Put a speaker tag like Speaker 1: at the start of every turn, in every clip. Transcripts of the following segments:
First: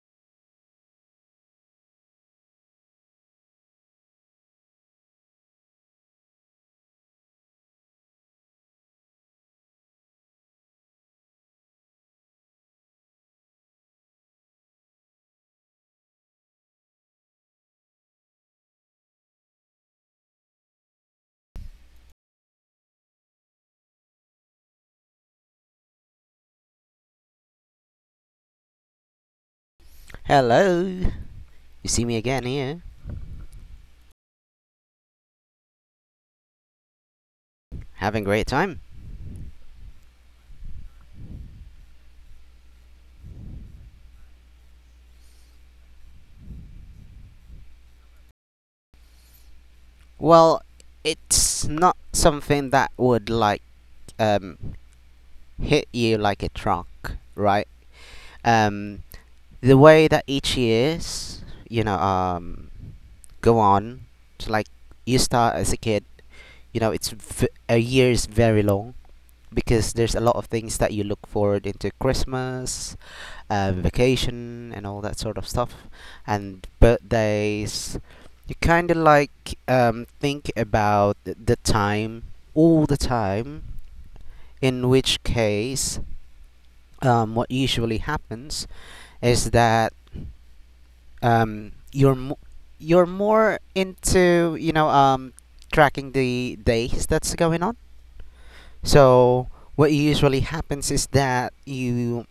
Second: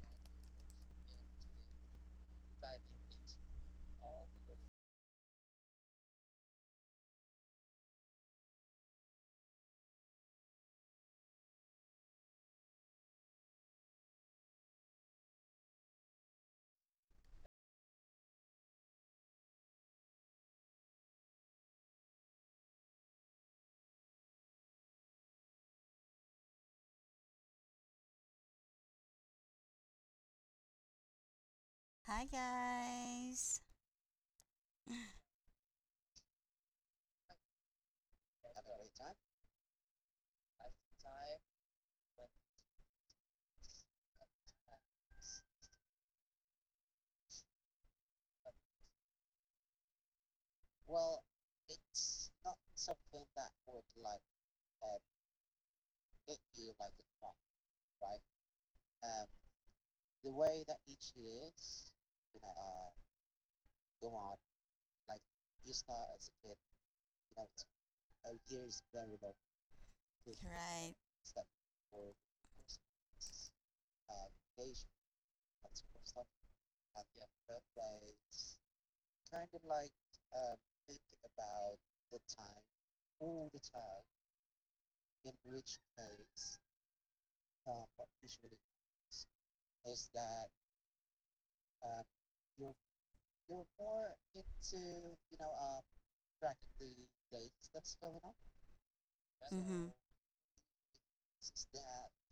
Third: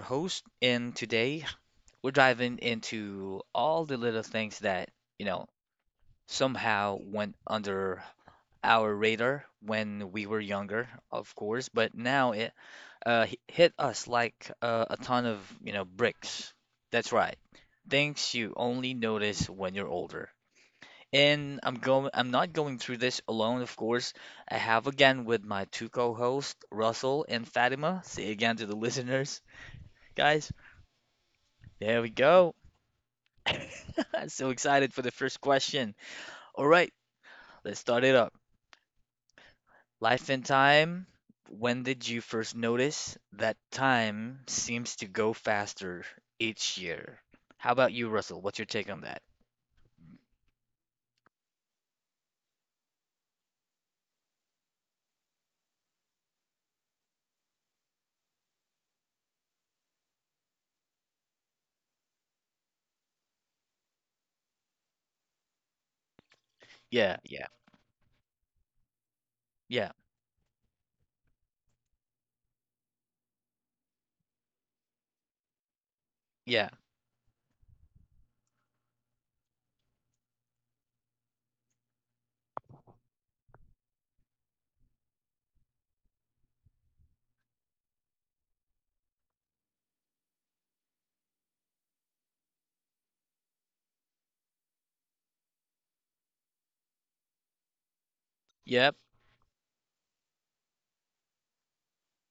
Speaker 1: host, and today we're diving into all the little things that, you know, somehow went under our radar when we were younger, of course, but now it hit us like a ton of, bricks. That's right. Things you only notice when you're older. And I'm not going through this alone, of course. I have again with my two co-hosts, Russell and Fatima. Say again to the listeners guys.
Speaker 2: Hello. You
Speaker 1: There
Speaker 2: see
Speaker 1: we
Speaker 2: me
Speaker 3: Hi
Speaker 2: again
Speaker 1: go.
Speaker 2: here.
Speaker 3: guys.
Speaker 1: I'm so excited for the first question. All right, let's start it
Speaker 2: Having a
Speaker 1: up.
Speaker 2: great time.
Speaker 1: Life and time. When did you first notice that time seems to go faster each year? How about you, Russell? What's your take on that?
Speaker 2: Well, it's not something that would like um hit you like a truck, right? Um the way that each years, you know, go on, it's like you start as a kid, you know, it's
Speaker 1: Yeah, yeah,
Speaker 2: a year is very long, because
Speaker 1: yeah,
Speaker 2: there's a lot of things that
Speaker 3: Right.
Speaker 2: you look forward into Christmas, vacation and all that sort of stuff, and
Speaker 1: yeah,
Speaker 2: birthdays. You kind of like think about the time all the time. In which case, what usually happens is that um, you're mo- you're more into, you know, tracking the days that's going on.
Speaker 1: yep,
Speaker 2: So what usually happens is that you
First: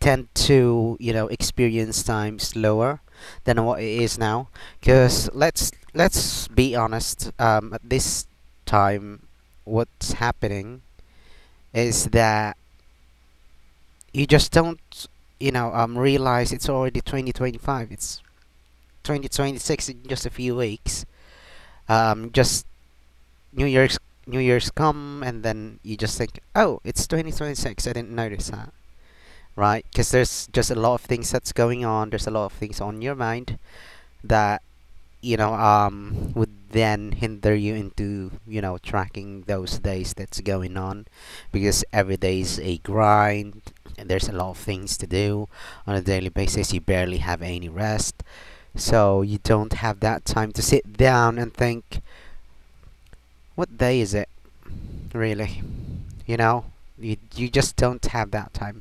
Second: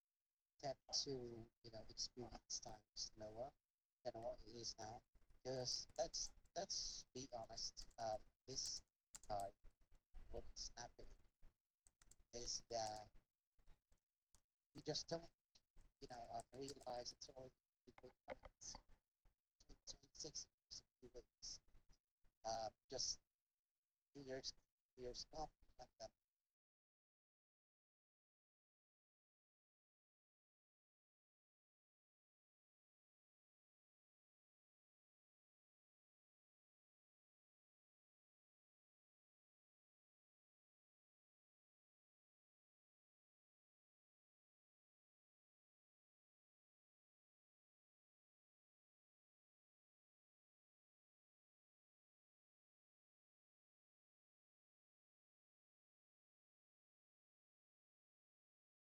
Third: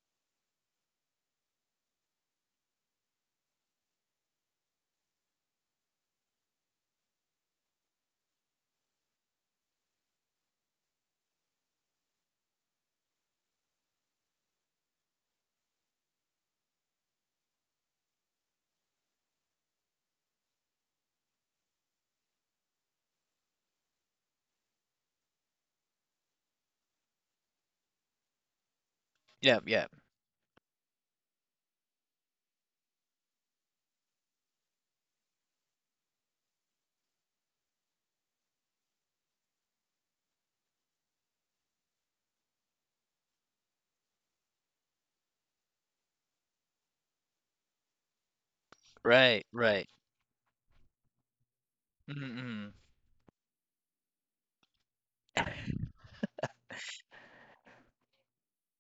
Speaker 2: tend to, you know, experience time slower than what it is now, because let's be honest, at this time, what's happening is that you just don't, you know, realize it's already 2025, it's 2026 in just a few weeks. Just new year's new year's come and then you just think, oh, it's 2026, I didn't notice that.
Speaker 1: yep,
Speaker 2: Right,
Speaker 1: yep.
Speaker 2: because there's just a lot of things that's going on. There's a lot of things on your mind that, you know, would then hinder you into, you know, tracking those days that's going on. Because every day is a grind and there's a lot of things to do on a daily basis. You barely have any rest, so you
Speaker 1: Right,
Speaker 2: don't
Speaker 1: right.
Speaker 2: have that time to sit down and think
Speaker 1: Mm-hmm. Mm-hmm.
Speaker 2: what day is it, really. You know, you just don't have that time.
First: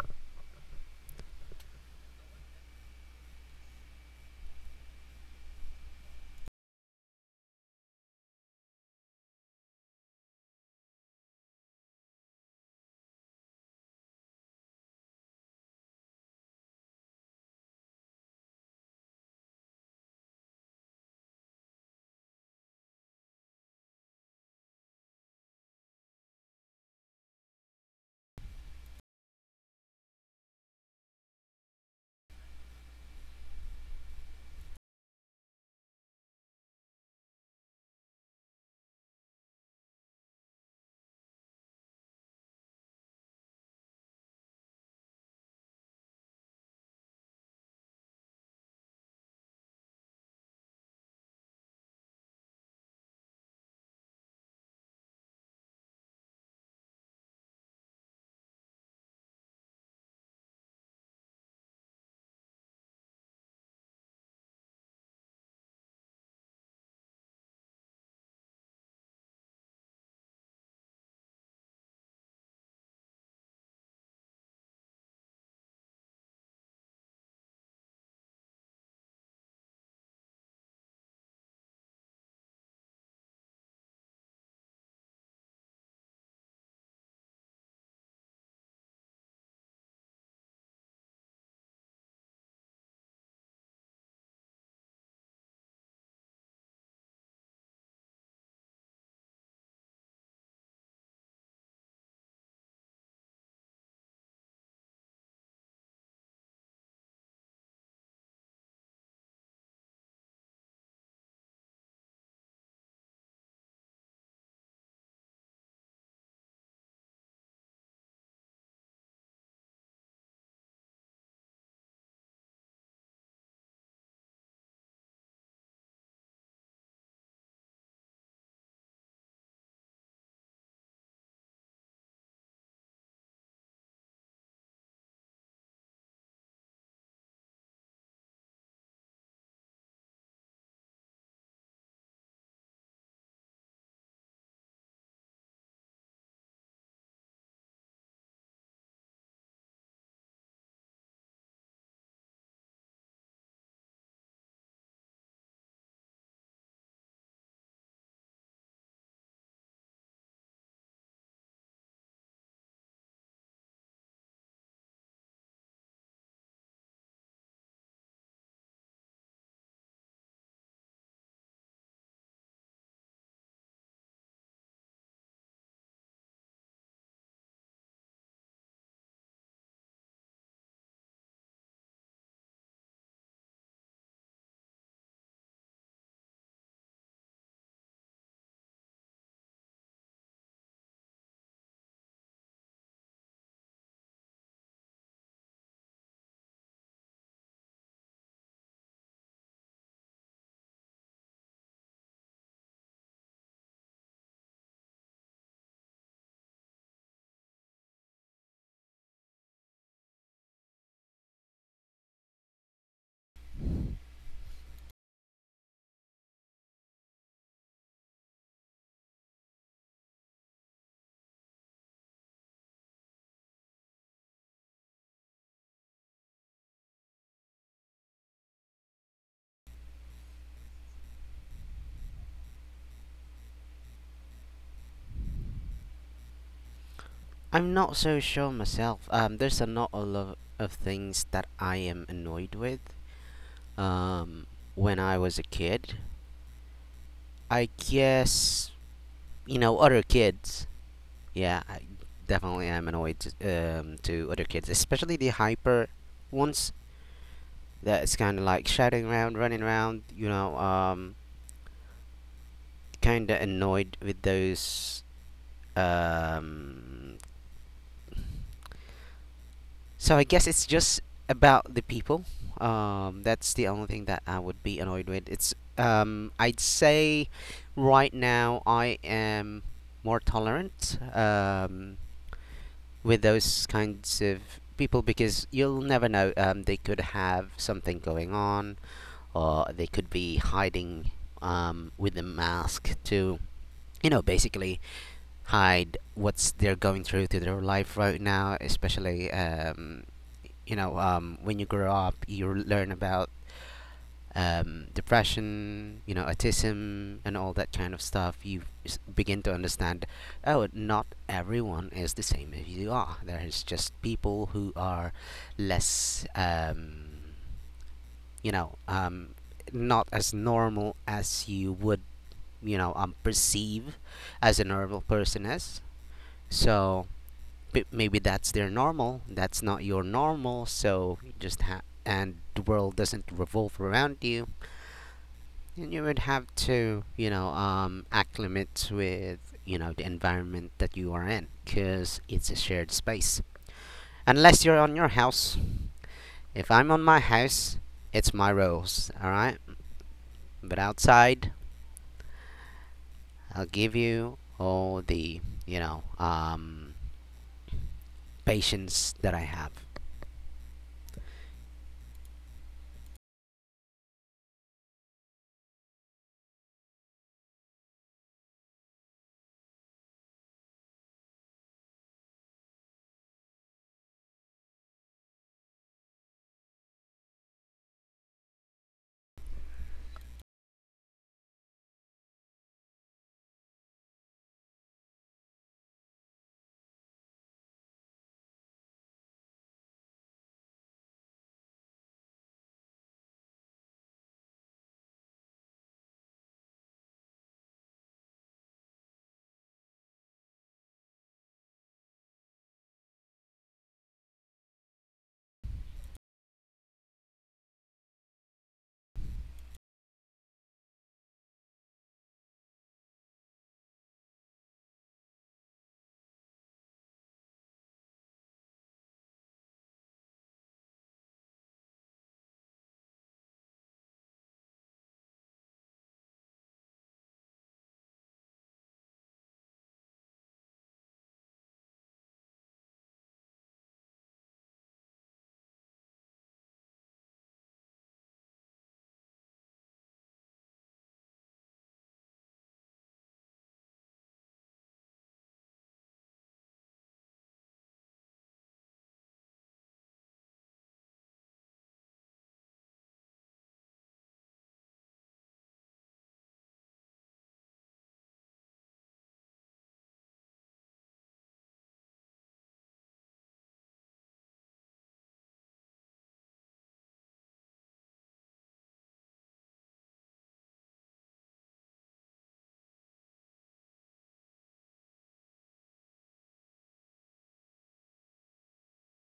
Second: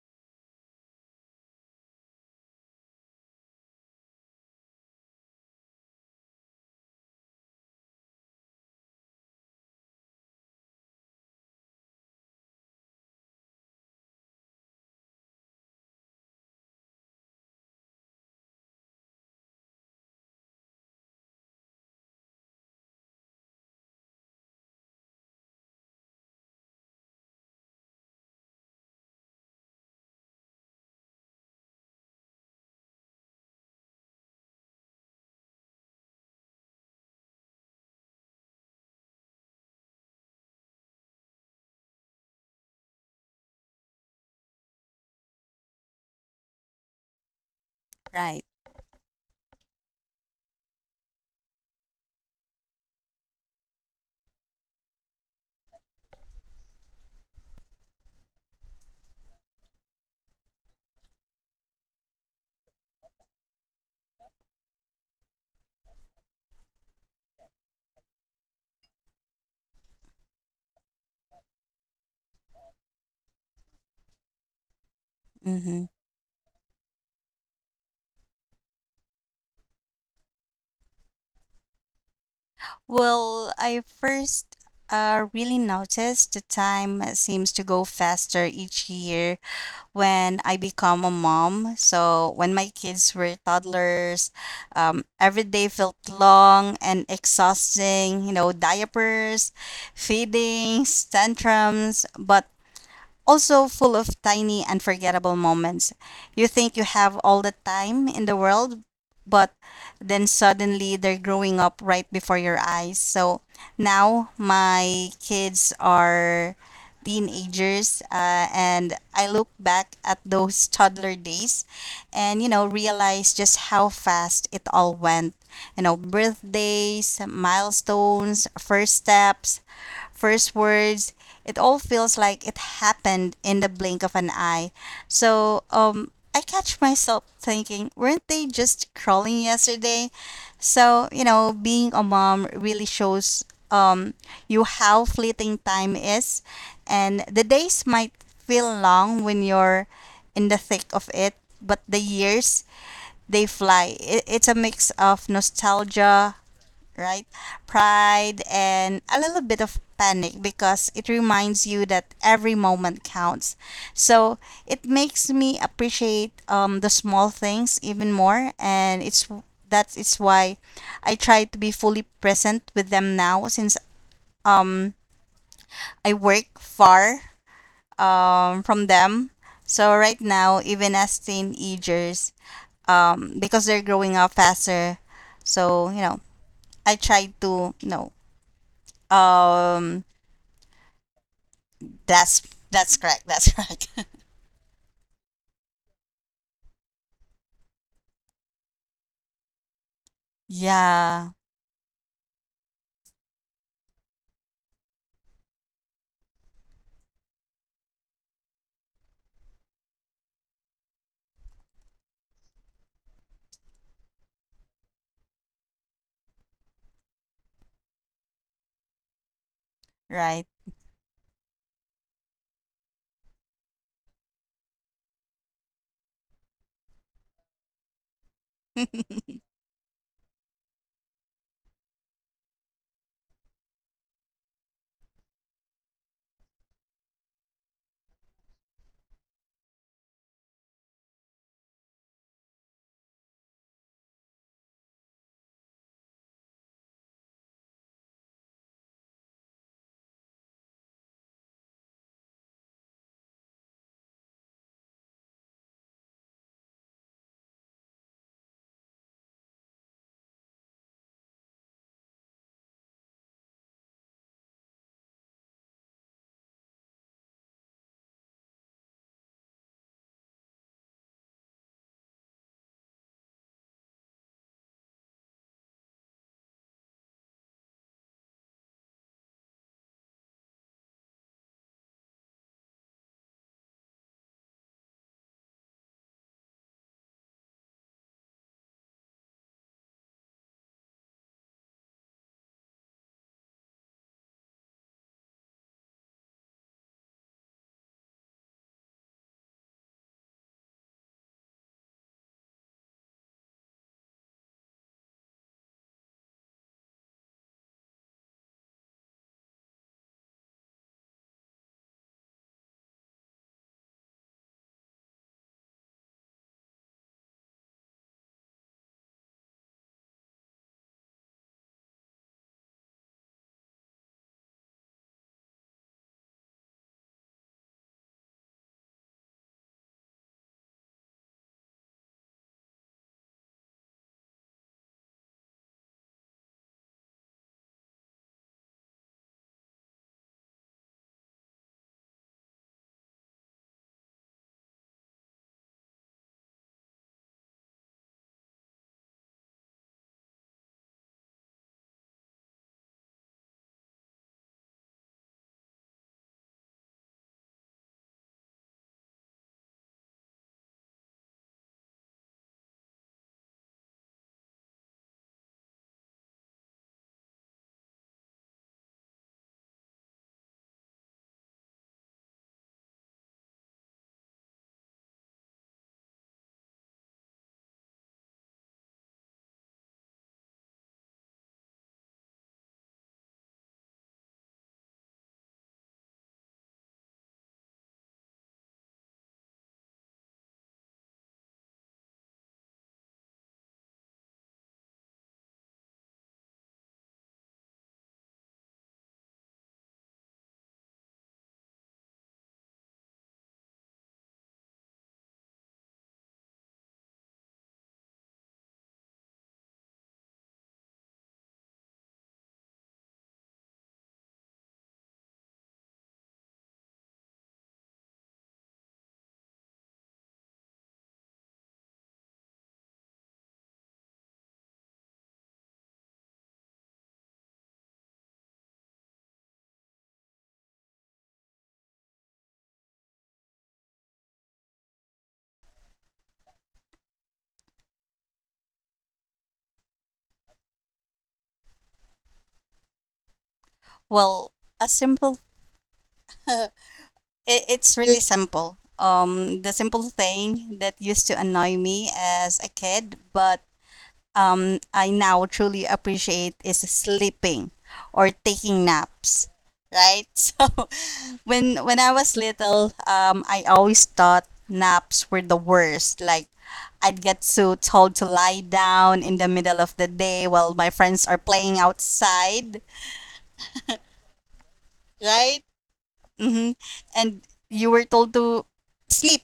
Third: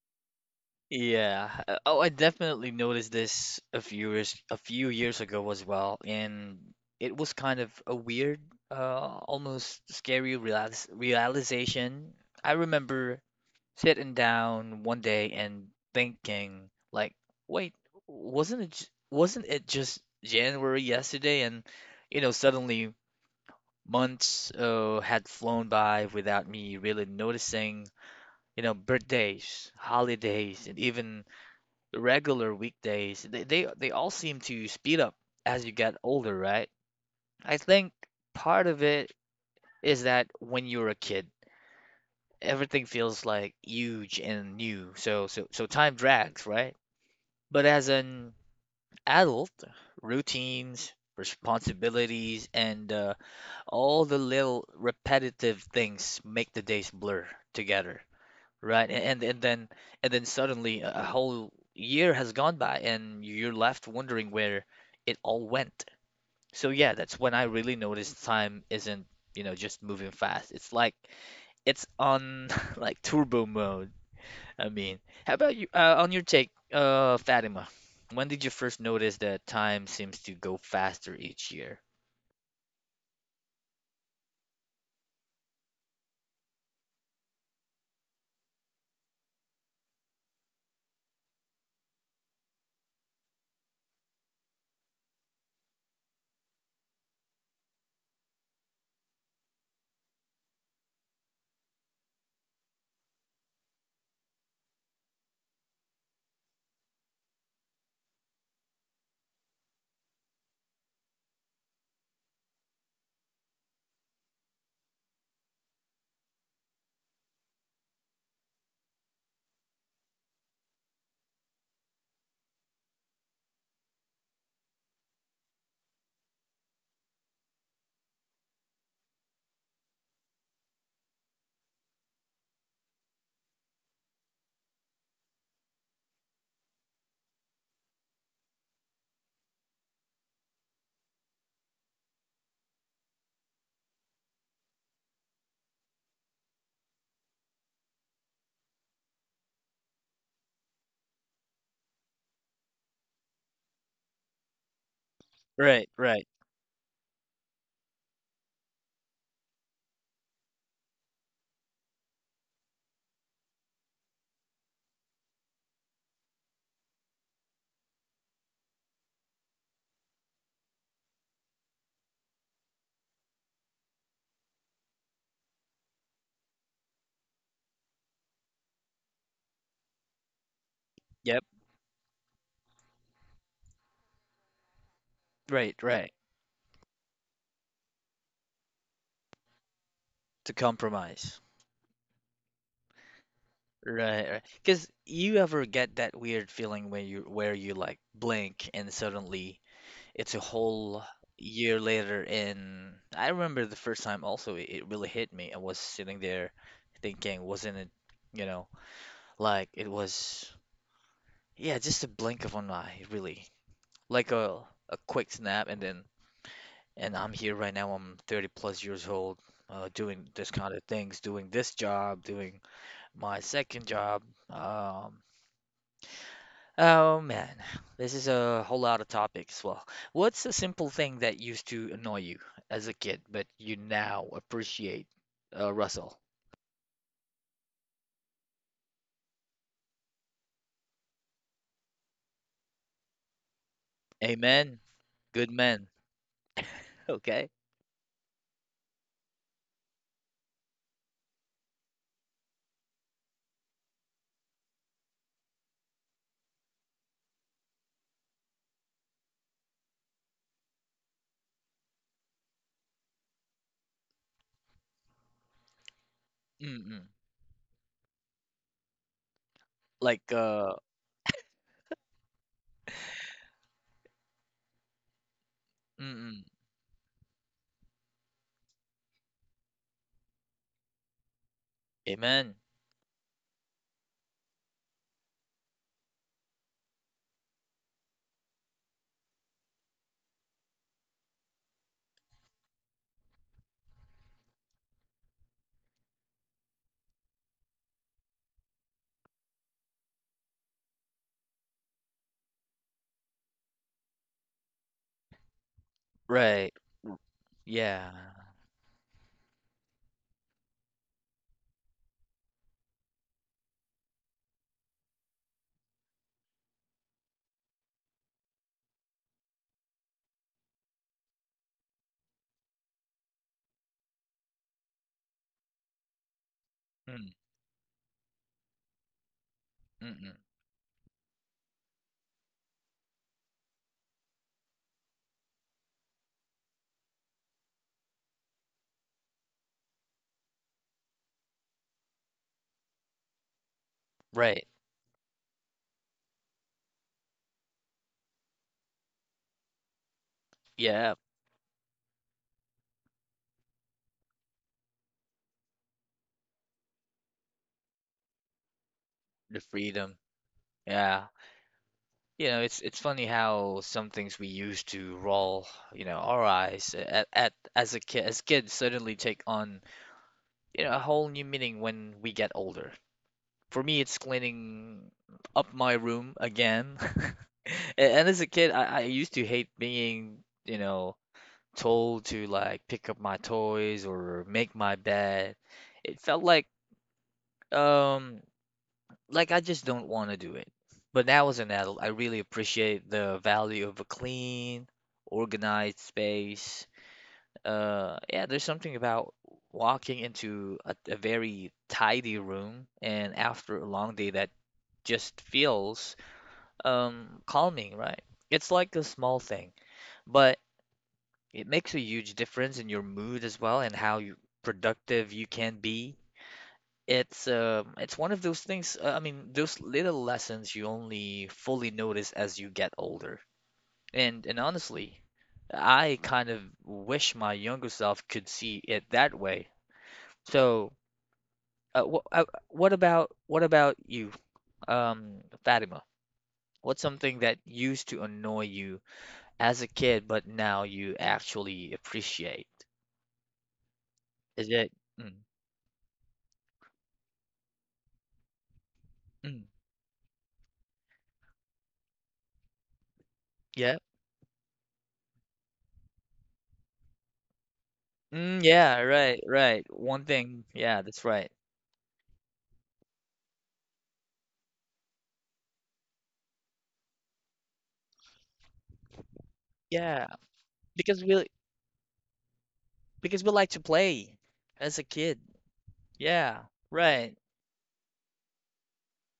Speaker 1: Yeah. Oh, I definitely noticed this a few years ago as well, and it was kind of a weird, almost scary realis realization. I remember sitting down one day and thinking, like, wait, wasn't it j- wasn't it just January yesterday? And you know, suddenly months had flown by without me really noticing. You know, birthdays, holidays, and even regular weekdays, they all seem to speed up as you get older, right? I think part of it is that when you're a kid, everything feels like huge and new. So time drags, right? But as an
Speaker 3: Right.
Speaker 1: adult, routines, responsibilities, and all the little repetitive things make the days blur together. Right. And then suddenly a whole year has gone by and you're left wondering where it all went. So yeah, that's when I really noticed time isn't, you know, just moving fast. It's like it's on like turbo mode. I mean, how about you
Speaker 3: Mhm.
Speaker 1: on your take, Fatima? When did you first notice that time seems to go faster each year?
Speaker 3: Well, I first really noticed the time seems to go faster each year when I become a mom. So when my kids were toddlers, every day felt long and exhausting. You know, diapers, feedings, tantrums. But also full of tiny unforgettable moments. You think you have all the time in the world, but then suddenly they're growing up right before your eyes. So now my kids are teenagers and I look back at those toddler days and realize just how fast it all went. You know, birthdays, milestones, first steps, first words. It all feels like it happened in the blink of an eye. So I catch myself thinking, weren't they just crawling yesterday? So, being a mom really shows um, you how fleeting time is. And the days might feel long when you're in the thick of it, but the years, they fly. It's a mix of
Speaker 1: Right, right.
Speaker 3: nostalgia, right? Pride and a little bit of panic because it reminds you that every moment counts. So it makes me appreciate the small things even more, and it's that is why I try to be fully present with them now since I work far from them. So right now, even as
Speaker 1: Yep,
Speaker 3: teenagers, because they're growing up faster,
Speaker 1: right,
Speaker 3: so
Speaker 1: right.
Speaker 3: I try to um
Speaker 1: To compromise.
Speaker 3: That's that's correct. That's correct.
Speaker 1: Right, right. Because you ever get that weird feeling when you where you like blink and suddenly it's a whole
Speaker 3: Yeah,
Speaker 1: year later. And I remember the first time also it really hit me. I was sitting there thinking, wasn't it, you know, like it was, yeah, just a blink of an eye, really, like a quick snap, and then and I'm here right now. I'm 30 plus years old, doing
Speaker 3: right.
Speaker 1: this kind of things, doing this job, doing my second job. Um, Oh man, this is a whole lot of topics. Well, what's a simple thing that used to annoy you as a kid, but you now appreciate, Russell?
Speaker 2: I'm not so sure myself. There's a not a lot of things that I am annoyed with, um,
Speaker 1: Amen.
Speaker 2: when I was a
Speaker 1: Good man.
Speaker 2: kid.
Speaker 1: Okay.
Speaker 2: I guess, you know, other kids. Yeah, I definitely am annoyed to other kids, especially the hyper ones. That is kind of like shouting around, running around. You know, kind of annoyed with those,
Speaker 1: Mm-mm.
Speaker 2: um, so I
Speaker 1: Like,
Speaker 2: guess it's just about the people. That's the only thing that I would be annoyed with. It's
Speaker 1: mm-mm.
Speaker 2: I'd say right now I am more tolerant,
Speaker 1: Amen.
Speaker 2: with those kinds of people, because you'll never know. They could have something going on, or they could be hiding, with a mask to, you know, basically hide what's they're going through to their life right now, especially, you know, when you grow up you learn about, depression, you know,
Speaker 1: Right.
Speaker 2: autism and all that kind of
Speaker 1: Yeah.
Speaker 2: stuff. Begin to understand, oh, not everyone is the same as you are. There's just people who are less, you know, not as normal as you would, you know, perceive as a normal person is. So
Speaker 1: Mm,
Speaker 2: maybe that's their normal. That's not your
Speaker 1: mm-mm.
Speaker 2: normal. So you just and the world doesn't revolve around you. And you would have to, you know, acclimate with, you know, the environment that you are in, because it's a shared space. Unless
Speaker 1: Right.
Speaker 2: you're on your house. If I'm on my house, it's my rules, all right? But
Speaker 1: Yeah.
Speaker 2: outside, I'll give you all the, you know, patience that I
Speaker 1: The
Speaker 2: have.
Speaker 1: freedom. Yeah. You know, it's funny how some things we used to roll, you know, our eyes at as a kid as kids suddenly take on you know, a whole new meaning when we get older. For me, it's cleaning up my room again. And as a kid, I used to hate being, you know, told to like pick up my toys or make my bed. It felt um like I just don't want to do it. But now as an adult, I really appreciate the value of a clean, organized space. Yeah, there's something about walking into a very tidy room and after a long day that just feels calming, right? It's like a small thing, but it makes a huge difference in your mood as well and how you, productive you can be. It's one of those things, I mean, those little lessons you only fully notice as you get older. And honestly, I kind of wish my younger self could see it that way. So wh what about you, Fatima? What's something that used to annoy you as a kid, but now you actually appreciate?
Speaker 3: Well,
Speaker 1: Is
Speaker 3: a
Speaker 1: it? Mm,
Speaker 3: simple it's really simple. Um
Speaker 1: mm,
Speaker 3: the simple thing that used to annoy me as a kid, but
Speaker 1: yeah.
Speaker 3: I now truly appreciate is sleeping or
Speaker 1: Mm,
Speaker 3: taking
Speaker 1: yeah. Right.
Speaker 3: naps.
Speaker 1: Right. One
Speaker 3: Right?
Speaker 1: thing.
Speaker 3: So
Speaker 1: Yeah. That's right.
Speaker 3: when I was little, I always thought naps were the worst. Like I'd get so told to lie down in the middle of the
Speaker 1: Yeah.
Speaker 3: day while my
Speaker 1: Because
Speaker 3: friends are
Speaker 1: we
Speaker 3: playing outside,
Speaker 1: like to play as a kid.
Speaker 3: right?
Speaker 1: Yeah.
Speaker 3: Mm-hmm.
Speaker 1: Right.
Speaker 3: And you were told to sleep.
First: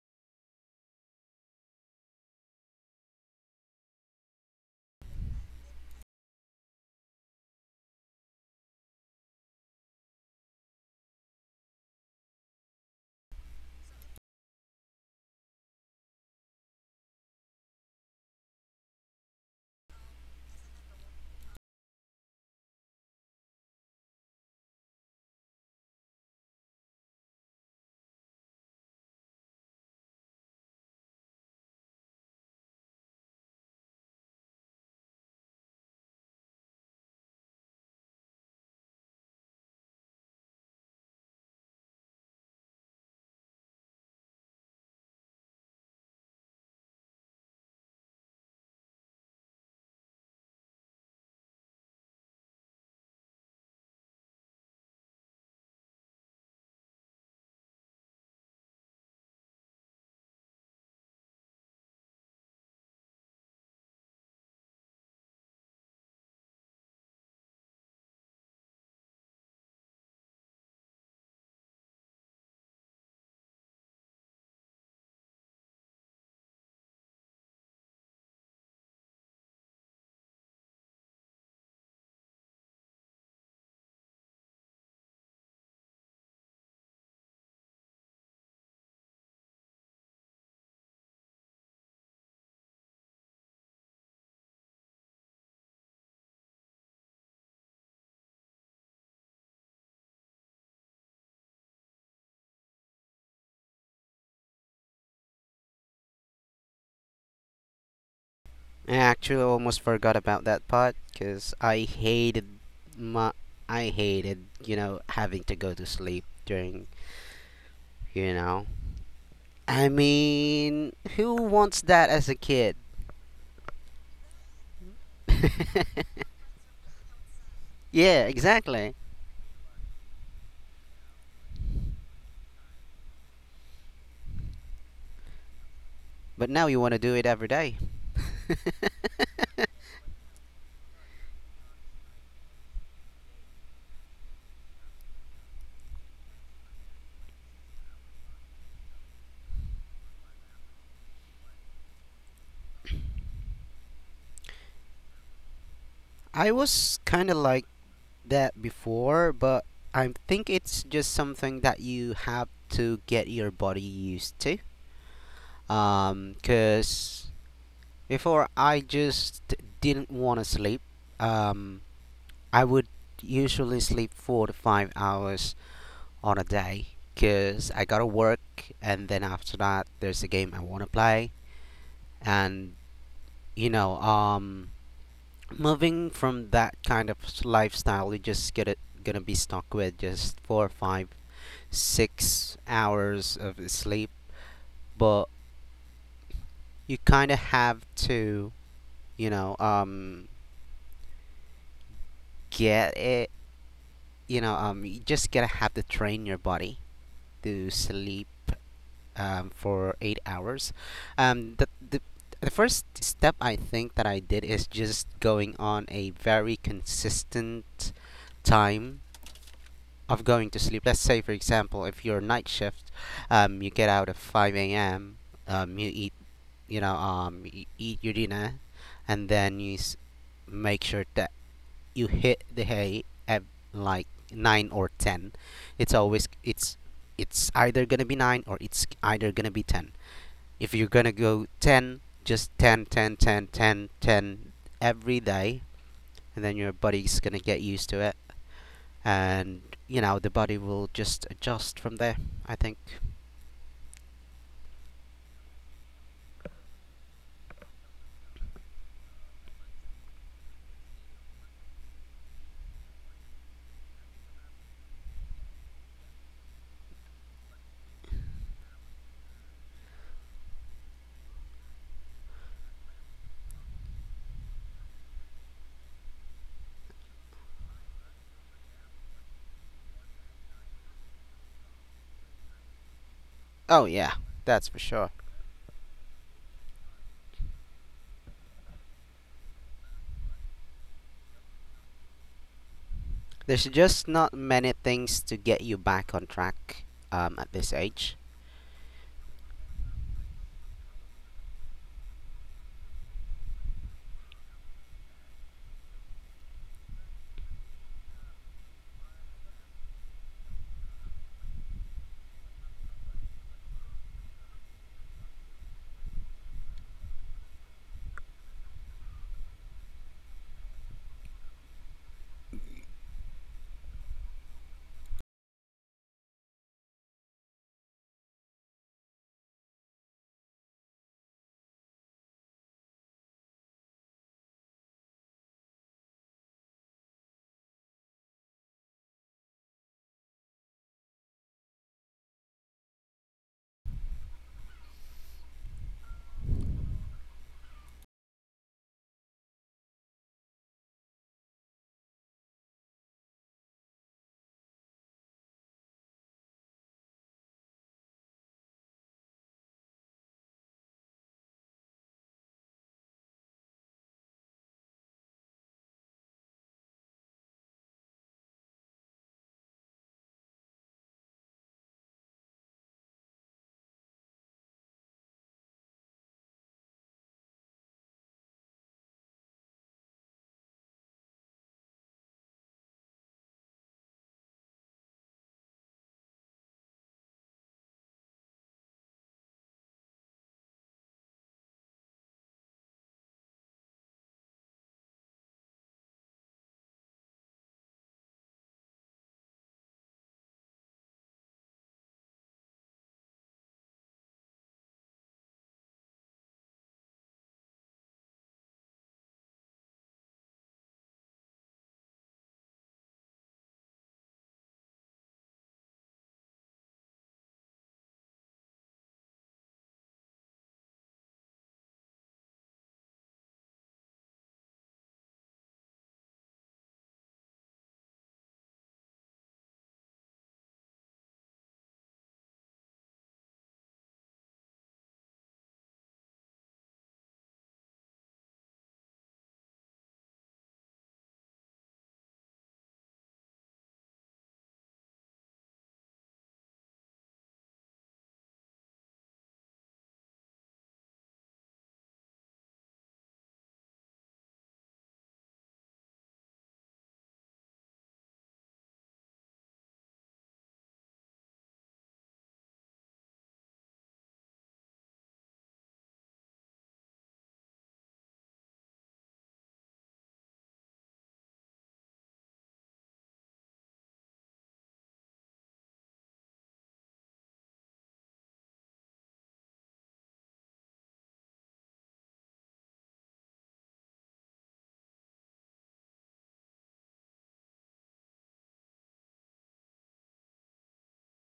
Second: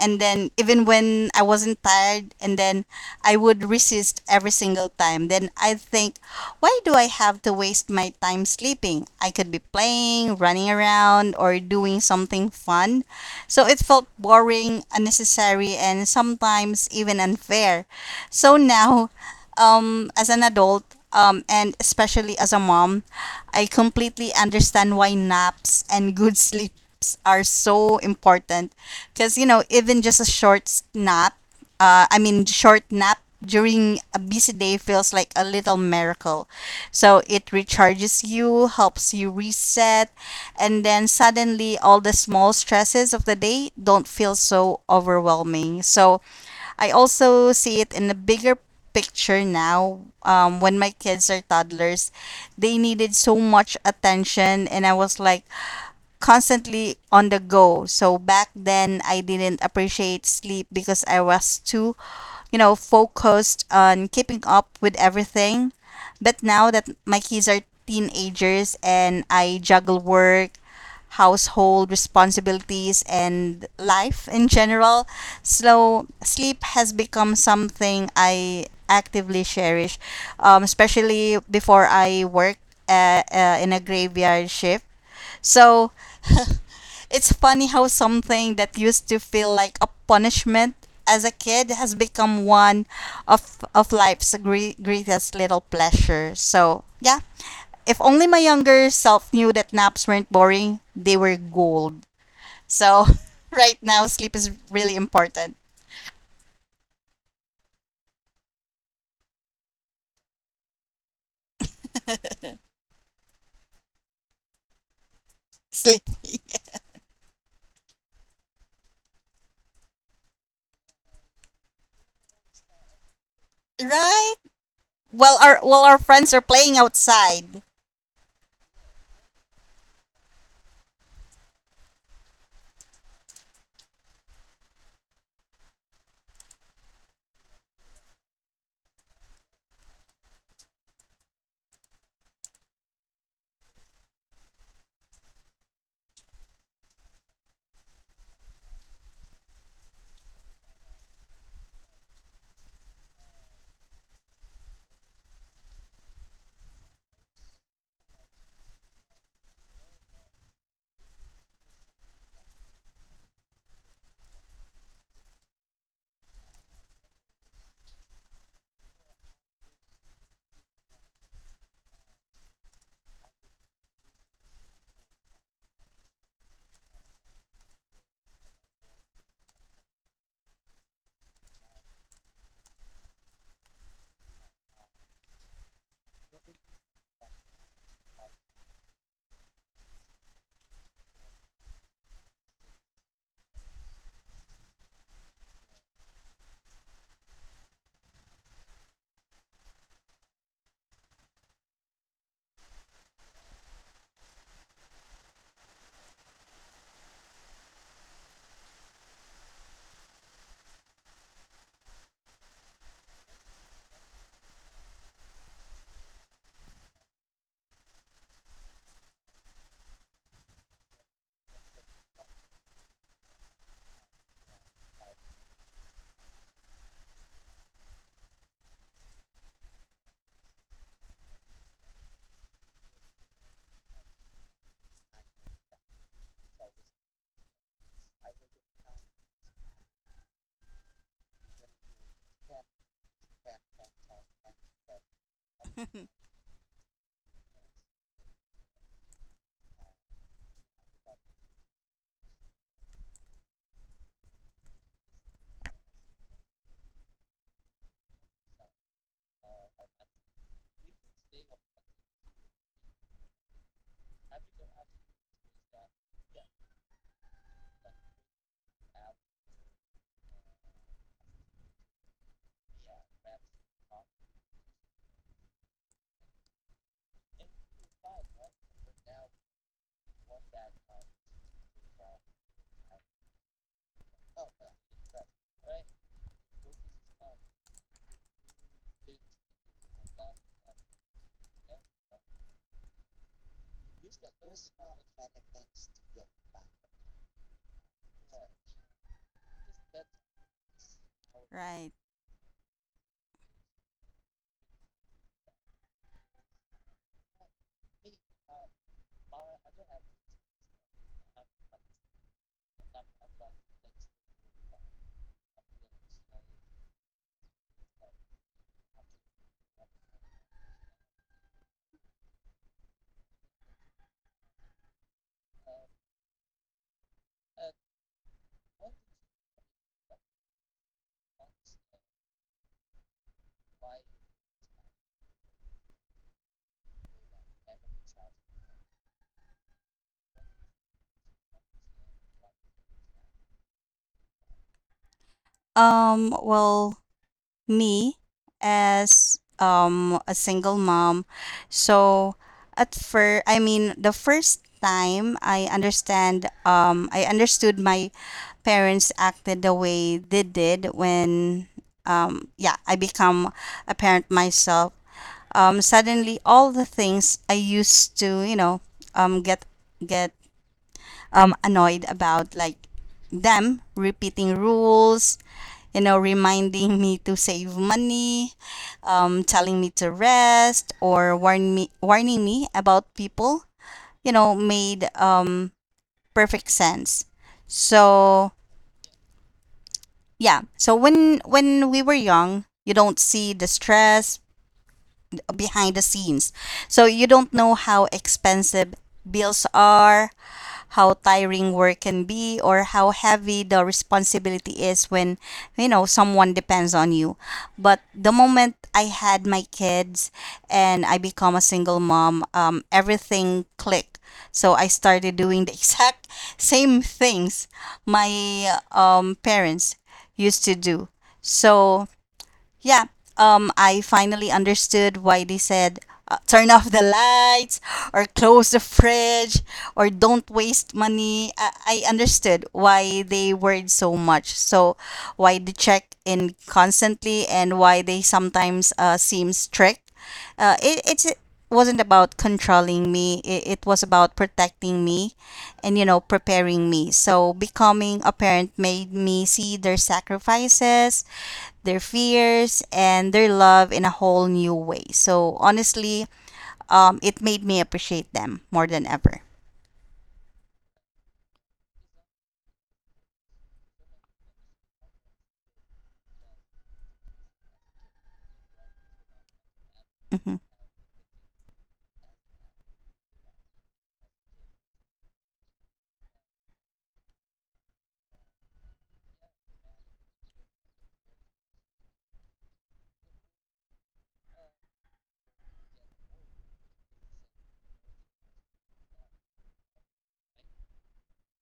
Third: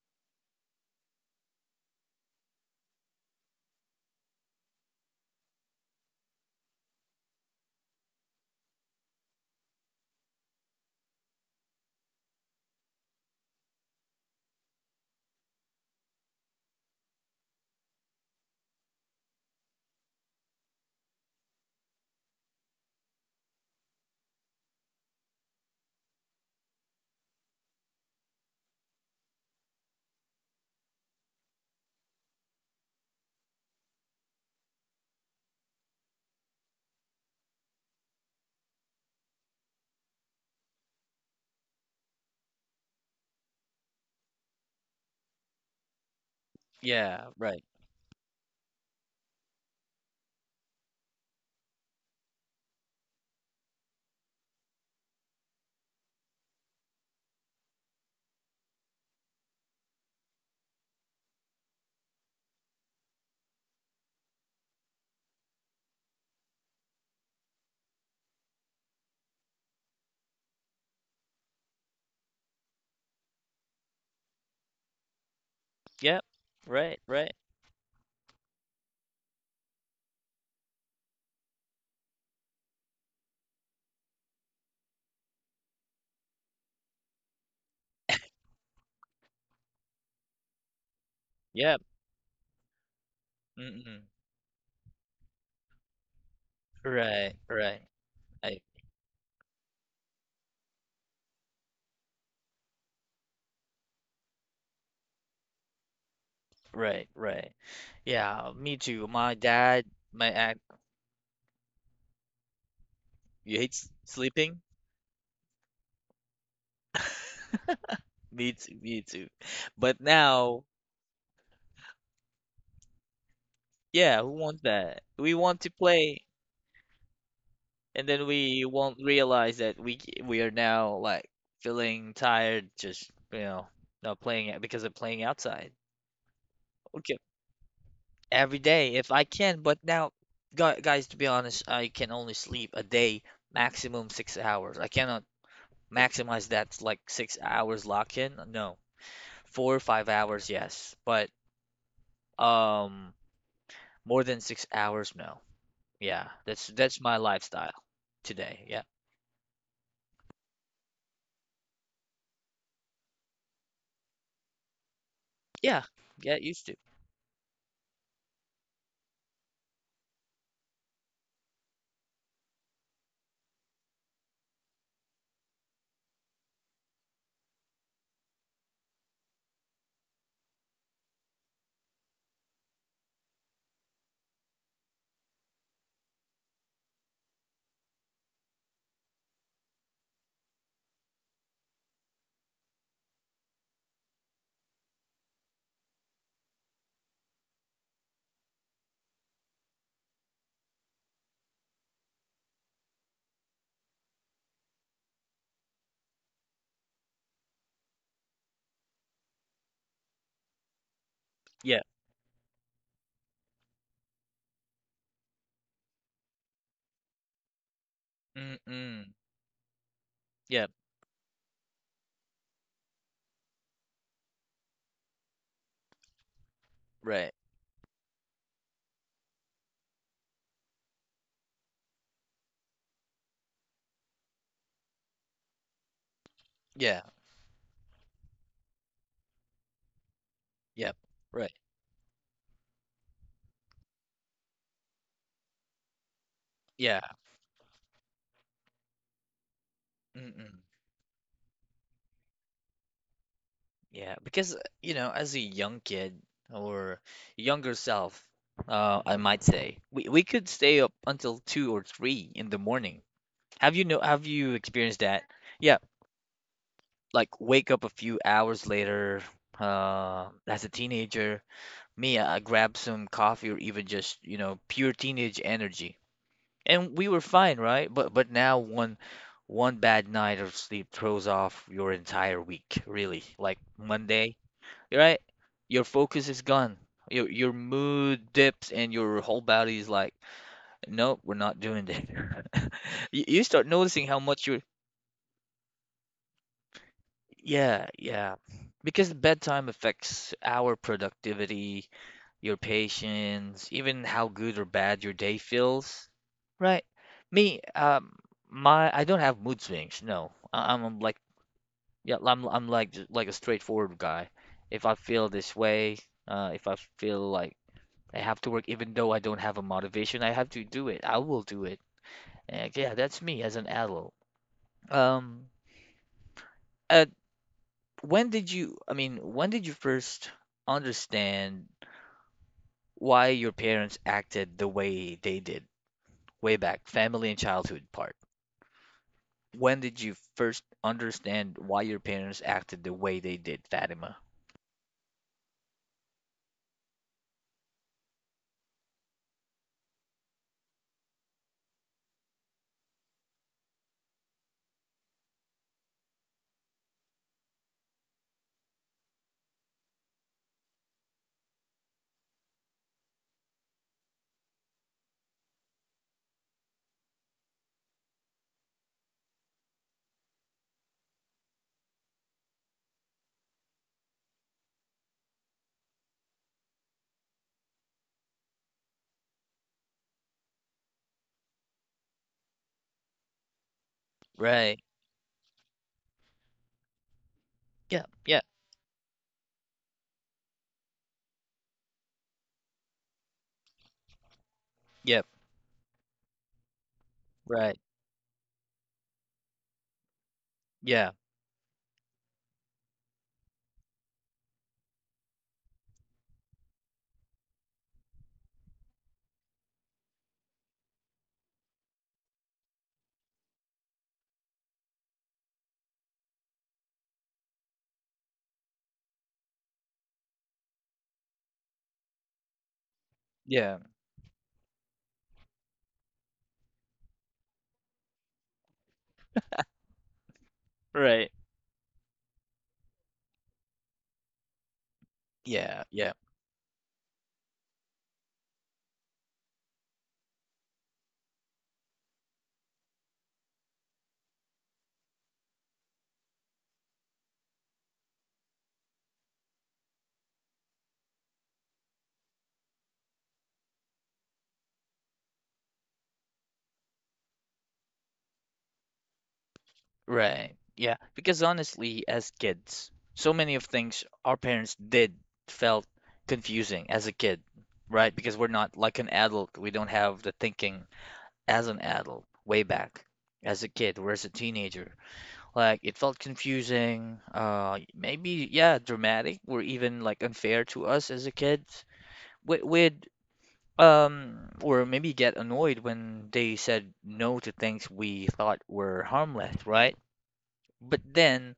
Speaker 3: And then even when I wasn't tired, and then I would resist every single time. Then I think, why do I have to waste my time sleeping? I could be playing, running around, or doing something fun. So it felt boring, unnecessary, and sometimes even unfair. So now, as an adult, and especially as a mom, I completely understand why naps and good sleeps are so important. Because, you know, even just a short nap I mean, short nap during a busy day feels like a little miracle. So it recharges you, helps you reset, and then suddenly all the small stresses of the day don't feel so overwhelming. So I
Speaker 1: Yeah.
Speaker 3: also
Speaker 1: Right.
Speaker 3: see it in the bigger picture now. When my kids are toddlers, they needed so much attention, and I was like, constantly on the go. So back then I didn't appreciate sleep because I was too, focused on keeping up with everything. But now that my kids are teenagers and I juggle work, household responsibilities, and life in general, so
Speaker 1: Yep.
Speaker 3: sleep has
Speaker 1: Right. Right.
Speaker 3: become something I actively cherish, especially before I work in a graveyard shift. So it's funny how something that used to feel like a punishment as a kid
Speaker 1: Yep.
Speaker 3: has become one of
Speaker 1: Mm-mm.
Speaker 3: life's greatest little pleasures. So, yeah,
Speaker 1: Right. Right.
Speaker 3: if only my
Speaker 1: I.
Speaker 3: younger self knew that naps weren't boring, they were gold. So, right now sleep is really important.
Speaker 1: Right, right. Yeah, me
Speaker 2: I
Speaker 1: too. My
Speaker 2: actually almost
Speaker 1: dad,
Speaker 2: forgot
Speaker 1: my
Speaker 2: about
Speaker 1: aunt,
Speaker 2: that part because I hated my
Speaker 1: you hate
Speaker 2: I hated,
Speaker 1: sleeping?
Speaker 2: you know, having to go to
Speaker 3: Sleep,
Speaker 2: sleep during, you
Speaker 1: Me
Speaker 2: know,
Speaker 1: too, me too.
Speaker 2: I
Speaker 1: But now,
Speaker 2: mean, who wants that as a kid?
Speaker 1: yeah, who
Speaker 3: right?
Speaker 1: wants that? We
Speaker 3: Well,
Speaker 1: want to
Speaker 3: our
Speaker 1: play,
Speaker 3: friends are playing outside.
Speaker 1: and
Speaker 2: Yeah,
Speaker 1: then we
Speaker 2: exactly.
Speaker 1: won't realize that we are now like feeling tired, just you know, not playing it because of playing outside.
Speaker 2: But now you want to do
Speaker 1: Okay,
Speaker 2: it every day.
Speaker 1: every day if I can. But now, guys, to be honest, I can only sleep a day, maximum 6 hours. I cannot maximize that like 6 hours lock in. No. 4 or 5 hours, yes, but um, more than 6 hours, no. Yeah,
Speaker 2: I
Speaker 1: that's
Speaker 2: was
Speaker 1: that's my
Speaker 2: kind of like
Speaker 1: lifestyle
Speaker 2: that
Speaker 1: today. Yeah,
Speaker 2: before, but I think it's just something that you have to get your body used to.
Speaker 1: yeah, get used to.
Speaker 2: Cause Before, I just didn't want to sleep. Um, I would usually sleep 4 to 5 hours on a day because I gotta work, and then after that, there's a game I want to play, and, you know, moving from that kind of lifestyle, you just get it gonna be stuck with just four, five, 6 hours of sleep, but you kind of have to, you know, get it you know, you just gotta have to train your body to sleep, for 8 hours. Um, the,
Speaker 1: Yeah,
Speaker 2: the the first step I think that I did is just going on a very consistent time
Speaker 1: mm-mm.
Speaker 2: of going to
Speaker 1: Yeah,
Speaker 2: sleep. Let's say, for example, if you're night shift, you get out at five a.m. Um, you eat, you know,
Speaker 1: right.
Speaker 2: um, you eat your dinner, and then make sure that you hit the hay at like nine or ten. It's always it's
Speaker 1: Yeah,
Speaker 2: it's either gonna be nine or it's either gonna be ten. If you're
Speaker 1: yeah,
Speaker 2: gonna go
Speaker 1: right.
Speaker 2: ten, just ten, ten, ten, ten ten every day, and then your
Speaker 1: Yeah,
Speaker 2: body's gonna get used to it, and you know the body
Speaker 1: mm-mm.
Speaker 2: will just adjust from there, I think.
Speaker 1: Yeah, because you know, as a young kid or younger self, I might say, we could stay up until two or three in the morning. Have you know? Have you experienced that? Yeah, like wake up a few hours later as a teenager me I grabbed some coffee or even just you know pure teenage energy and we were fine right but now one bad night of sleep throws off your entire week really like
Speaker 2: Oh yeah,
Speaker 1: monday
Speaker 2: that's for sure.
Speaker 1: right your focus is gone your mood dips and your whole body is like nope we're not doing that you
Speaker 2: There's
Speaker 1: start noticing
Speaker 2: just
Speaker 1: how
Speaker 2: not
Speaker 1: much you.
Speaker 2: many things to get you back on track, at this
Speaker 1: Yeah,
Speaker 2: age.
Speaker 1: yeah. Because bedtime affects our
Speaker 3: Right.
Speaker 1: productivity, your patience, even how good or bad your day feels. Right. Me, my I don't have mood swings. No, I'm like yeah, I'm like like a straightforward guy. If I feel this way, if I feel like I have to work, even though I don't have a motivation, I have to do it. I will do it. And, yeah, that's me as an adult. Um, uh, when did you, I mean, when did you first understand why your parents acted the way they did, way back, family and childhood part? When did you first understand why your parents acted the way they did, Fatima?
Speaker 3: Well, me as a single mom. So at first, I mean, the first time I understood my parents acted the way they did when yeah, I become a parent myself. Suddenly all the things I used to, um get get annoyed about, like them repeating rules, reminding me to save money, telling me to rest, or warning me about people, you know,
Speaker 1: Right.
Speaker 3: made perfect sense.
Speaker 1: Yeah, yeah,
Speaker 3: So yeah, so when we were young, you don't see the stress
Speaker 1: yeah,
Speaker 3: behind the scenes. So you don't know
Speaker 1: right.
Speaker 3: how expensive bills are,
Speaker 1: Yeah,
Speaker 3: how tiring work can be, or how heavy the responsibility is when, someone depends on you. But the moment I had my kids and I become a single mom, everything clicked. So I started doing the exact same things my parents used to do. So yeah,
Speaker 1: yeah,
Speaker 3: I finally understood why they said turn off the lights or close the fridge or don't waste
Speaker 1: right.
Speaker 3: money. I understood why they worried so much. So, why they
Speaker 1: Yeah,
Speaker 3: check
Speaker 1: yeah.
Speaker 3: in constantly and why they sometimes seem strict. It wasn't about controlling me, it was about protecting me and, preparing me. So, becoming a parent made me see their sacrifices, their fears, and their love in a whole new way. So honestly, it made me appreciate them more than ever.
Speaker 1: Right. Yeah. Because honestly, as kids, so many of things our parents did felt confusing as a kid, right? Because we're not like an adult. We don't have the
Speaker 3: Mhm.
Speaker 1: thinking as an adult way back as a kid or as a teenager. Like it felt confusing, maybe yeah, dramatic or even like unfair to us as a kid. We would or maybe get annoyed when they said no to things we thought were harmless, right? But then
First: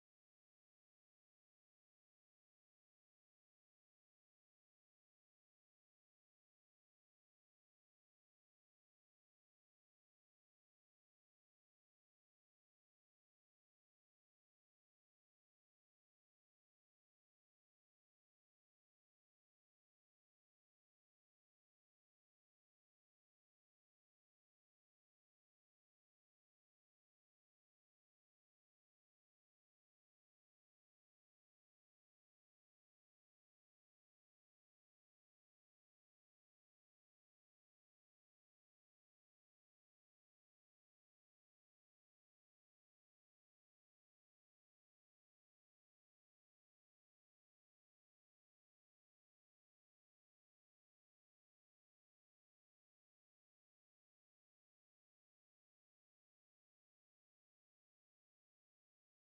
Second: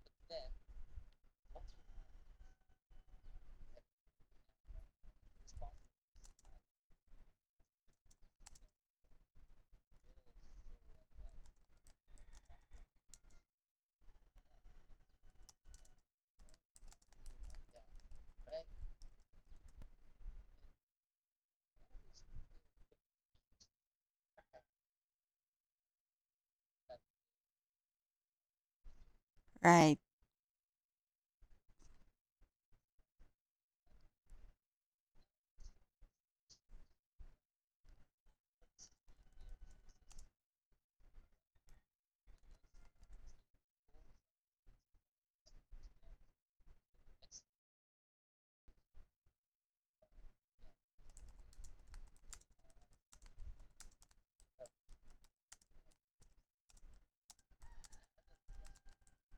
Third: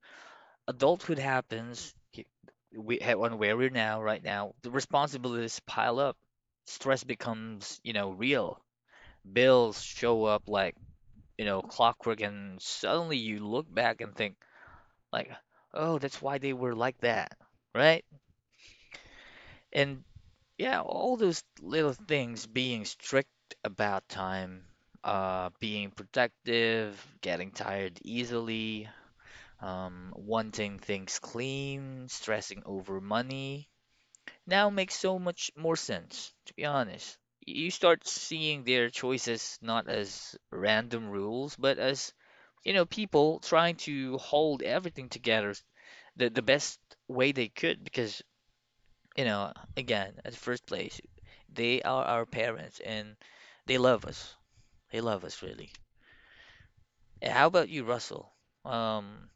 Speaker 1: adulthood happens. We have on where we're now, right now, the responsibilities pile up. Stress becomes, you know, real. Bills show up like, you know, clockwork, and suddenly you look back and think, like, oh, that's why they were like that, right? And yeah, all those little things, being strict about time, being protective, getting tired easily,
Speaker 3: Right,
Speaker 1: wanting things clean, stressing over money, now makes so much more sense, to be honest. You start seeing their choices not as random rules, but as, you know, people trying to hold everything together the best way they could because, you know, again, at first place, they are our parents and they love us. They love us really. Eh, how about you, Russell? Um,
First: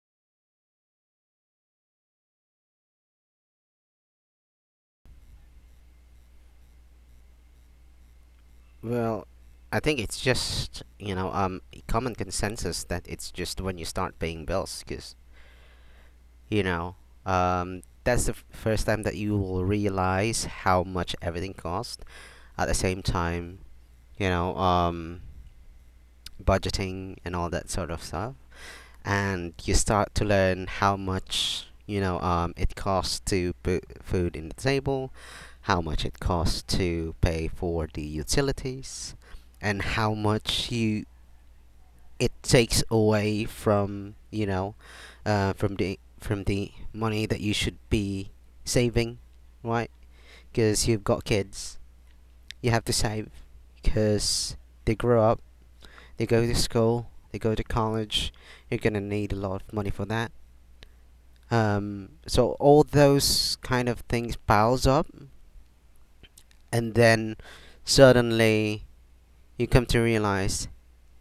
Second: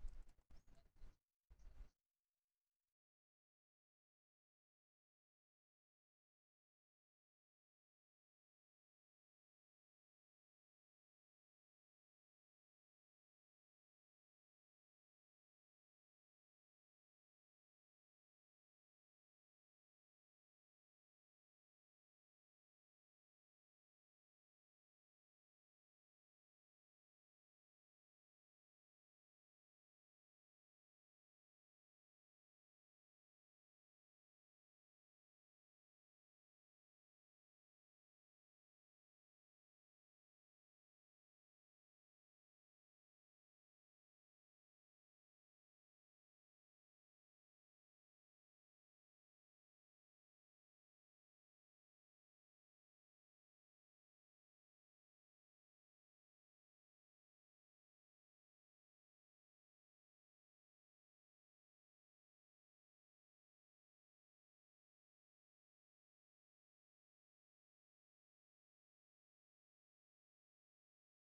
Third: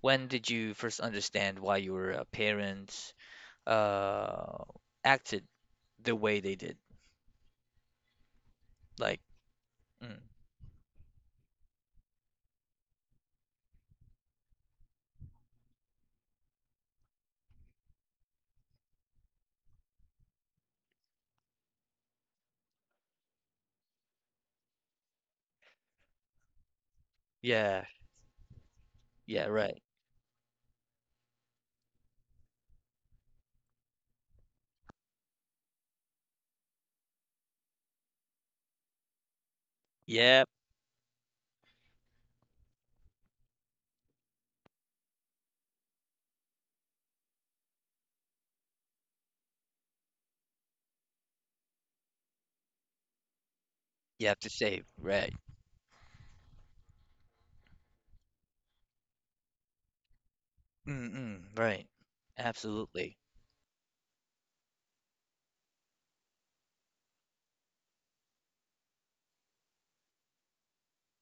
Speaker 1: when did you first understand why your parents uh acted the way they did? Like,
Speaker 2: Well, I think it's
Speaker 1: mm.
Speaker 2: just, you know, a common consensus that it's just when you start paying bills, because you know, that's the first time that you will realize how much everything costs. At the same time, you know, budgeting and all that
Speaker 1: Yeah,
Speaker 2: sort of stuff,
Speaker 1: yeah,
Speaker 2: and you
Speaker 1: right.
Speaker 2: start to learn how much, you know, it costs to put food in the table, how much it costs to pay for the utilities, and how
Speaker 1: Yep,
Speaker 2: much you it takes away from, you know, from the money that you should be saving, right? Because you've got kids, you have to save,
Speaker 1: you have to
Speaker 2: because
Speaker 1: save,
Speaker 2: they grow
Speaker 1: right.
Speaker 2: up, they go to school, they go to college, you're gonna need a lot of money for that.
Speaker 1: Mm-mm, right.
Speaker 2: So all
Speaker 1: Absolutely.
Speaker 2: those kind of things piles up, and then suddenly you come to realize,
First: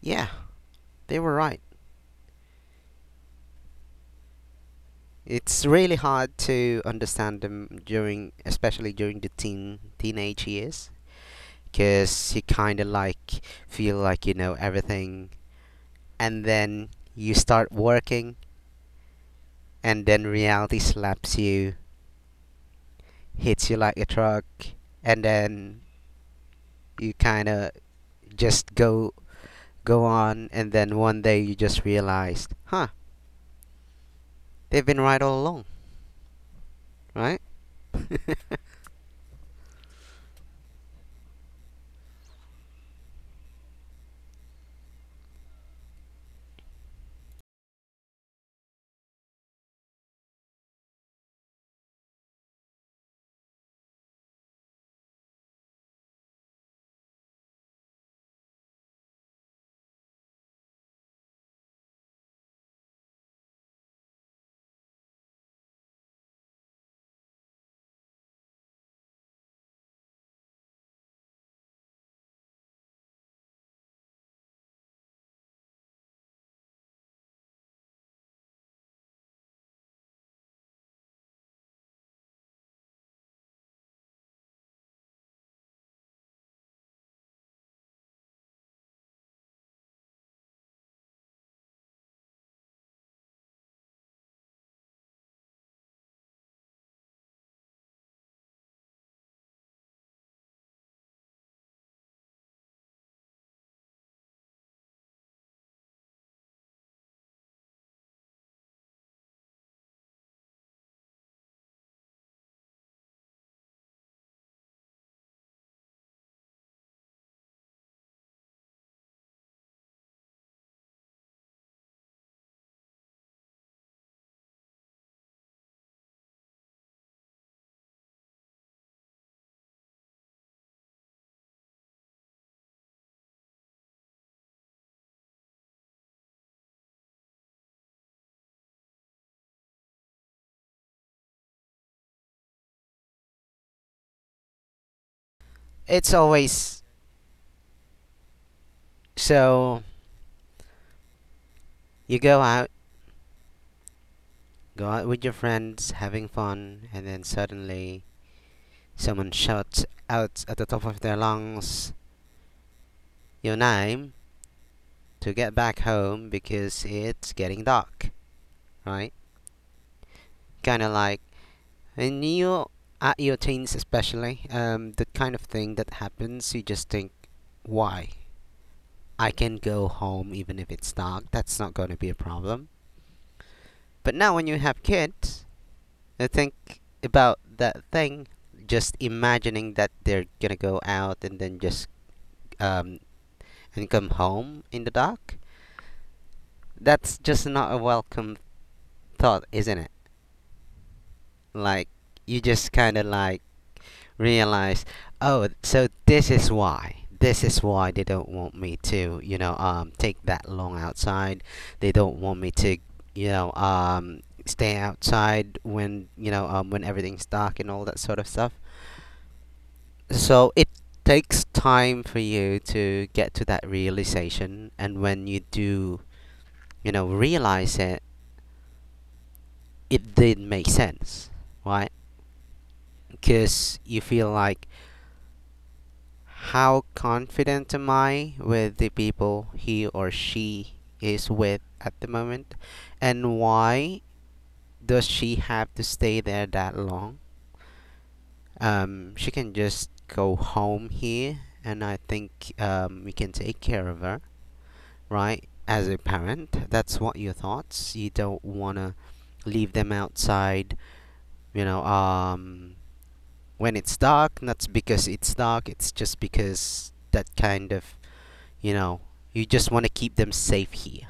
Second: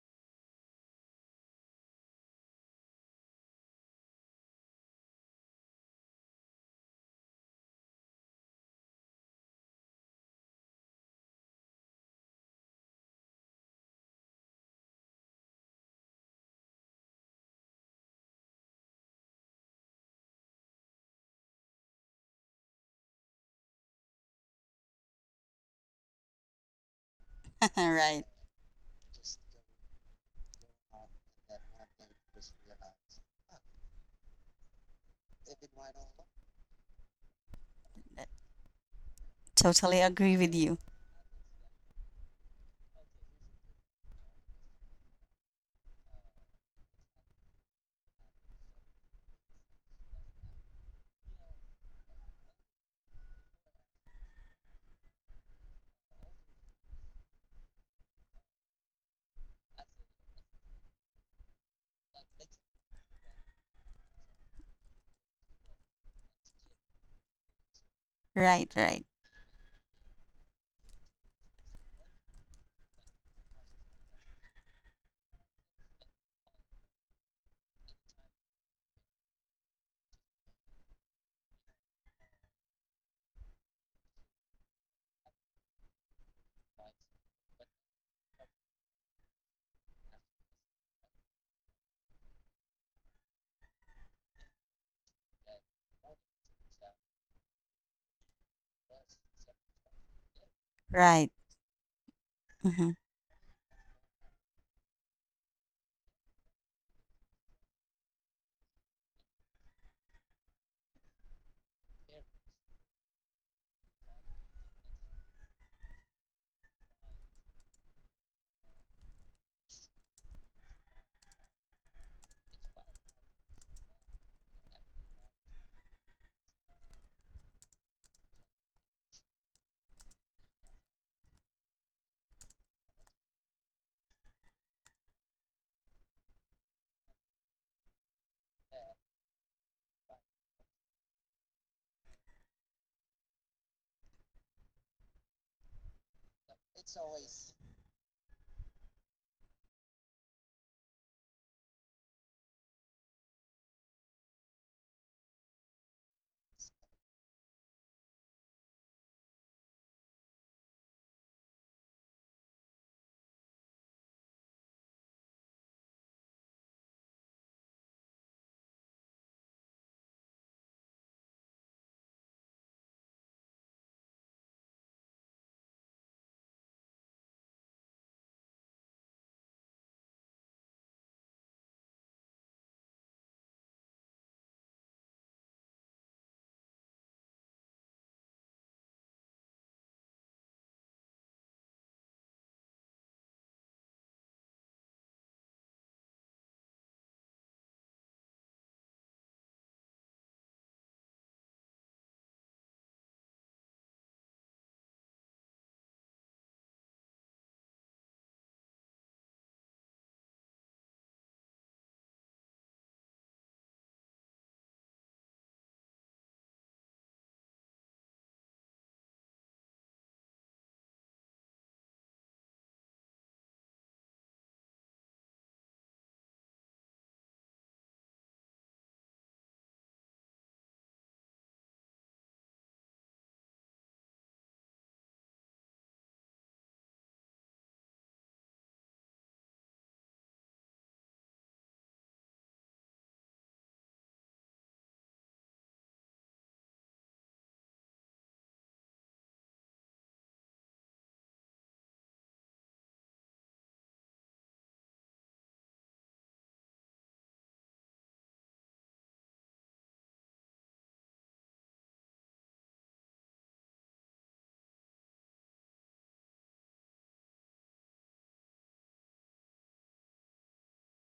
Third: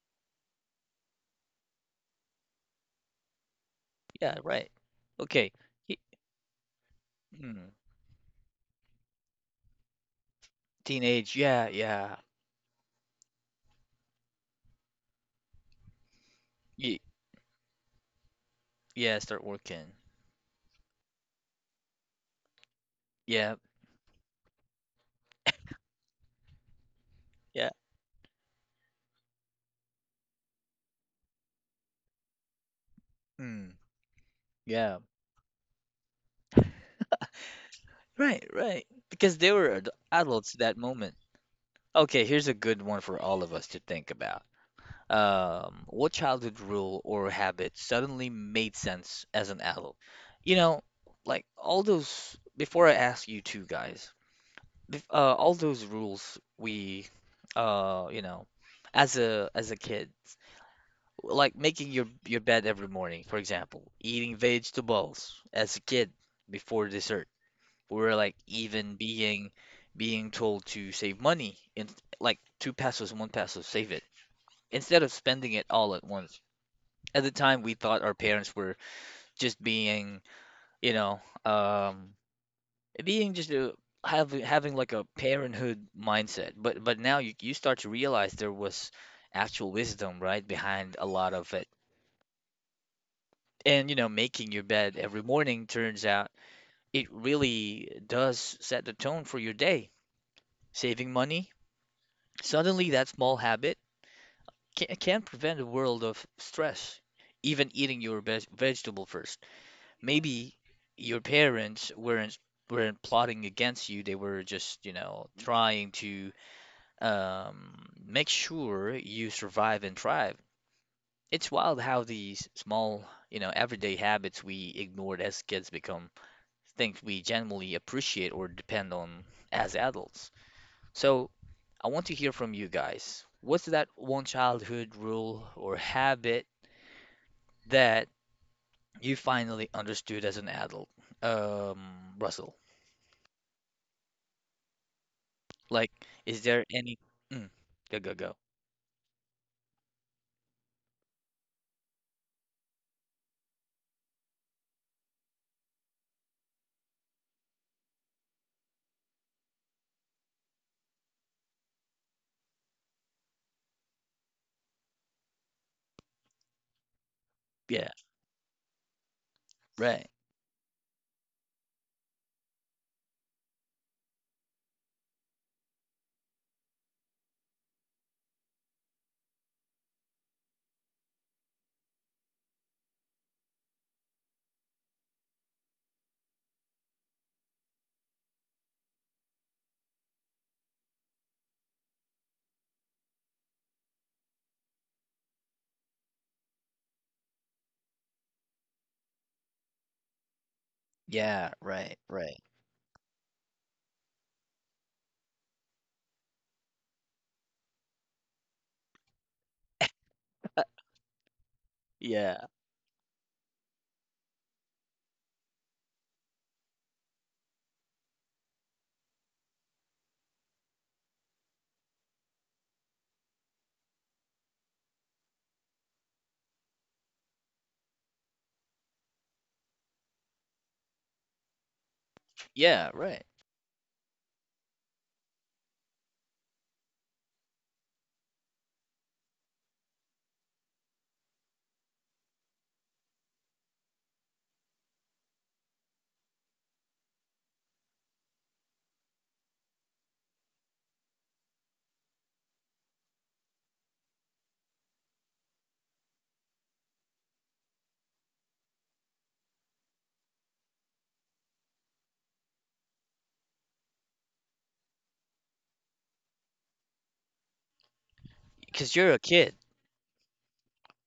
Speaker 2: yeah, they were right.
Speaker 1: Yeah, right. Okay.
Speaker 2: It's really
Speaker 1: Ye-
Speaker 2: hard to understand
Speaker 1: mm.
Speaker 2: them during, especially during the teenage years,
Speaker 1: Teenage, yeah, yeah.
Speaker 2: because you kind of like feel like you know everything, and then
Speaker 1: Ye
Speaker 2: you start working,
Speaker 1: yeah, start working.
Speaker 2: and then reality slaps you,
Speaker 1: Yeah,
Speaker 2: hits you like a truck, and then you kind
Speaker 1: yeah.
Speaker 2: of
Speaker 3: right.
Speaker 2: just go on, and then one day you just realized, huh,
Speaker 1: Mm,
Speaker 2: they've
Speaker 1: yeah.
Speaker 2: been right all along, right?
Speaker 1: Right, right. Because they were ad
Speaker 3: Totally agree with
Speaker 1: adults at that
Speaker 3: you.
Speaker 1: moment. Okay, here's a good one for all of us to think about. What childhood rule or habit suddenly made sense as an adult? You know, like all those, before I ask you two guys, all those rules we you know as a kid like making your bed every morning for example eating vegetables as a kid before dessert or like
Speaker 3: Right,
Speaker 1: even
Speaker 3: right,
Speaker 1: being told to save money in like two pesos one peso save it instead of spending it all at once at the time we thought our parents were just being you know um being just having like a parenthood mindset. But now you start to realize there was actual wisdom right behind a lot of it. And you know, making your bed every morning turns out it really does set the tone for your day. Saving
Speaker 3: right.
Speaker 1: money, suddenly
Speaker 3: hmm
Speaker 1: that small habit can prevent a world of stress. Even eating your vegetable first. Maybe your parents weren't plotting against you. They were just, you know, trying to um, make sure you survive and thrive. It's wild how these small, you know, everyday habits we ignored as kids become things we genuinely appreciate or depend on as adults. So, I want to hear from you guys. What's that one childhood rule or habit that you finally understood as an adult? Um, Russell, like,
Speaker 2: It's
Speaker 1: is there
Speaker 2: always
Speaker 1: any? Mm, go, go, go.
Speaker 2: so you go out Go out with your friends, having fun, and then suddenly someone shouts out at the top of their lungs, your name, to get back home because it's getting
Speaker 1: Yeah,
Speaker 2: dark, right?
Speaker 1: right.
Speaker 2: Kind of like when you at your teens, especially, the kind of thing that happens, you just think, why? I can go home even if it's dark. That's not going to be a problem. But now when you have kids, I think about that thing, just imagining that they're gonna go out and then just um and come home in the dark. That's just not a welcome thought, isn't it?
Speaker 1: Yeah,
Speaker 2: Like
Speaker 1: right, right.
Speaker 2: you just kind of like realize, oh, so this is why. This is why they don't want me to, you know, take that long outside. They don't want
Speaker 1: Yeah,
Speaker 2: me to, you know, stay outside when, you know, when everything's dark and all that sort of stuff. So it takes time for you to get to that realization, and when you do, you know, realize it, it did make sense, right?
Speaker 1: yeah, right.
Speaker 2: Because you feel like, how confident am I with the people he or she is with at the moment, and why does she have to stay there that long? She can just go home here, and I think we can take care of her, right? As a parent, that's what your thoughts. You don't want to leave them outside, you know, when it's dark, not because it's dark, it's just because that kind of, you
Speaker 1: Because
Speaker 2: know,
Speaker 1: you're a
Speaker 2: you
Speaker 1: kid.
Speaker 2: just want to keep them safe here.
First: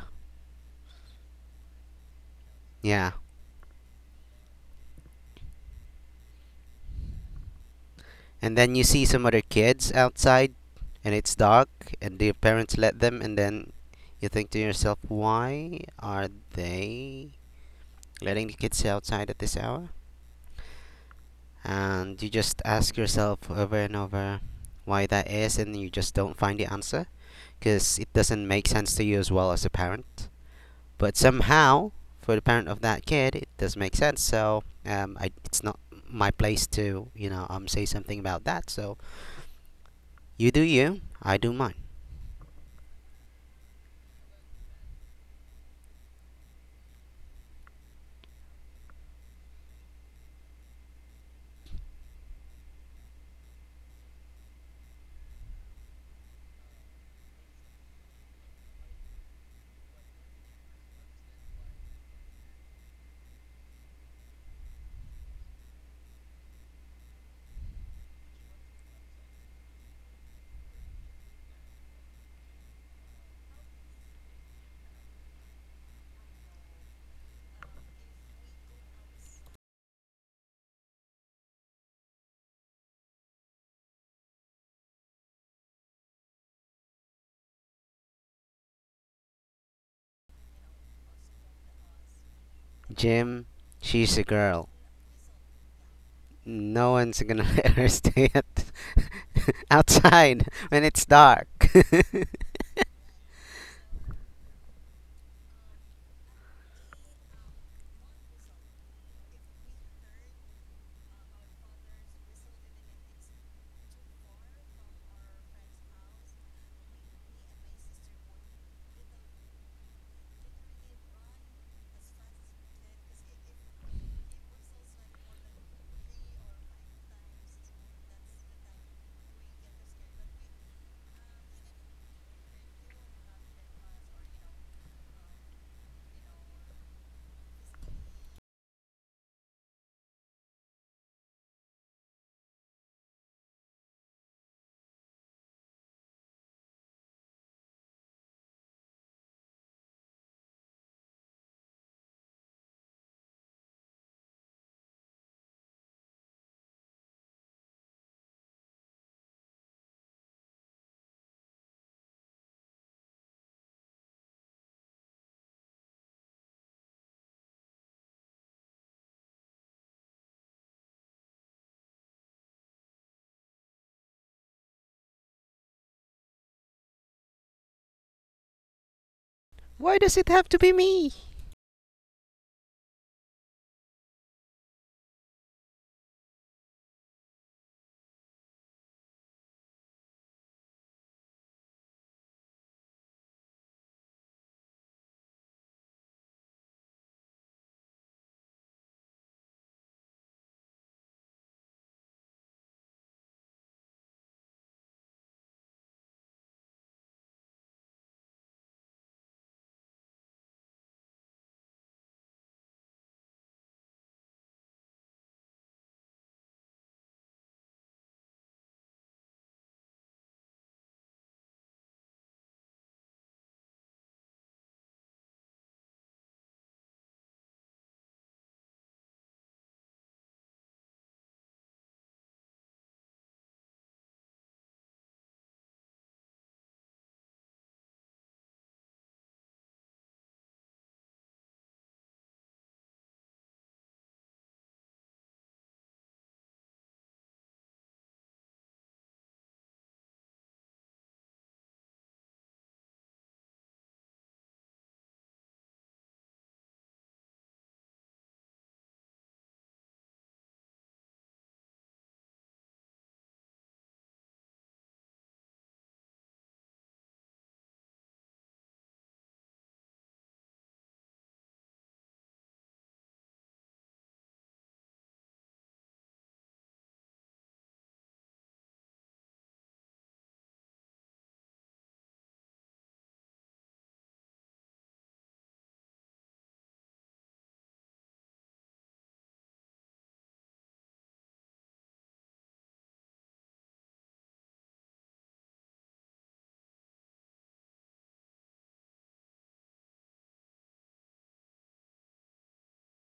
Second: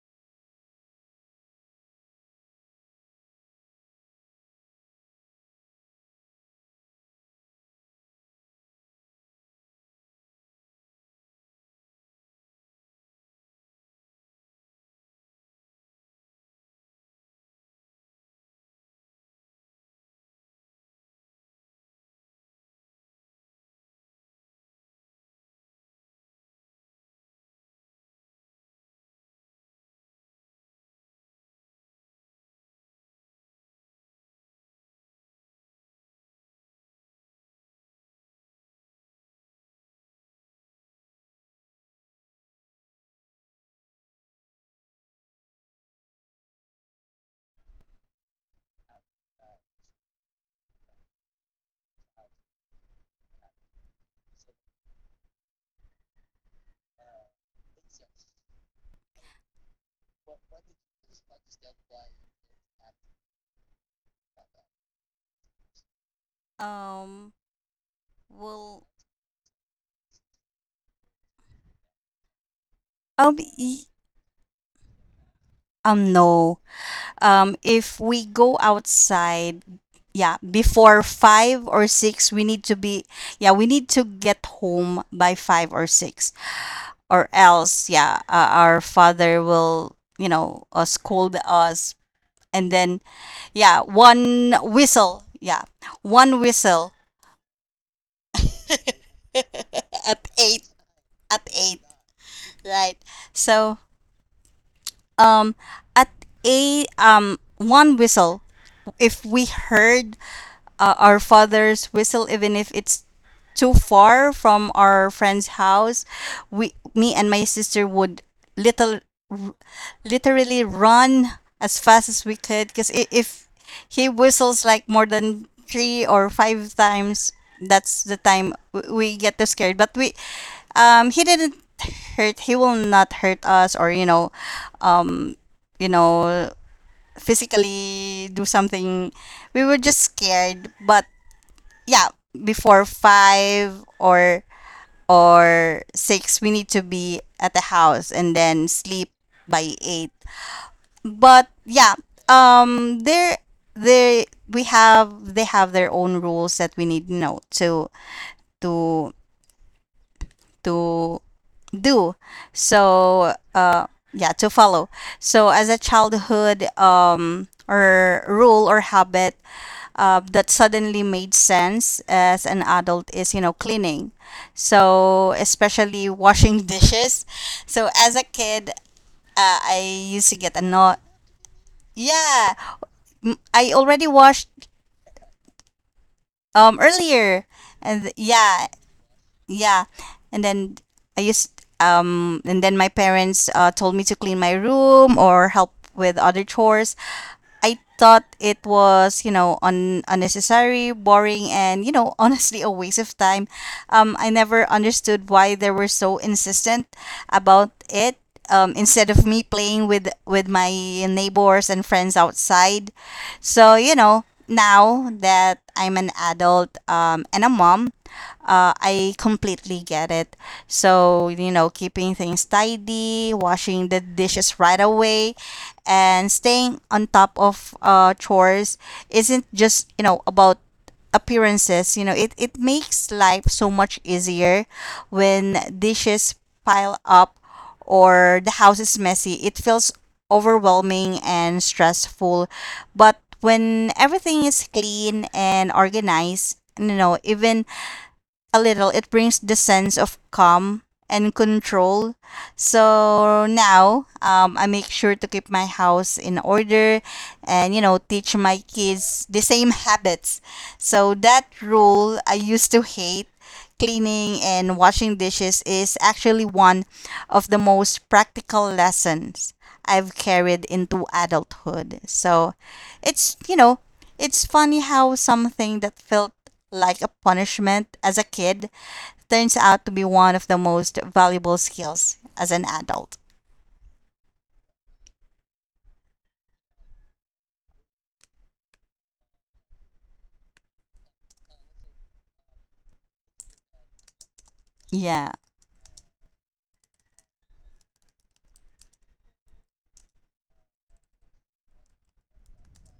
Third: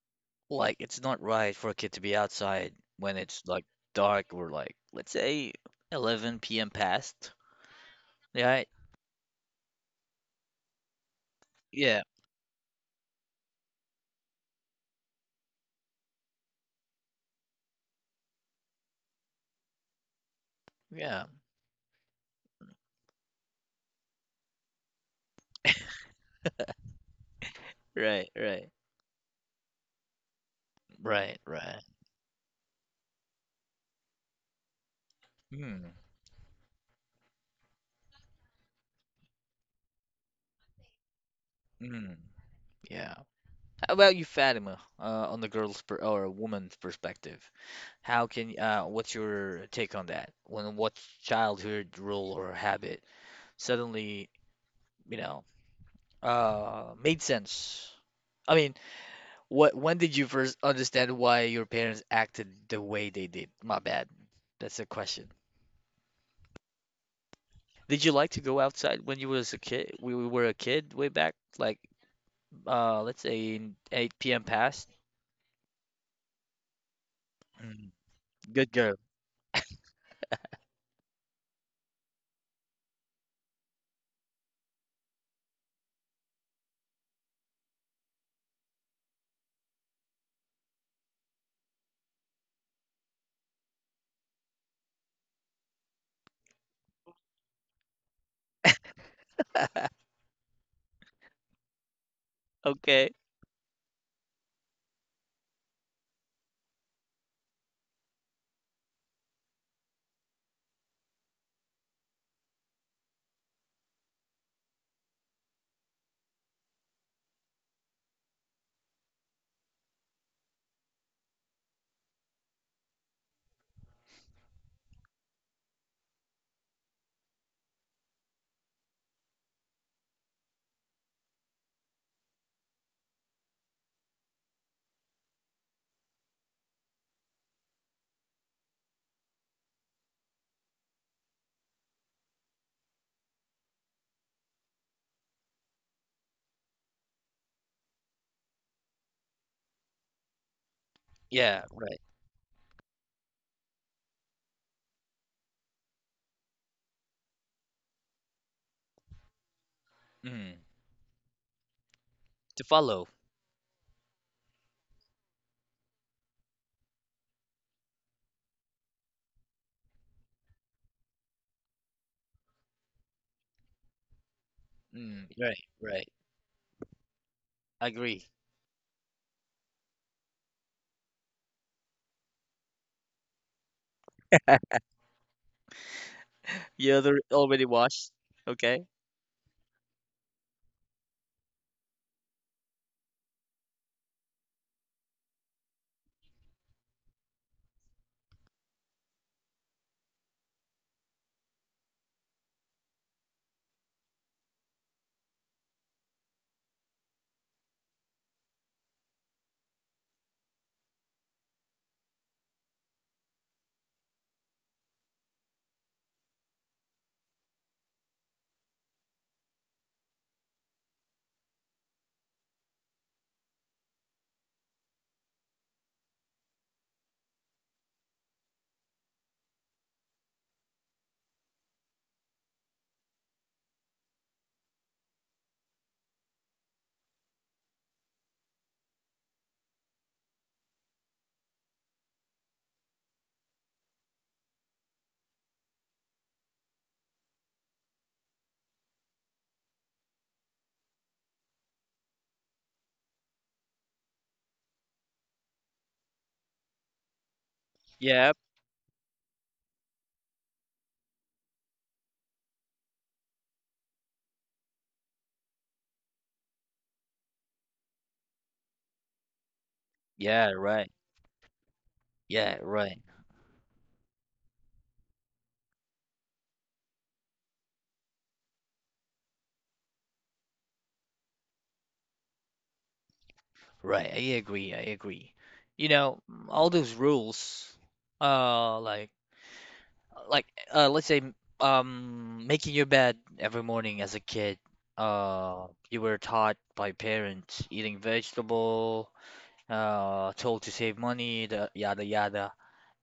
Speaker 1: Like, it's not right for a kid to be outside
Speaker 2: Yeah.
Speaker 1: when it's like dark or like, let's say 11 p.m. past.
Speaker 2: And
Speaker 1: Right?
Speaker 2: then you see some other kids outside and it's dark
Speaker 1: Yeah.
Speaker 2: and their parents let them, and then you think to yourself, why are they letting the kids outside at this hour?
Speaker 1: Yeah.
Speaker 2: And you just ask yourself over and over why that is, and you just don't find the answer, because it
Speaker 1: Right.
Speaker 2: doesn't
Speaker 1: Right.
Speaker 2: make sense to you as well as a parent. But
Speaker 1: Right. Right.
Speaker 2: somehow for the parent of that kid it does make sense. So, it's not
Speaker 1: Hmm.
Speaker 2: my place to, you know, say something about that. So you do you, I do mine.
Speaker 1: Hmm. Yeah. How about you, Fatima, on the girl's per or a woman's perspective? What's your take on that? When what childhood rule or habit suddenly, you know, made sense? I mean, What when did you first understand why your parents acted the way they did? My bad. That's the question.
Speaker 3: Um,
Speaker 1: Did you like to go
Speaker 3: well,
Speaker 1: outside when you was a kid? We were a kid way back, like let's
Speaker 3: um,
Speaker 1: say in
Speaker 3: y-
Speaker 1: 8 p.m. past.
Speaker 3: no.
Speaker 1: Mm,
Speaker 3: If we go
Speaker 1: good girl.
Speaker 3: outside, yeah, before 5 or 6, we need to get home by 5 or 6, or else our father will scold us. And then
Speaker 2: Jim,
Speaker 3: yeah,
Speaker 2: she's a
Speaker 3: one
Speaker 2: girl.
Speaker 3: whistle, yeah, one whistle.
Speaker 2: No one's gonna let her stay at,
Speaker 3: at
Speaker 2: outside
Speaker 3: eight
Speaker 2: when it's
Speaker 3: at
Speaker 2: dark.
Speaker 3: eight right.
Speaker 1: Okay.
Speaker 3: So um at 8, one whistle, if we heard our father's whistle, even if it's too far from our friend's house. Me and my sister would little, r- literally run as fast as we could because if he whistles like more than three or five times, that's the time we get too scared. He didn't hurt. He will not hurt us or um, you know, physically do something. We were just scared, but yeah, before five or six we need to be at the house and then sleep by 8. But
Speaker 1: Yeah,
Speaker 3: yeah,
Speaker 1: right.
Speaker 3: there they we have they have their own rules that we need to know to
Speaker 1: Mm,
Speaker 3: to do.
Speaker 1: to follow.
Speaker 3: So, yeah, to follow. So, as a childhood or rule or habit that suddenly made sense as an adult is, cleaning.
Speaker 1: Mm,
Speaker 3: So,
Speaker 1: right, right.
Speaker 3: especially washing dishes.
Speaker 1: I
Speaker 3: So, as
Speaker 1: agree.
Speaker 3: a kid,
Speaker 2: Why
Speaker 3: I
Speaker 2: does it
Speaker 3: used to
Speaker 2: have to
Speaker 3: get
Speaker 2: be
Speaker 3: annoyed.
Speaker 2: me?
Speaker 3: Yeah, I already washed
Speaker 1: You already
Speaker 3: earlier,
Speaker 1: already washed.
Speaker 3: and yeah.
Speaker 1: Okay.
Speaker 3: Yeah. And then I used and then my parents told me to clean my room or help with other chores. I thought it was, you know, unnecessary, boring, and, you know, honestly a waste of time. I never understood why they were so insistent about it. Instead of me playing with my neighbors and friends outside. So, now that I'm an adult, and a mom, I completely get it. So, keeping things tidy, washing the dishes right away, and staying on top of chores isn't just, about appearances. It makes life so much easier when dishes pile up or the house is messy. It feels overwhelming and stressful. But when everything is clean and organized, even a little, it brings the sense of calm and control. So now, I make sure to keep my house in order and,
Speaker 1: Yeah.
Speaker 3: teach my kids the same habits. So that rule I used to hate, cleaning and washing dishes, is actually one of the most practical lessons I've
Speaker 1: Yeah,
Speaker 3: carried
Speaker 1: right.
Speaker 3: into adulthood. So
Speaker 1: Yeah, right.
Speaker 3: it's, you know, it's funny how something that felt like a punishment as a kid turns out to be one of the most valuable skills as an adult.
Speaker 1: Right, I agree. I agree. You know, all those rules, uh, like, like, let's say, making your bed every morning as a kid,
Speaker 3: Yeah.
Speaker 1: you were taught by parents eating vegetable, told to save money, the yada yada.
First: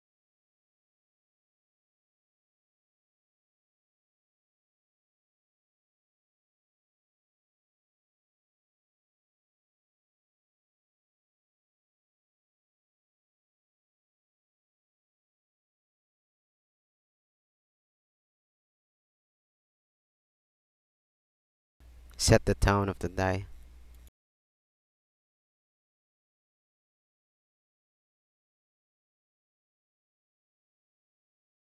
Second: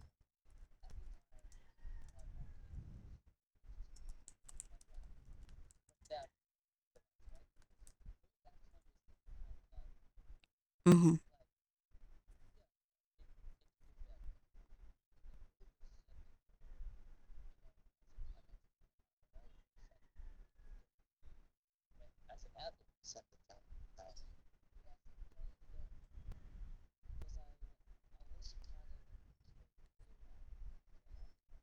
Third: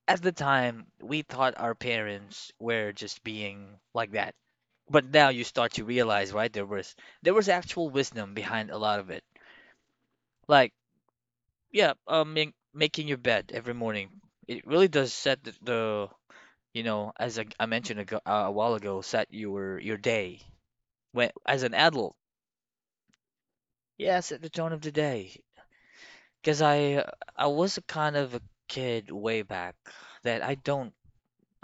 Speaker 1: At the time, we thought our parents were just being like that. But now you start to realize, right? There was actual wisdom behind a lot of it. Like
Speaker 3: Mm-hmm.
Speaker 1: yeah, making your bed every morning. It really does set the you know, as I mentioned ago, a while ago, set your day when as an adult.
Speaker 2: Set the tone of the day.
Speaker 1: Yeah, set the tone of the day. Because I was a kind of a kid way back that I don't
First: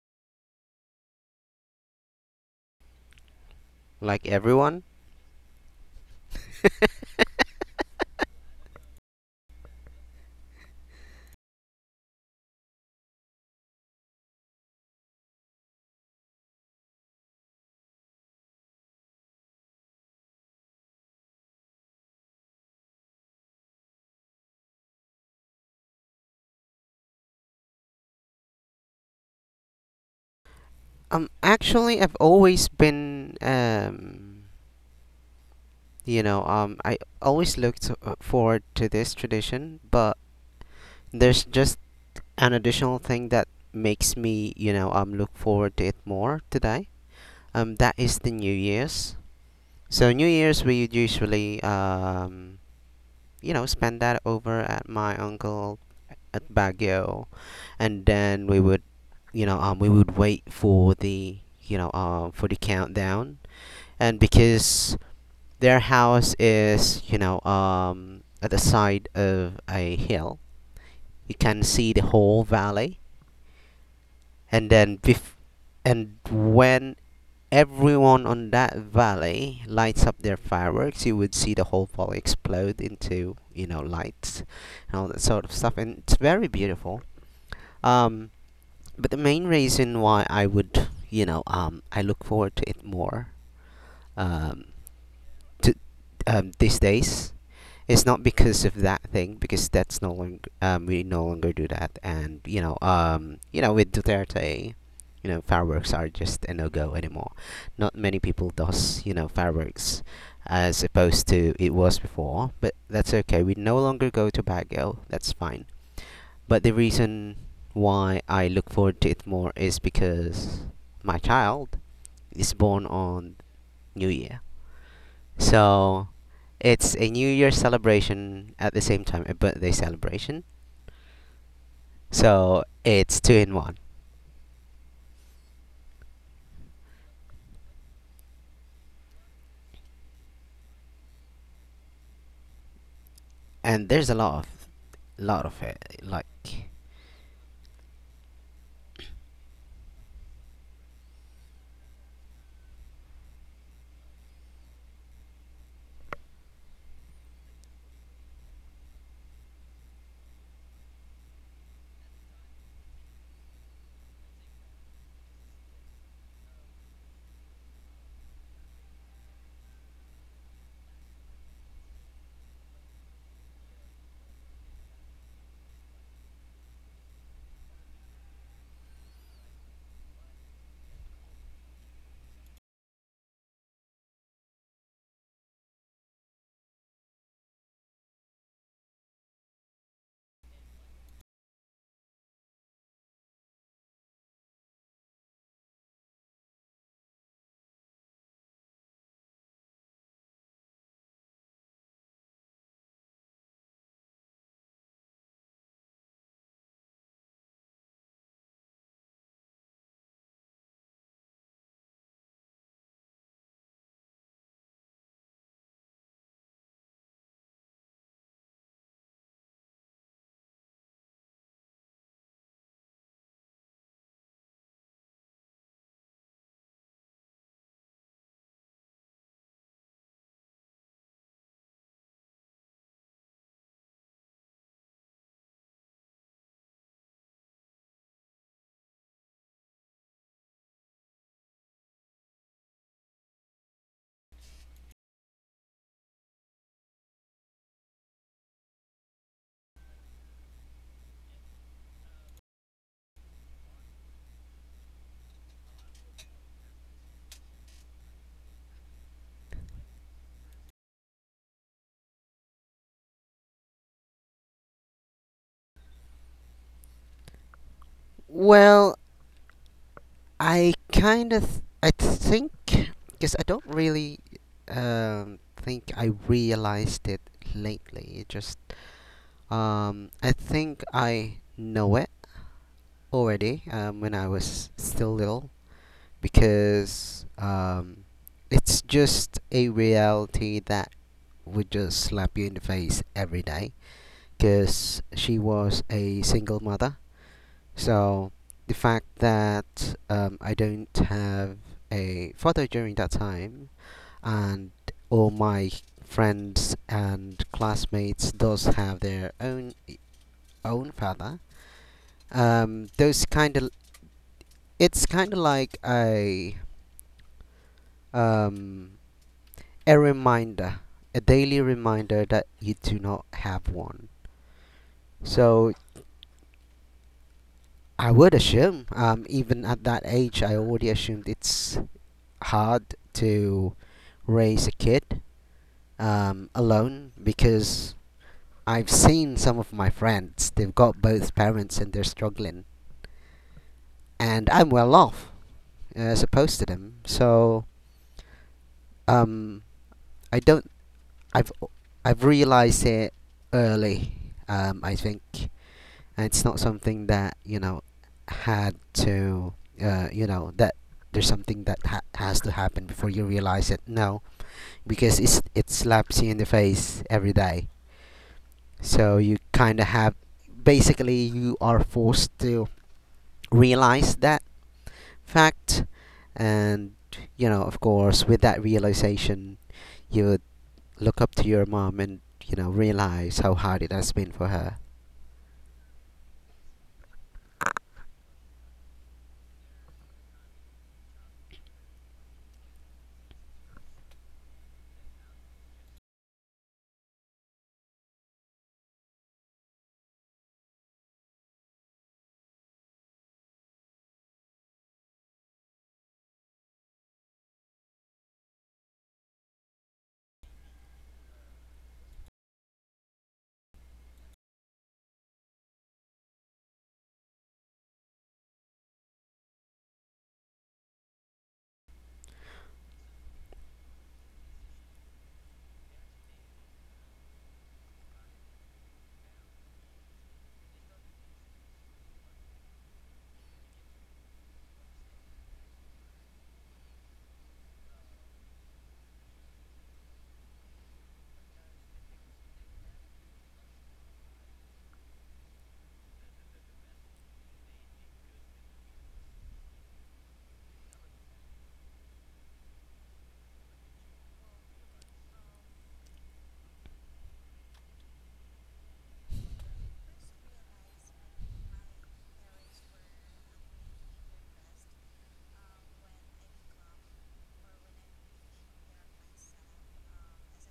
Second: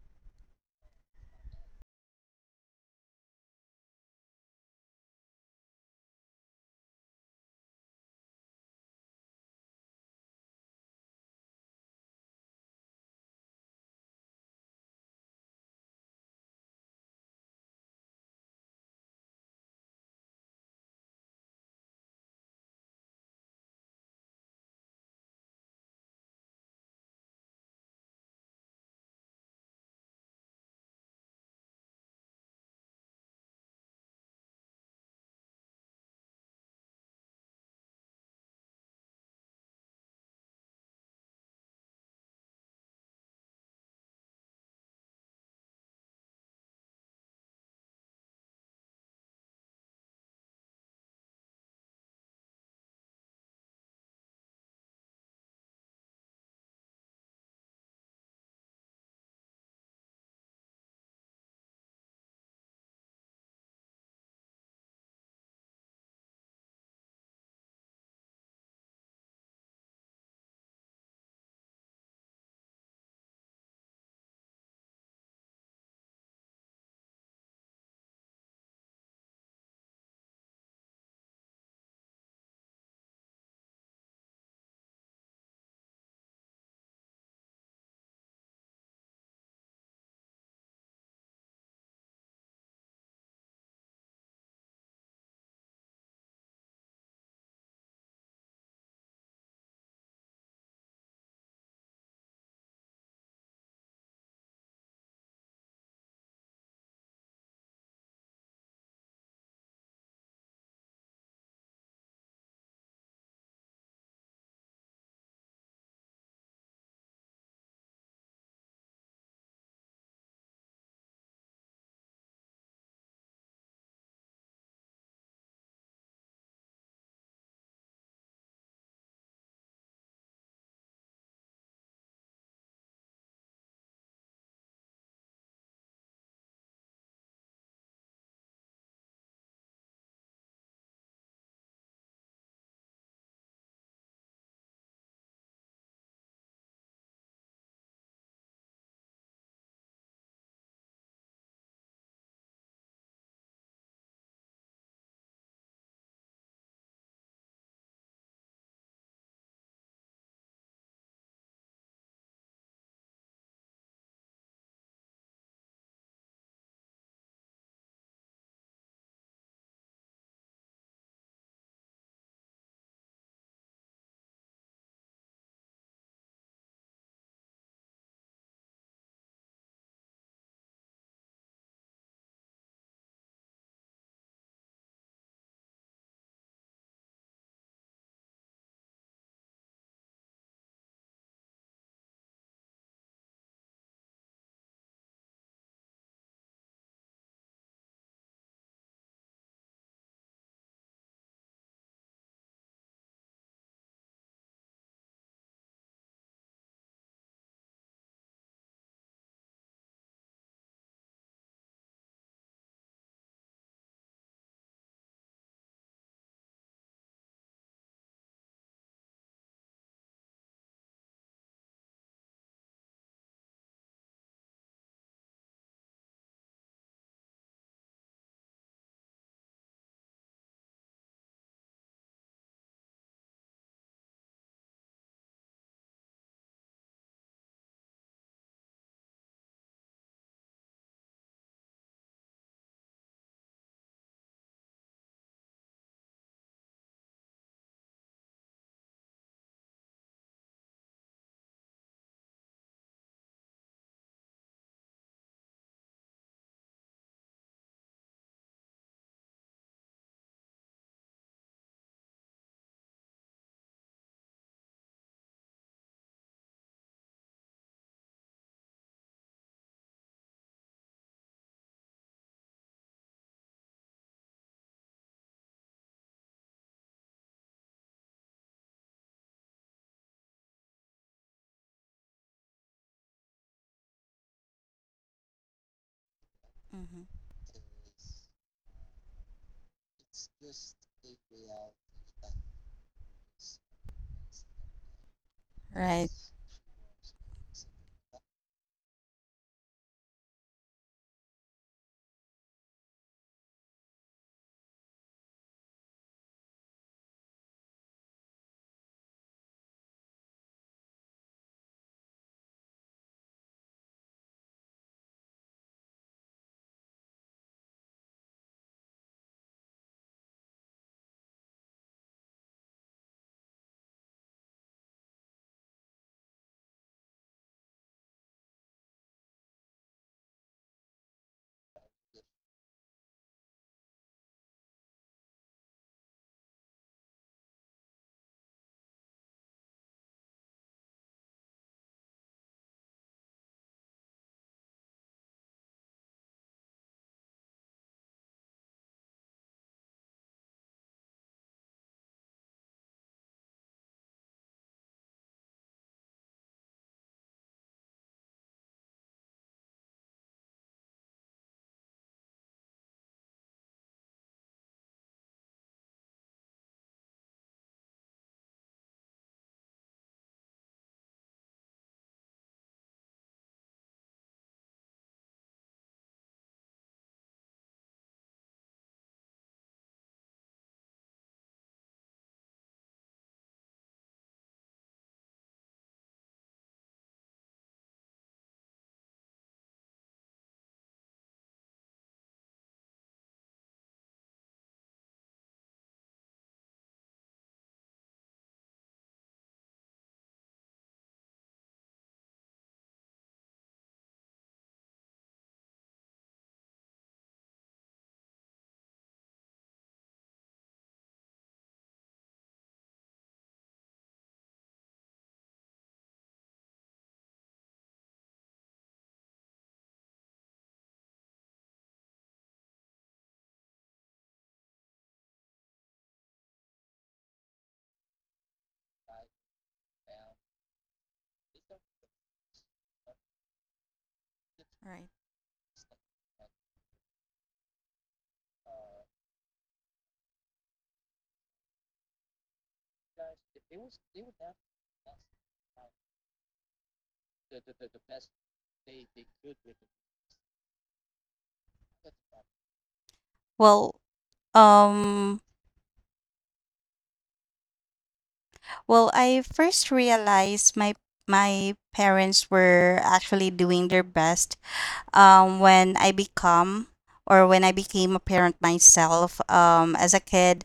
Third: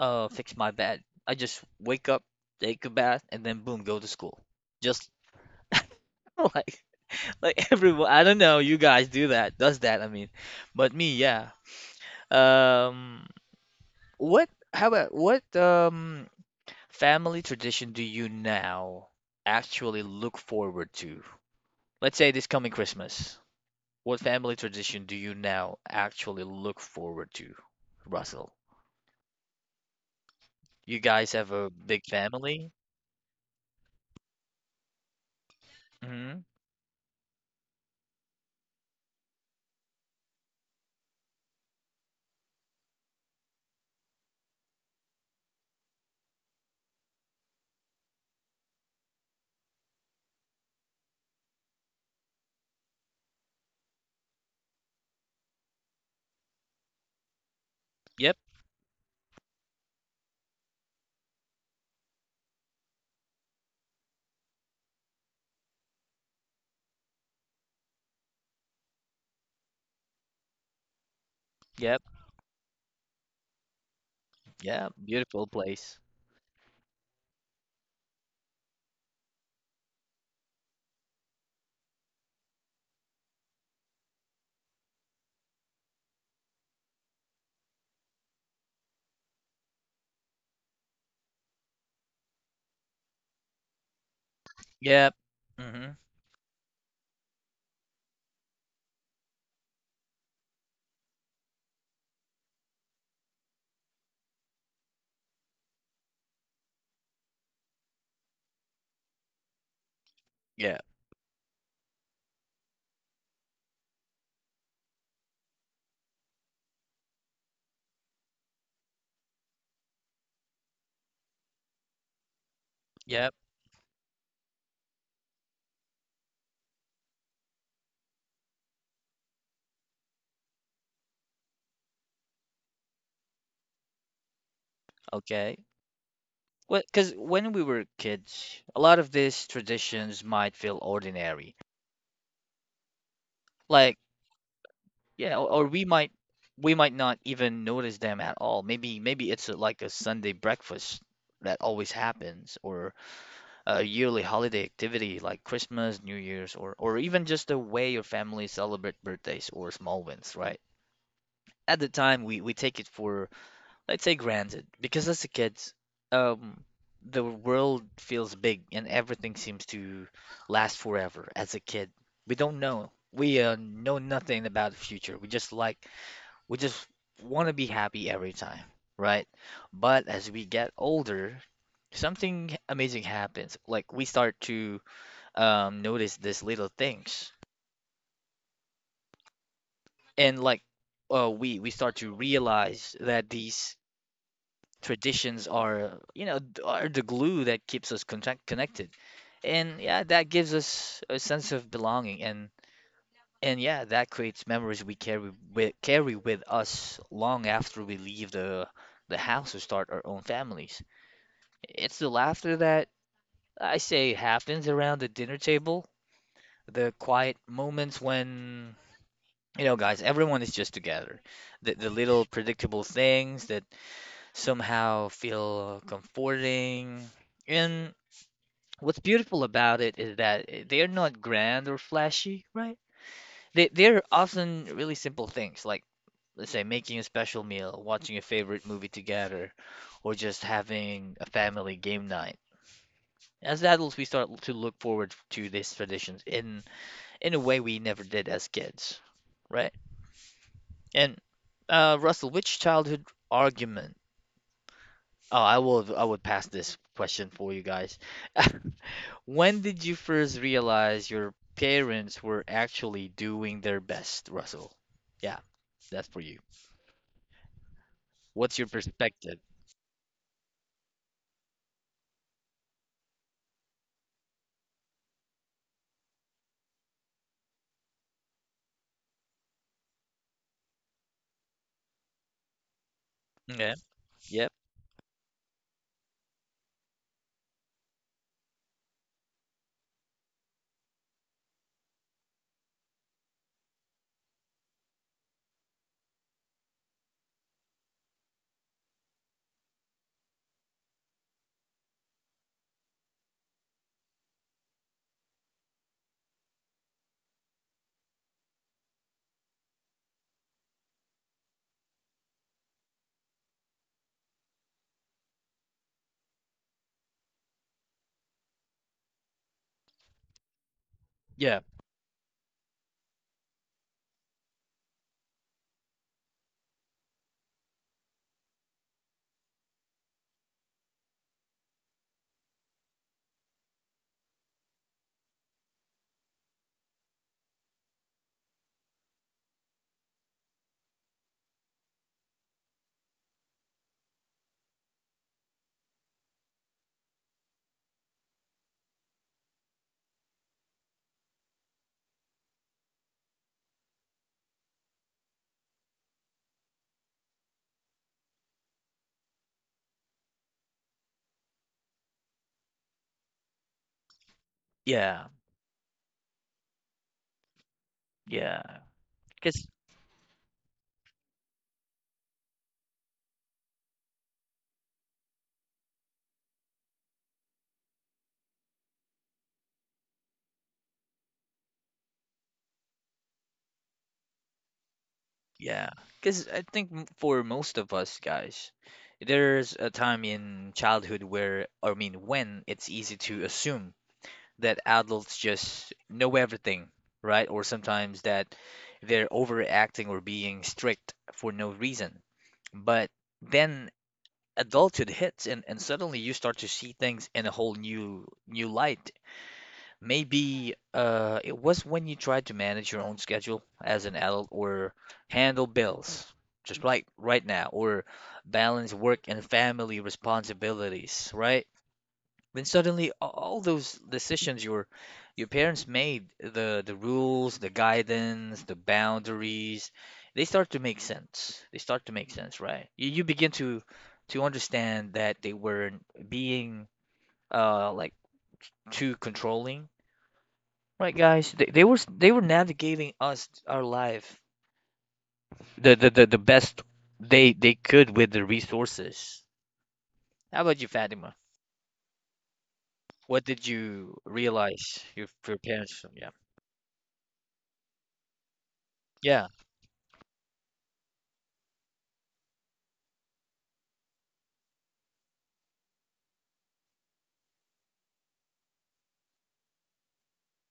Speaker 1: fix my bed. I just wake up, take a bath, and then boom, go to
Speaker 2: Like
Speaker 1: school.
Speaker 2: everyone.
Speaker 1: Just like like everyone. I don't know. You guys do that? I mean, but me, yeah. Um. How about what family tradition do you now actually look forward to? Let's say this coming Christmas. What family tradition do you now actually look forward to, Russell? You
Speaker 2: Um,
Speaker 1: guys have a
Speaker 2: actually,
Speaker 1: big
Speaker 2: I've always
Speaker 1: family?
Speaker 2: been, you
Speaker 1: Mm-hmm.
Speaker 2: know, I always looked, forward to this tradition, but there's just an additional thing that makes me, you know, look forward to it more today. That is the New Year's. So New Year's we usually, you know, spend that over at my uncle at Baguio, and
Speaker 1: Yep,
Speaker 2: then we would, we would wait for the, for the countdown, and because their house is, at the side of a hill, you can see
Speaker 1: yep,
Speaker 2: the whole valley, and
Speaker 1: yeah.
Speaker 2: then
Speaker 1: Beautiful place.
Speaker 2: and when everyone on that valley lights up their fireworks, you would see the whole valley explode into, you know, lights and all that sort of stuff, and it's very beautiful um But the main reason why I would, I look forward to it more um,
Speaker 1: Yep.
Speaker 2: to
Speaker 1: Mm-hmm.
Speaker 2: these days is not because of that thing, because that's no longer we no longer do that. And you know, with Duterte, you know, fireworks are just a no go anymore. Not many people does, you know, fireworks
Speaker 1: Yeah,
Speaker 2: as opposed to it was before, but that's okay. We no longer go to Baguio. That's fine. But the reason why I look forward to it more is because my child is born
Speaker 1: yep.
Speaker 2: on New Year. So it's a New Year celebration at the same time a birthday celebration. So it's two in one.
Speaker 1: Okay. Well, because when we were kids, a lot of these traditions might feel ordinary.
Speaker 2: And
Speaker 1: Like
Speaker 2: there's a lot of
Speaker 1: yeah,
Speaker 2: lot of
Speaker 1: or we
Speaker 2: it
Speaker 1: might
Speaker 2: like
Speaker 1: not even notice them at all. Maybe it's a, like a Sunday breakfast that always happens, or a yearly holiday activity like Christmas, New Year's, or even just the way your family celebrate birthdays or small wins, right? At the time, we take it for let's say granted because as a kid, um, the world feels big and everything seems to last forever. As a kid, we don't know. We know nothing about the future. We just want to be happy every time, right? But as we get older, something amazing happens. Like we start to notice these little things, and like we start to realize that these traditions are, you know, are the glue that keeps us connected. And yeah, that gives us a sense of belonging and yeah, that creates memories we carry with us long after we leave the house to start our own families. It's the laughter that I say happens around the dinner table, the quiet moments when, you know, guys, everyone is just together. The little predictable things that somehow feel comforting. And what's beautiful about it is that they're not grand or flashy, right? They're often really simple things, like, let's say, making a special meal, watching a favorite movie together, or just having a family game night. As adults, we start to look forward to these traditions in a way we never did as kids, right? And Russell, which childhood argument? Oh, I would pass this question for you guys. When did you first realize your parents were actually doing their best, Russell? Yeah, that's for you. What's your
Speaker 2: well,
Speaker 1: perspective?
Speaker 2: I kind of I think because I don't really think I realized it lately. It just I think I know it already
Speaker 1: Yeah.
Speaker 2: when I
Speaker 1: Yep.
Speaker 2: was still little
Speaker 3: Mm-hmm.
Speaker 2: because it's just a reality that would just slap you in the face every day because she was
Speaker 3: Right.
Speaker 2: a single mother. So the fact that I don't have a father during that time, and all my friends and classmates does have their own father, those kind of, it's kind of like um, a reminder, a
Speaker 1: Yeah.
Speaker 2: daily reminder that you do not have one. So I would assume even at that age I already assumed it's hard to raise a kid alone, because I've seen some of my friends, they've got both parents and they're struggling, and I'm well off, as opposed to them. So um, I don't I've I've realized it early. I think, and it's not something that, you know, had to you know, that there's something that has to happen before you realize it. No, because
Speaker 1: Yeah.
Speaker 2: it's, it slaps you in the face every day.
Speaker 1: Yeah.
Speaker 2: So you
Speaker 1: Because
Speaker 2: kind of have, basically you are forced to realize that fact, and you know, of course with that realization, you look up to your mom and, you know, realize how hard it has been for her.
Speaker 1: yeah, because I think for most of us guys, there's a time in childhood where, I mean, when it's easy to assume that adults just know everything, right? Or sometimes that they're overacting or being strict for no reason. But then adulthood hits and suddenly you start to see things in a whole new light. Maybe it was when you tried to manage your own schedule as an adult or handle bills, just like right now, or balance work and family responsibilities, right? Then suddenly all those decisions your parents made, the rules, the guidance, the boundaries, they start to make sense. They start to make sense, right? You begin to understand
Speaker 3: Right.
Speaker 1: that they weren't being uh like too controlling. Right, guys. They were navigating us our life the the best they could with the resources. How about you, Fatima? What did
Speaker 3: Well,
Speaker 1: you realize
Speaker 3: um,
Speaker 1: your parents? Yeah, yeah,
Speaker 3: I first realized my parents were actually doing their best when I become or when I became a parent myself. Um, as a kid,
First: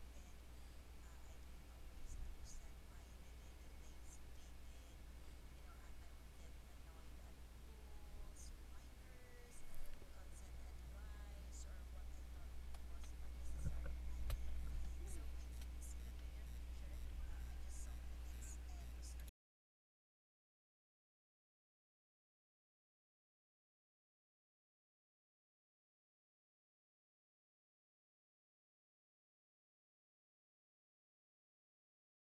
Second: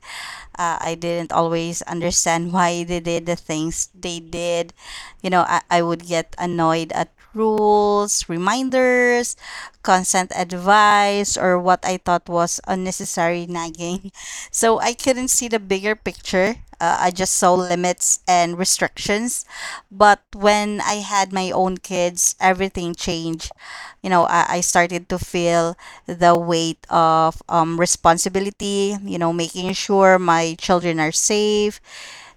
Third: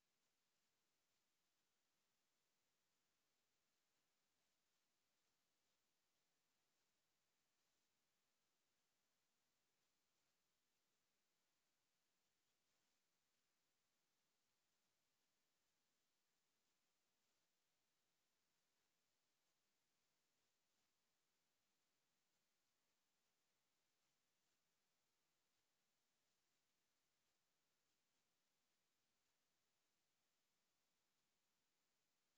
Speaker 3: I didn't always understand why they did the things they did. I would get annoyed at rules, reminders, consent advice, or what I thought was unnecessary nagging. So I couldn't see the bigger picture. I just saw limits and restrictions. But when I had my own kids, everything changed. I started to feel the weight of responsibility, making sure my children are safe,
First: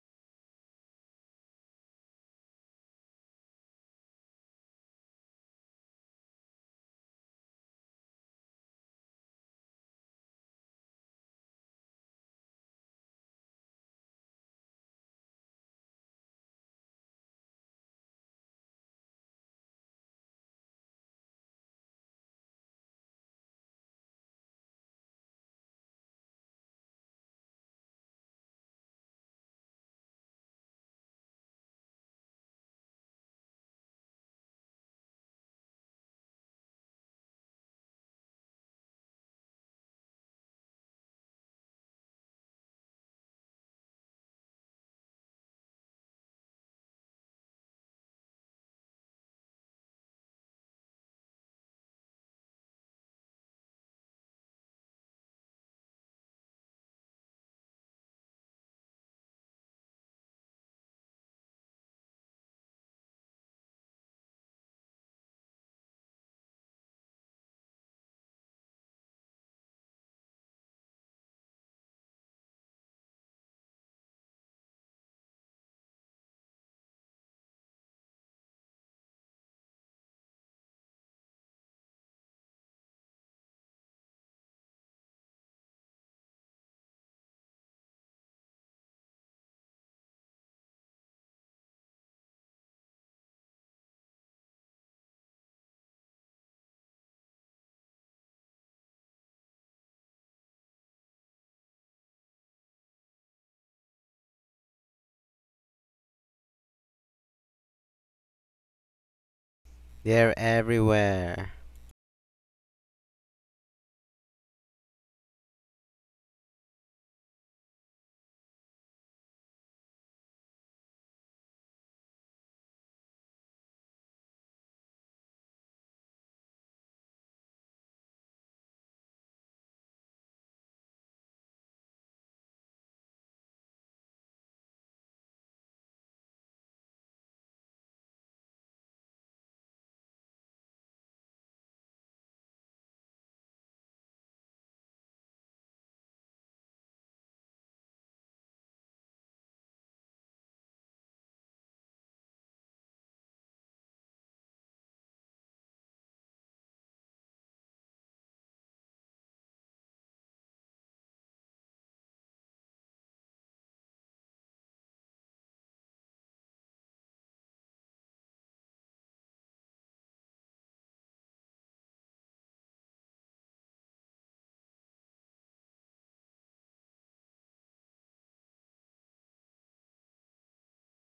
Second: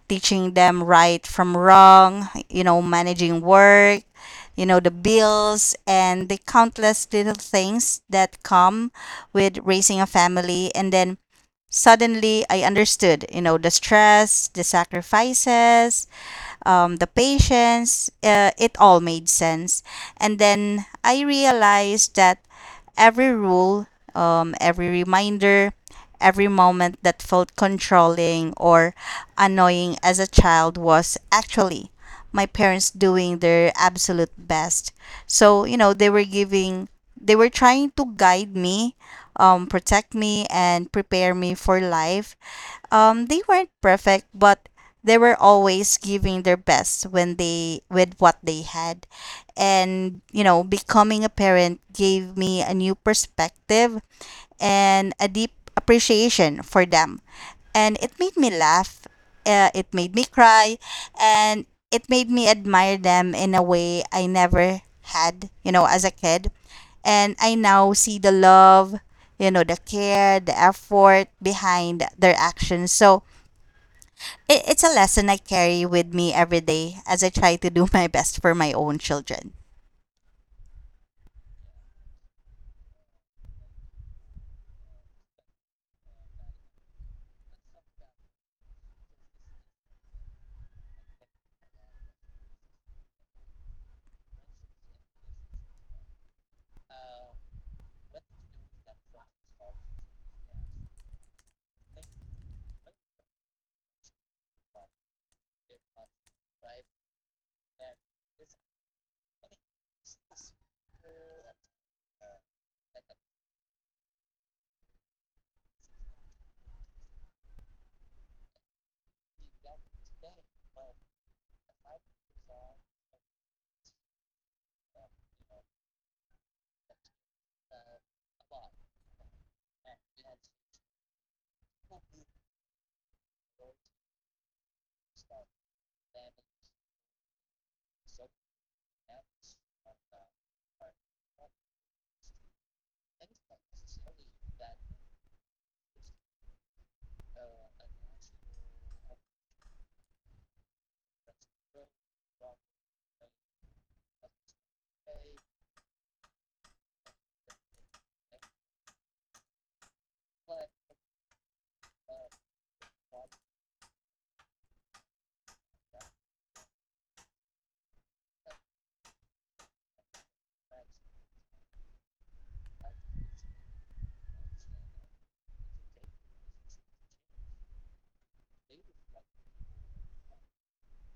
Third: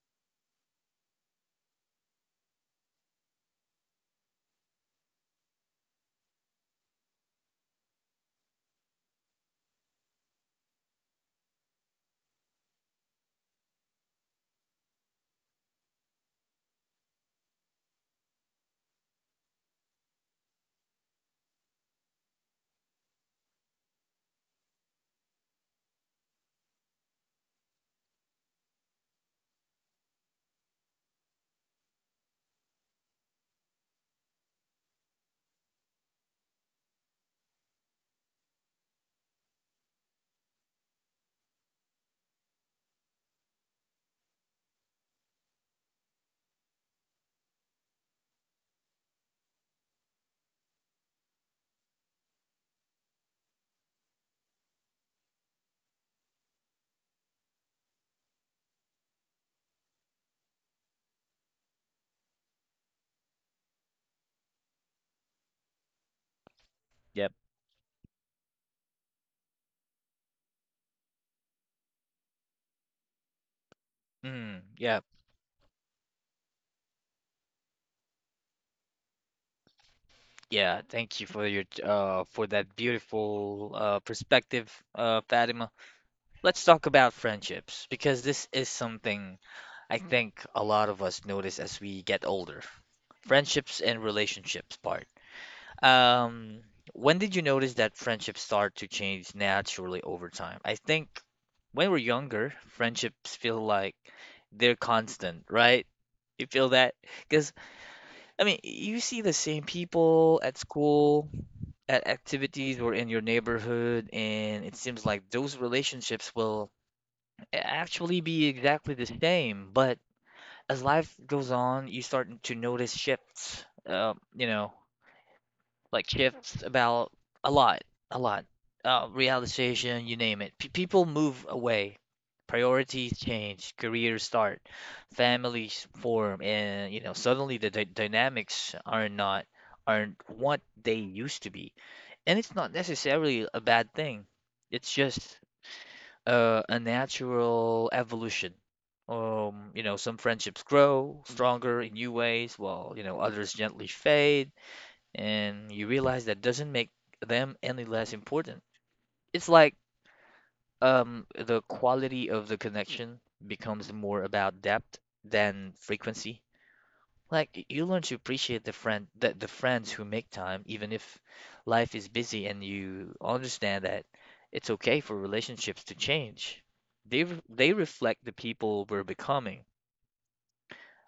Speaker 3: teaching them right from wrong, managing work, the bills and the countless little things that come with raising a family. And then suddenly I understood, the stress, the sacrifices, the patience, it all made sense. And then I realized that every rule, every reminder, every moment that felt controlling or annoying as a child was actually my parents doing their absolute best. So, you know, they were giving, they were trying to guide me, protect me, and prepare me for life they weren't perfect, but they were always giving their best when they with what they had. And you know becoming a parent gave me a new perspective and a deep appreciation for them, and it made me laugh, it made me cry, and it made me admire them in a way I never had, you know, as a kid. And
Speaker 1: yep.
Speaker 3: I now see the love, you know, the care, the effort behind their actions. So it,
Speaker 1: Mm,
Speaker 3: it's a
Speaker 1: yeah,
Speaker 3: lesson I carry with me every day as I try to do my best for my own children.
Speaker 1: yeah. Thank you for your for that beautiful perspective, Fatima. Let's talk about friendships because this is something I think a lot of us notice as we get older. Friendships and relationships part. Um, when did you notice that friendships start to change naturally over time? I think when we're younger, friendships feel like they're constant, right? You feel that? Because, I mean, you see the same
Speaker 2: They're
Speaker 1: people at school,
Speaker 2: everywhere.
Speaker 1: at activities, or in your neighborhood, and it seems like those relationships will actually be exactly the same. But as life goes on, you start to notice shifts. You know, like shifts about a lot, a lot. Realization, you name it. People move away, priorities change, careers start, families form, and you know suddenly the dynamics are not aren't what they used to be, and it's not necessarily a bad thing. It's just a natural evolution. You know, some friendships grow stronger in new ways, while you know others gently fade and you realize that doesn't make them any less important. It's like the quality of the connection becomes more about depth than frequency. Like you learn to appreciate the friends who make time, even if life is busy, and you understand that it's okay for relationships to change. They reflect the people we're becoming.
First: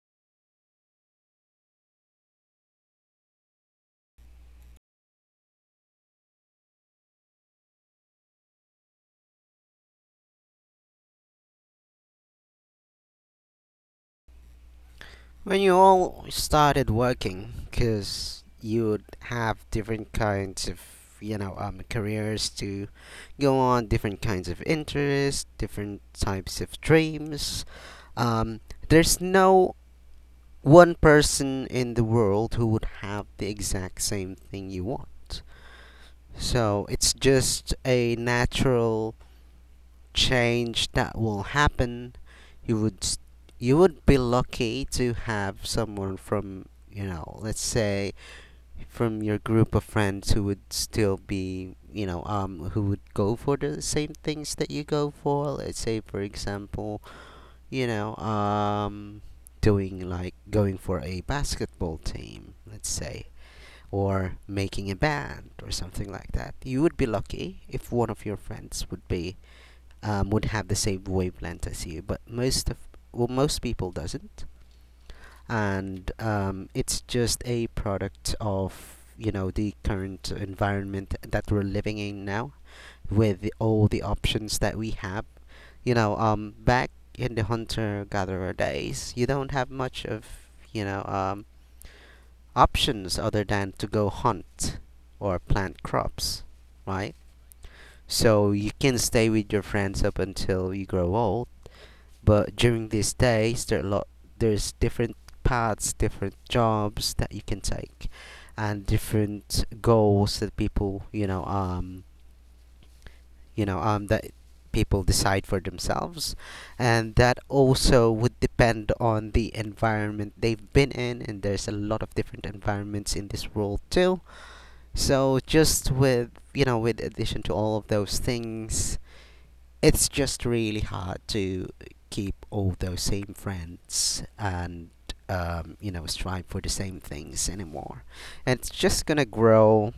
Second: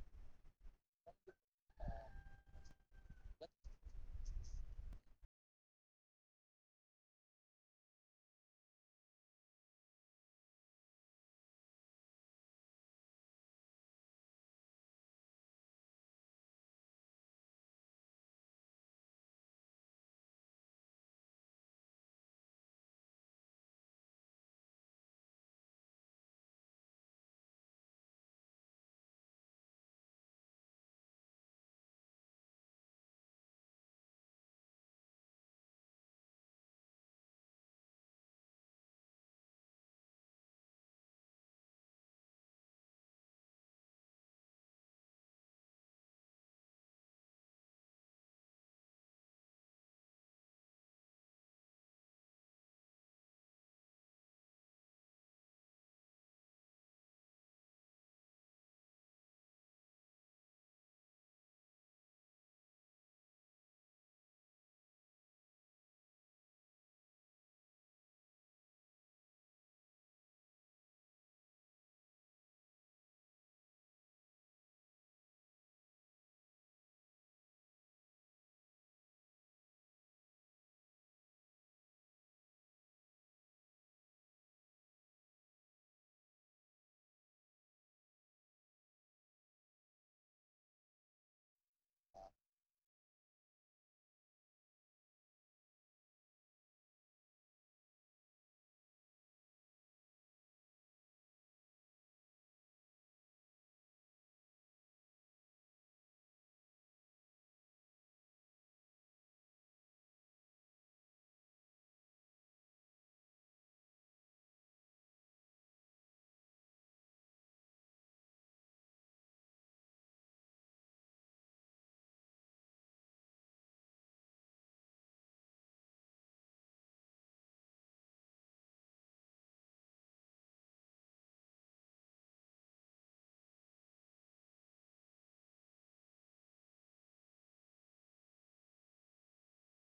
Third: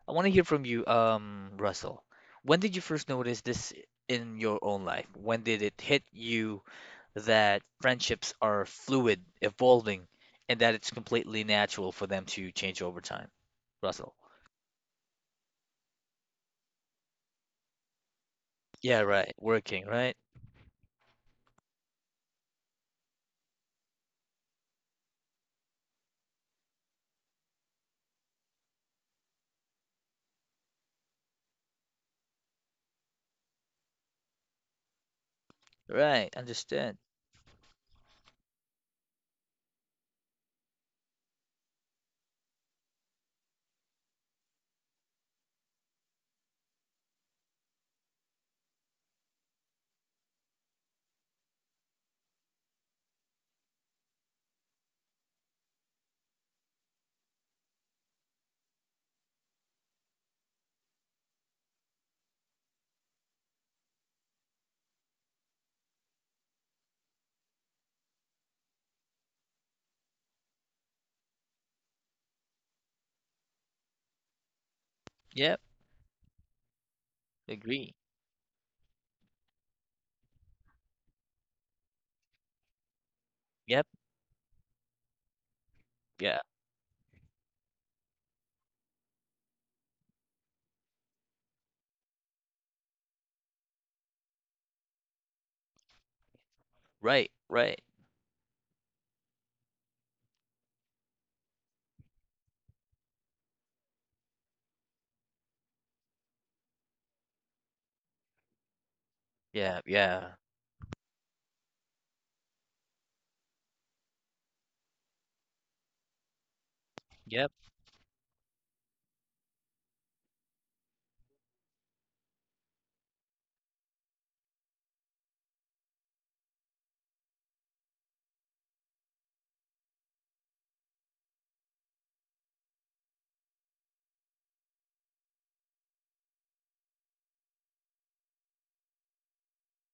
Speaker 1: I want to hear from you, Russell. When did you first notice this in your own life? When did it hit you that friendships are fluid, evolving, and that it's completely natural for them to change over time. Russell.
Speaker 2: When you all started working, 'cause
Speaker 1: Yeah,
Speaker 2: you'd
Speaker 1: right.
Speaker 2: have
Speaker 1: Working,
Speaker 2: different
Speaker 1: right?
Speaker 2: kinds of, you know, careers to go on, different kinds of interests, different types of dreams. Um, there's no one person in the world who would have the exact same thing you want.
Speaker 1: Right.
Speaker 2: So
Speaker 1: Understand.
Speaker 2: it's just a natural change that will happen. You would you would be lucky to have someone from, you know, let's say, from your group of friends who would still be, you know, who would go for the same things that you go for. Let's say, for example, you know, doing, like going for a basketball team, let's say, or making a band or something like that. You would be lucky if one of your friends would be, would have the same wavelength as you, but most of, well, most people doesn't,
Speaker 1: Yep.
Speaker 2: and it's just a
Speaker 1: Agree.
Speaker 2: product of, you know, the current environment that we're living in now, with the, all
Speaker 1: Yep.
Speaker 2: the options that we have. You know,
Speaker 1: Yeah.
Speaker 2: back in the hunter gatherer days, you don't have much of, you know, options other than to go hunt or plant crops, right?
Speaker 1: Right. Right.
Speaker 2: So you can stay with your friends up until you grow old, but during these days there are a lot, there's different paths, different jobs that you can take, and different
Speaker 1: Yeah.
Speaker 2: goals
Speaker 1: Yeah.
Speaker 2: that people, you know, you know, that people decide for themselves, and that
Speaker 1: Yep.
Speaker 2: also would depend on the environment they've been in, and there's a lot of different environments in this world too. So just with, you know, with addition to all of those things, it's just really hard to keep all those same friends and you know, strive for the same things anymore, and it's just gonna grow,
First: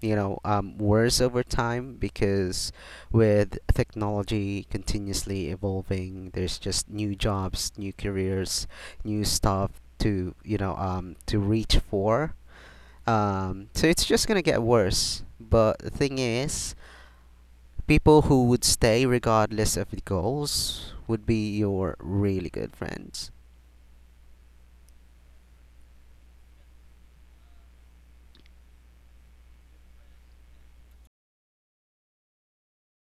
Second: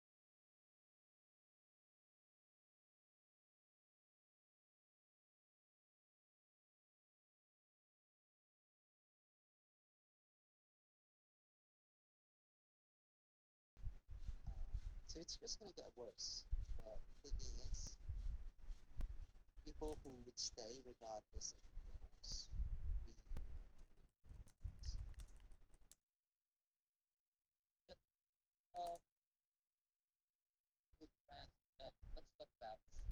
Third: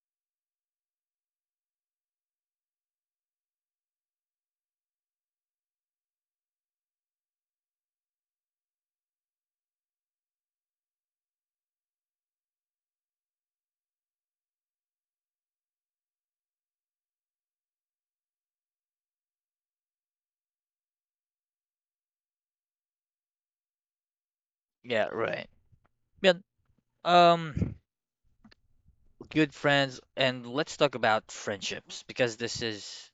Speaker 2: you know, worse over time, because with technology continuously evolving there's just new jobs, new careers, new stuff to, you know, to reach for, so it's just gonna get worse. But the thing is, people who would stay regardless of the goals would be your really good friends.
Speaker 1: Yeah. Right. Yeah. Um, good friends, and let's talk about friendships because this is,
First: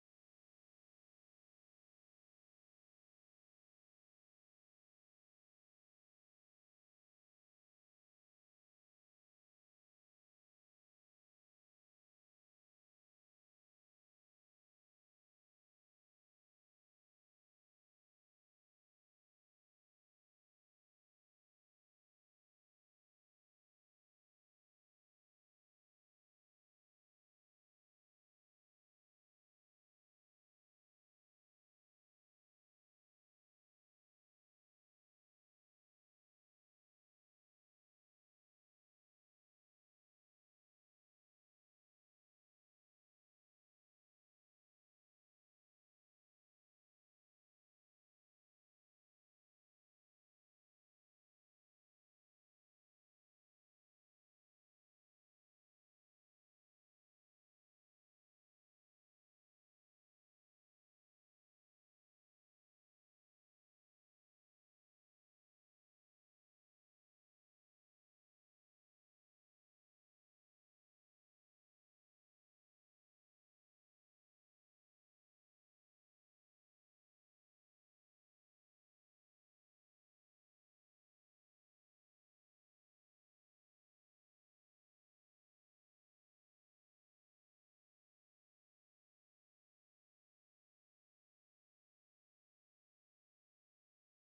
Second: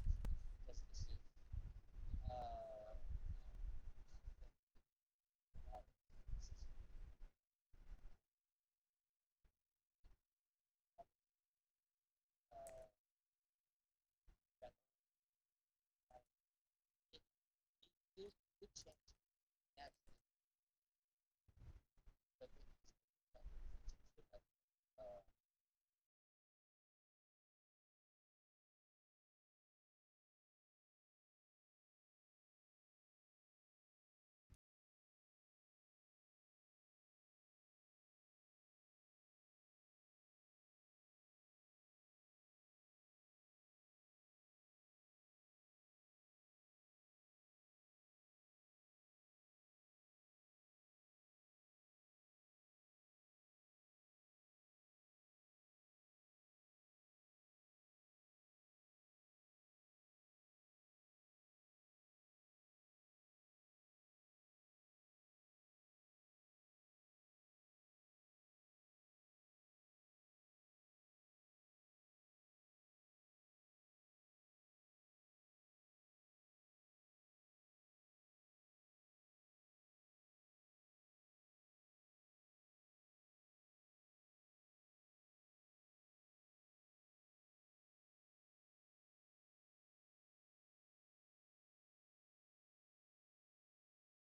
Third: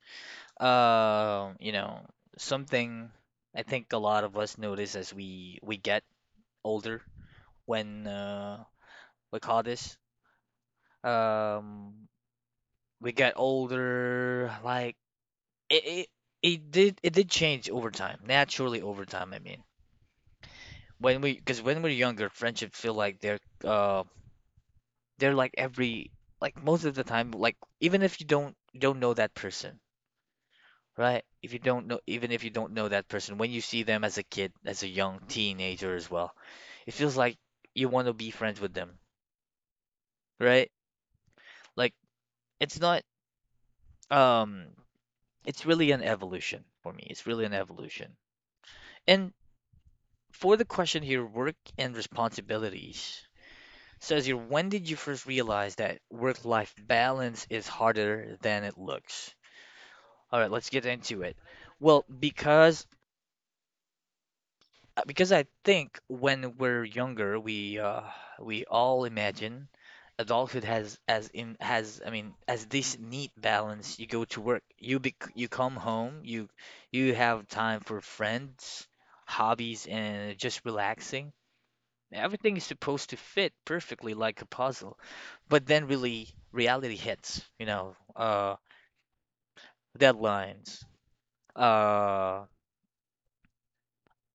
Speaker 1: you know, something I think a lot of us notice as we get older when we call this um we got older like it, it it did change over time naturally over time I mean when we because when we're younger friendships feel like uh they're like every like most of the time like even if you don't you don't know that person right if you don't know even if you don't know that person when you see them as a kid as a young teenager as well it feels like you want to be friends with them right like it's not um it's really an evolution for me. It's really an evolution. And for the question here, work and responsibilities says here, when did you first realize that work-life balance is harder than it looks? All right, let's get into it. Well, because I think when we're younger, we all imagine adulthood has as in has I mean as this neat balance. You go to work, you come home, you have time for friends, hobbies, and just relaxing. Everything is supposed to fit perfectly like a puzzle. But then really reality hits, you know, deadlines, uh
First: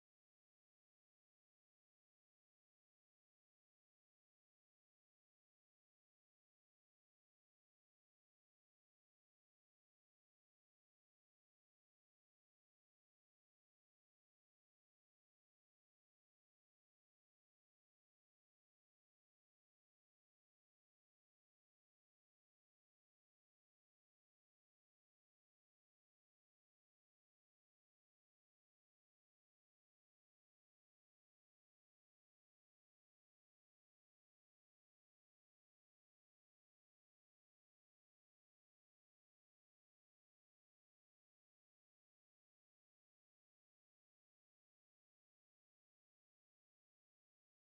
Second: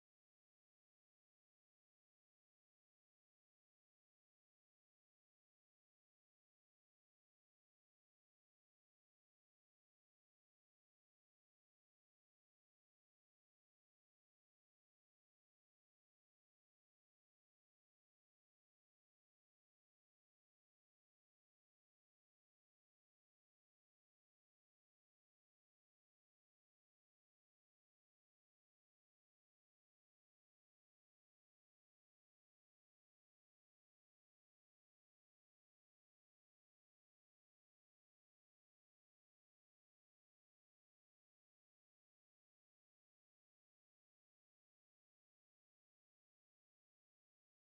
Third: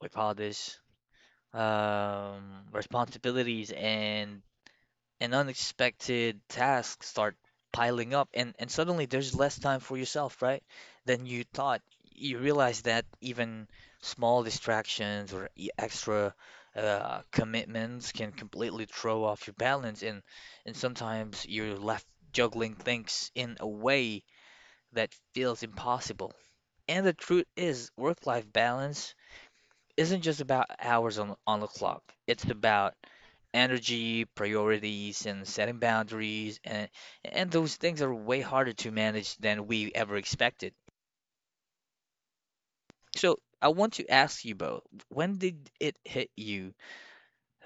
Speaker 1: we call this um responsibilities and unexpected tasks start piling up and suddenly there's less time for yourself, right? Than you thought. You realize that even small distractions or extra commitments can completely throw off your balance and sometimes you're left juggling things in a way that feels impossible. And the truth is, work-life balance isn't just about hours on the clock. It's about energy, priorities, and setting boundaries, and those things are way harder to manage than we ever expected. So I want to ask you both, when did it hit you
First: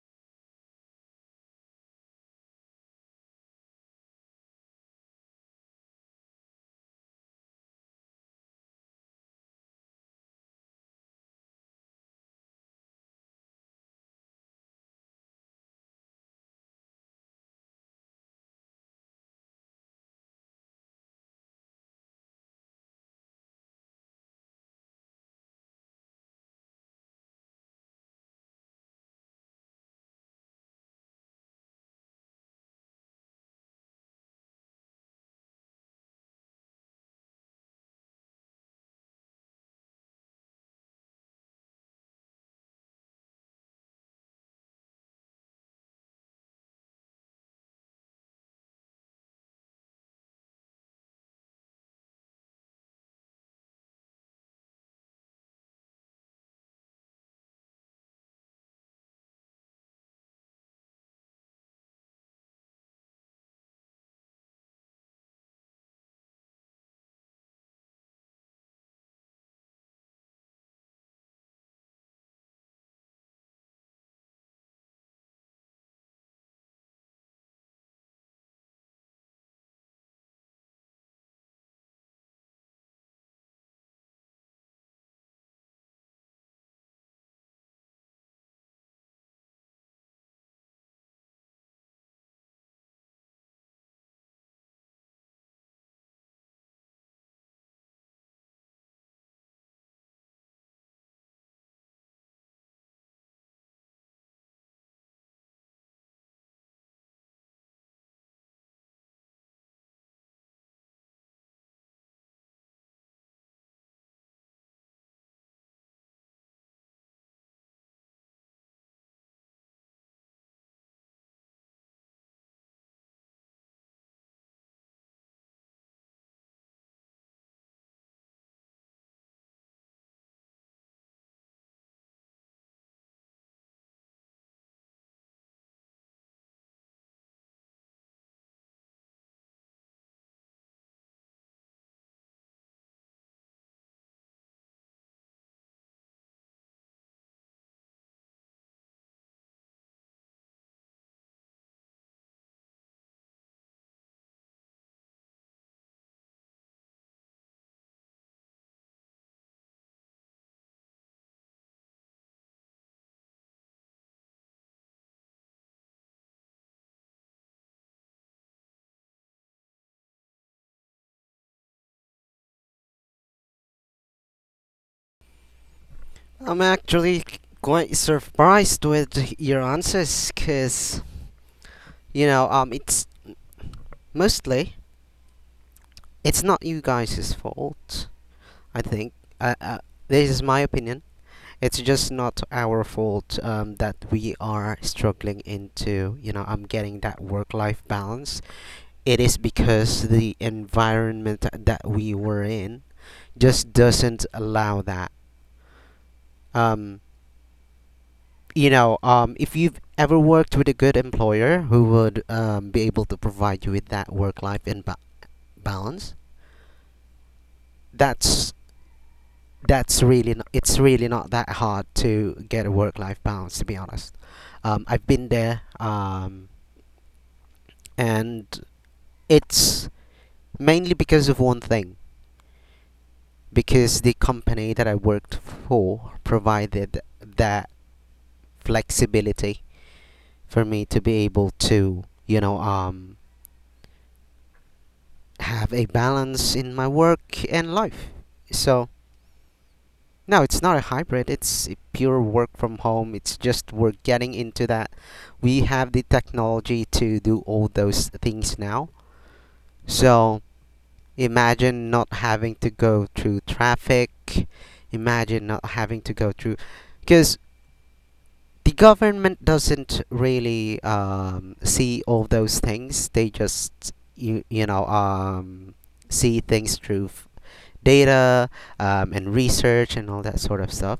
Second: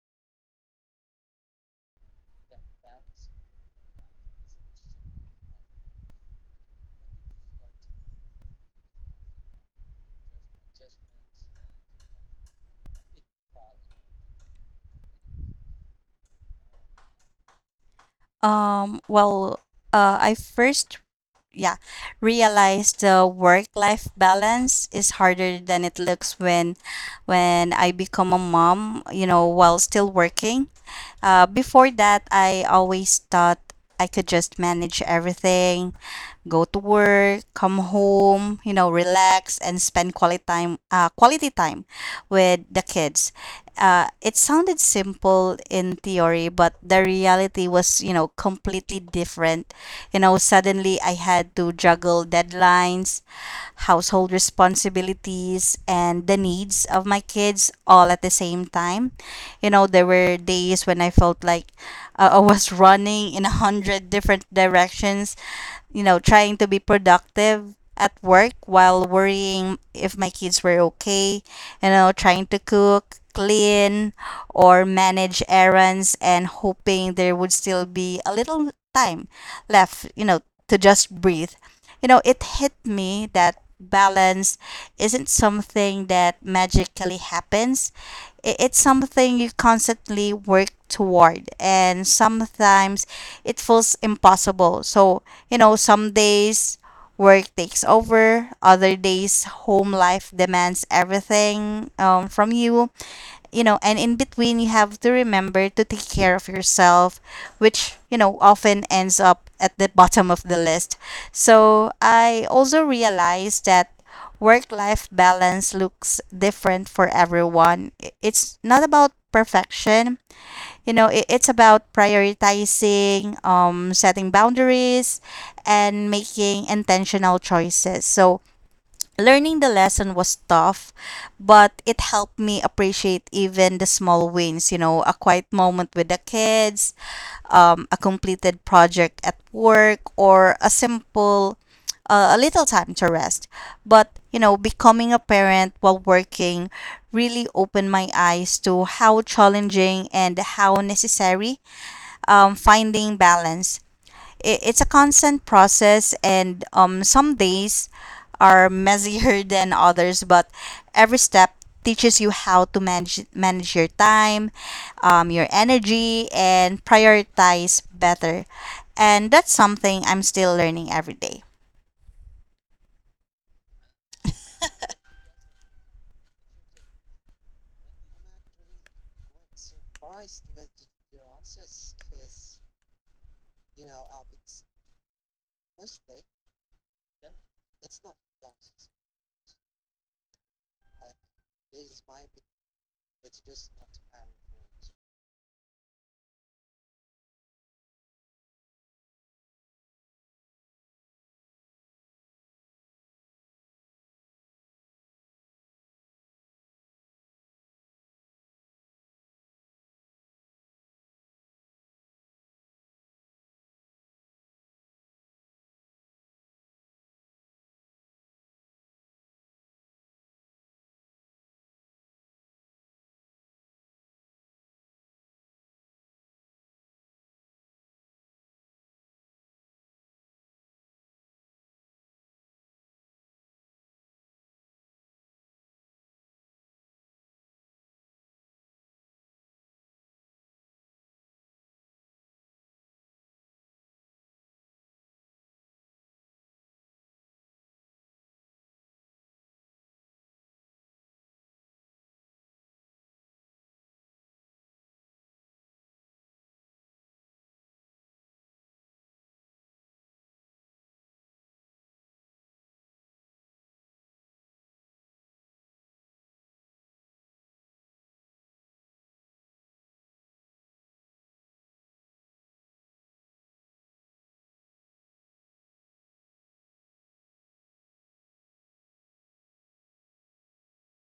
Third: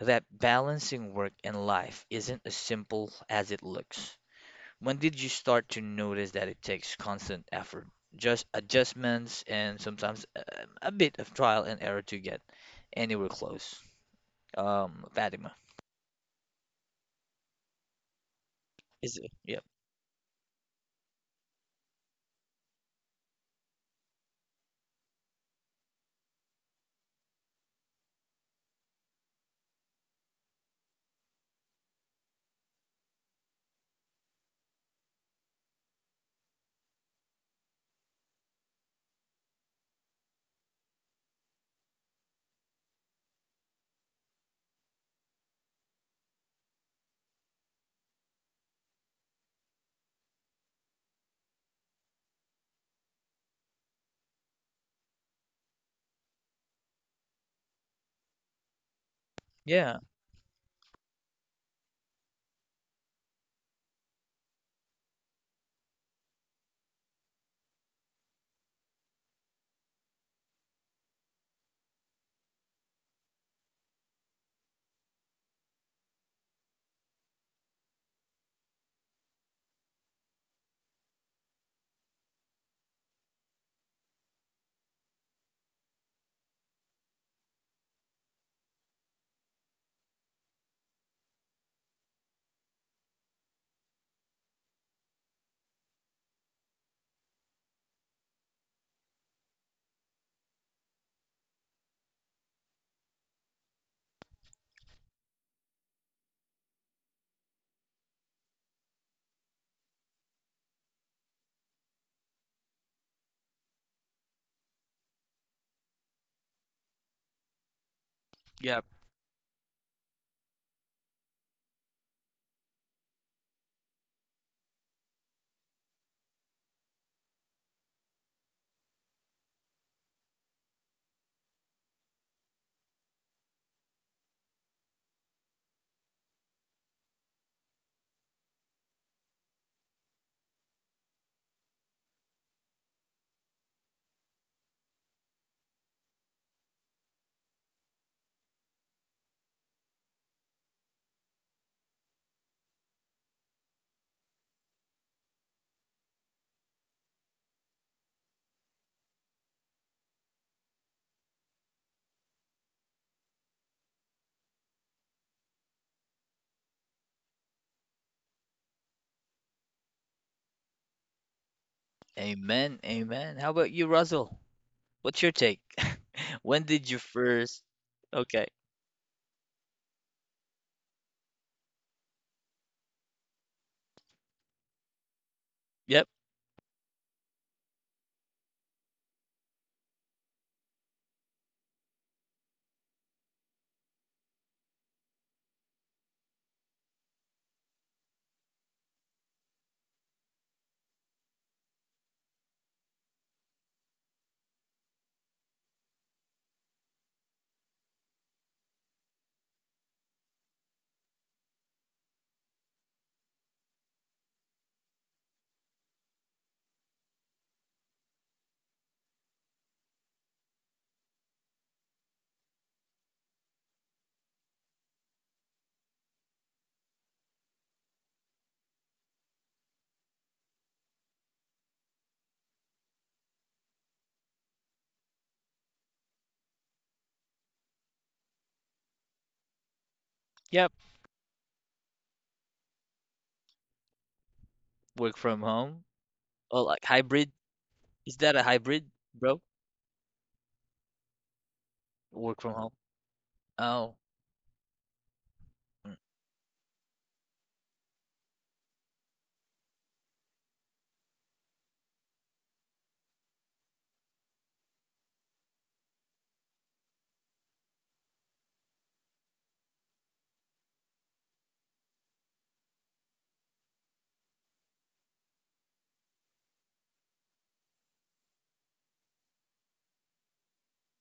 Speaker 1: that balancing work and life isn't as simple as it looks? When did you start to notice that it takes constant effort, just adjustments, and sometimes a bit of trial and error to get anywhere close? Fatima, is it?
Speaker 3: Well,
Speaker 1: Yep.
Speaker 3: I first, yeah, realized the work-life balance is harder than it looks when I become a mom, you know, while still working. Before that, I always thought I could just manage everything, go to work, come home, you know, relax and spend quality time, quality time with the kids. It sounded simple in theory, but the reality was, you know, completely different. You know, suddenly I had to juggle deadlines, household responsibilities, and the needs of my kids all at the same time. You know,
Speaker 1: Yeah.
Speaker 3: there were days when I felt like I was running in a hundred different directions, you know, trying to be productive at work while worrying if my kids were okay, you know, trying to cook, clean, or manage errands and hoping there would still be a little time left, you know, to just breathe. You know, it hit me that balance isn't something that magically happens. It's something you constantly work toward, and sometimes it feels impossible. So, you know, some days work takes over, other days home life demands everything from you, you know, and in between, you have to remember to take care of yourself, which, you know, often ends up at the bottom of the list. So I also realized that work life balance looks different for everyone. It's not
Speaker 1: Yeah.
Speaker 3: about perfection, you know, it's about prioritizing, setting boundaries, and making intentional choices. So learning the lesson was tough, but it helped me appreciate even the small wins, you know, a quiet moment with the kids, a completed project at work, or a simple, a little time to rest. But, you know, becoming a parent while working really opened my eyes to how challenging and how necessary finding balance. It's a constant process, and some days are messier than others, but every step teaches you how to manage your time, your energy, and prioritize better, and that's something I'm still learning every day.
Speaker 1: Amen, amen. How about you, Russell? What's your take?
Speaker 2: I'm
Speaker 1: When did you
Speaker 2: actually
Speaker 1: first?
Speaker 2: quite
Speaker 1: Okay.
Speaker 2: surprised with your answers because, you know, it's mostly,
Speaker 1: Yep,
Speaker 2: it's not you guys' fault, I think. Uh, uh, this is my opinion. It's just not our fault that we are struggling into, you know, getting that work life balance. It is because the environment that we were in just doesn't allow that. Um, you know, if you've ever worked with a good employer who would be able to provide you with that balance, that's that's really not, it's really not that hard to get a work-life balance. To be honest, I've been there, and it's mainly because of one thing, because the company that I worked for provided that flexibility for
Speaker 1: yep.
Speaker 2: me to be able to, you know,
Speaker 1: Work from
Speaker 2: have
Speaker 1: home.
Speaker 2: a balance
Speaker 1: Oh,
Speaker 2: in
Speaker 1: like
Speaker 2: my
Speaker 1: hybrid.
Speaker 2: work and life.
Speaker 1: Is that a
Speaker 2: So,
Speaker 1: hybrid, bro?
Speaker 2: no, it's not a hybrid. It's a pure
Speaker 1: Work
Speaker 2: work
Speaker 1: from home.
Speaker 2: from home. It's just
Speaker 1: Oh.
Speaker 2: we're getting into that. We have
Speaker 1: Mm,
Speaker 2: the technology to do all those things now. So, imagine not having to go through traffic. Imagine not having to go through, because the government doesn't really see all those things. They just you, you know, see things through data and research and all that sort of stuff.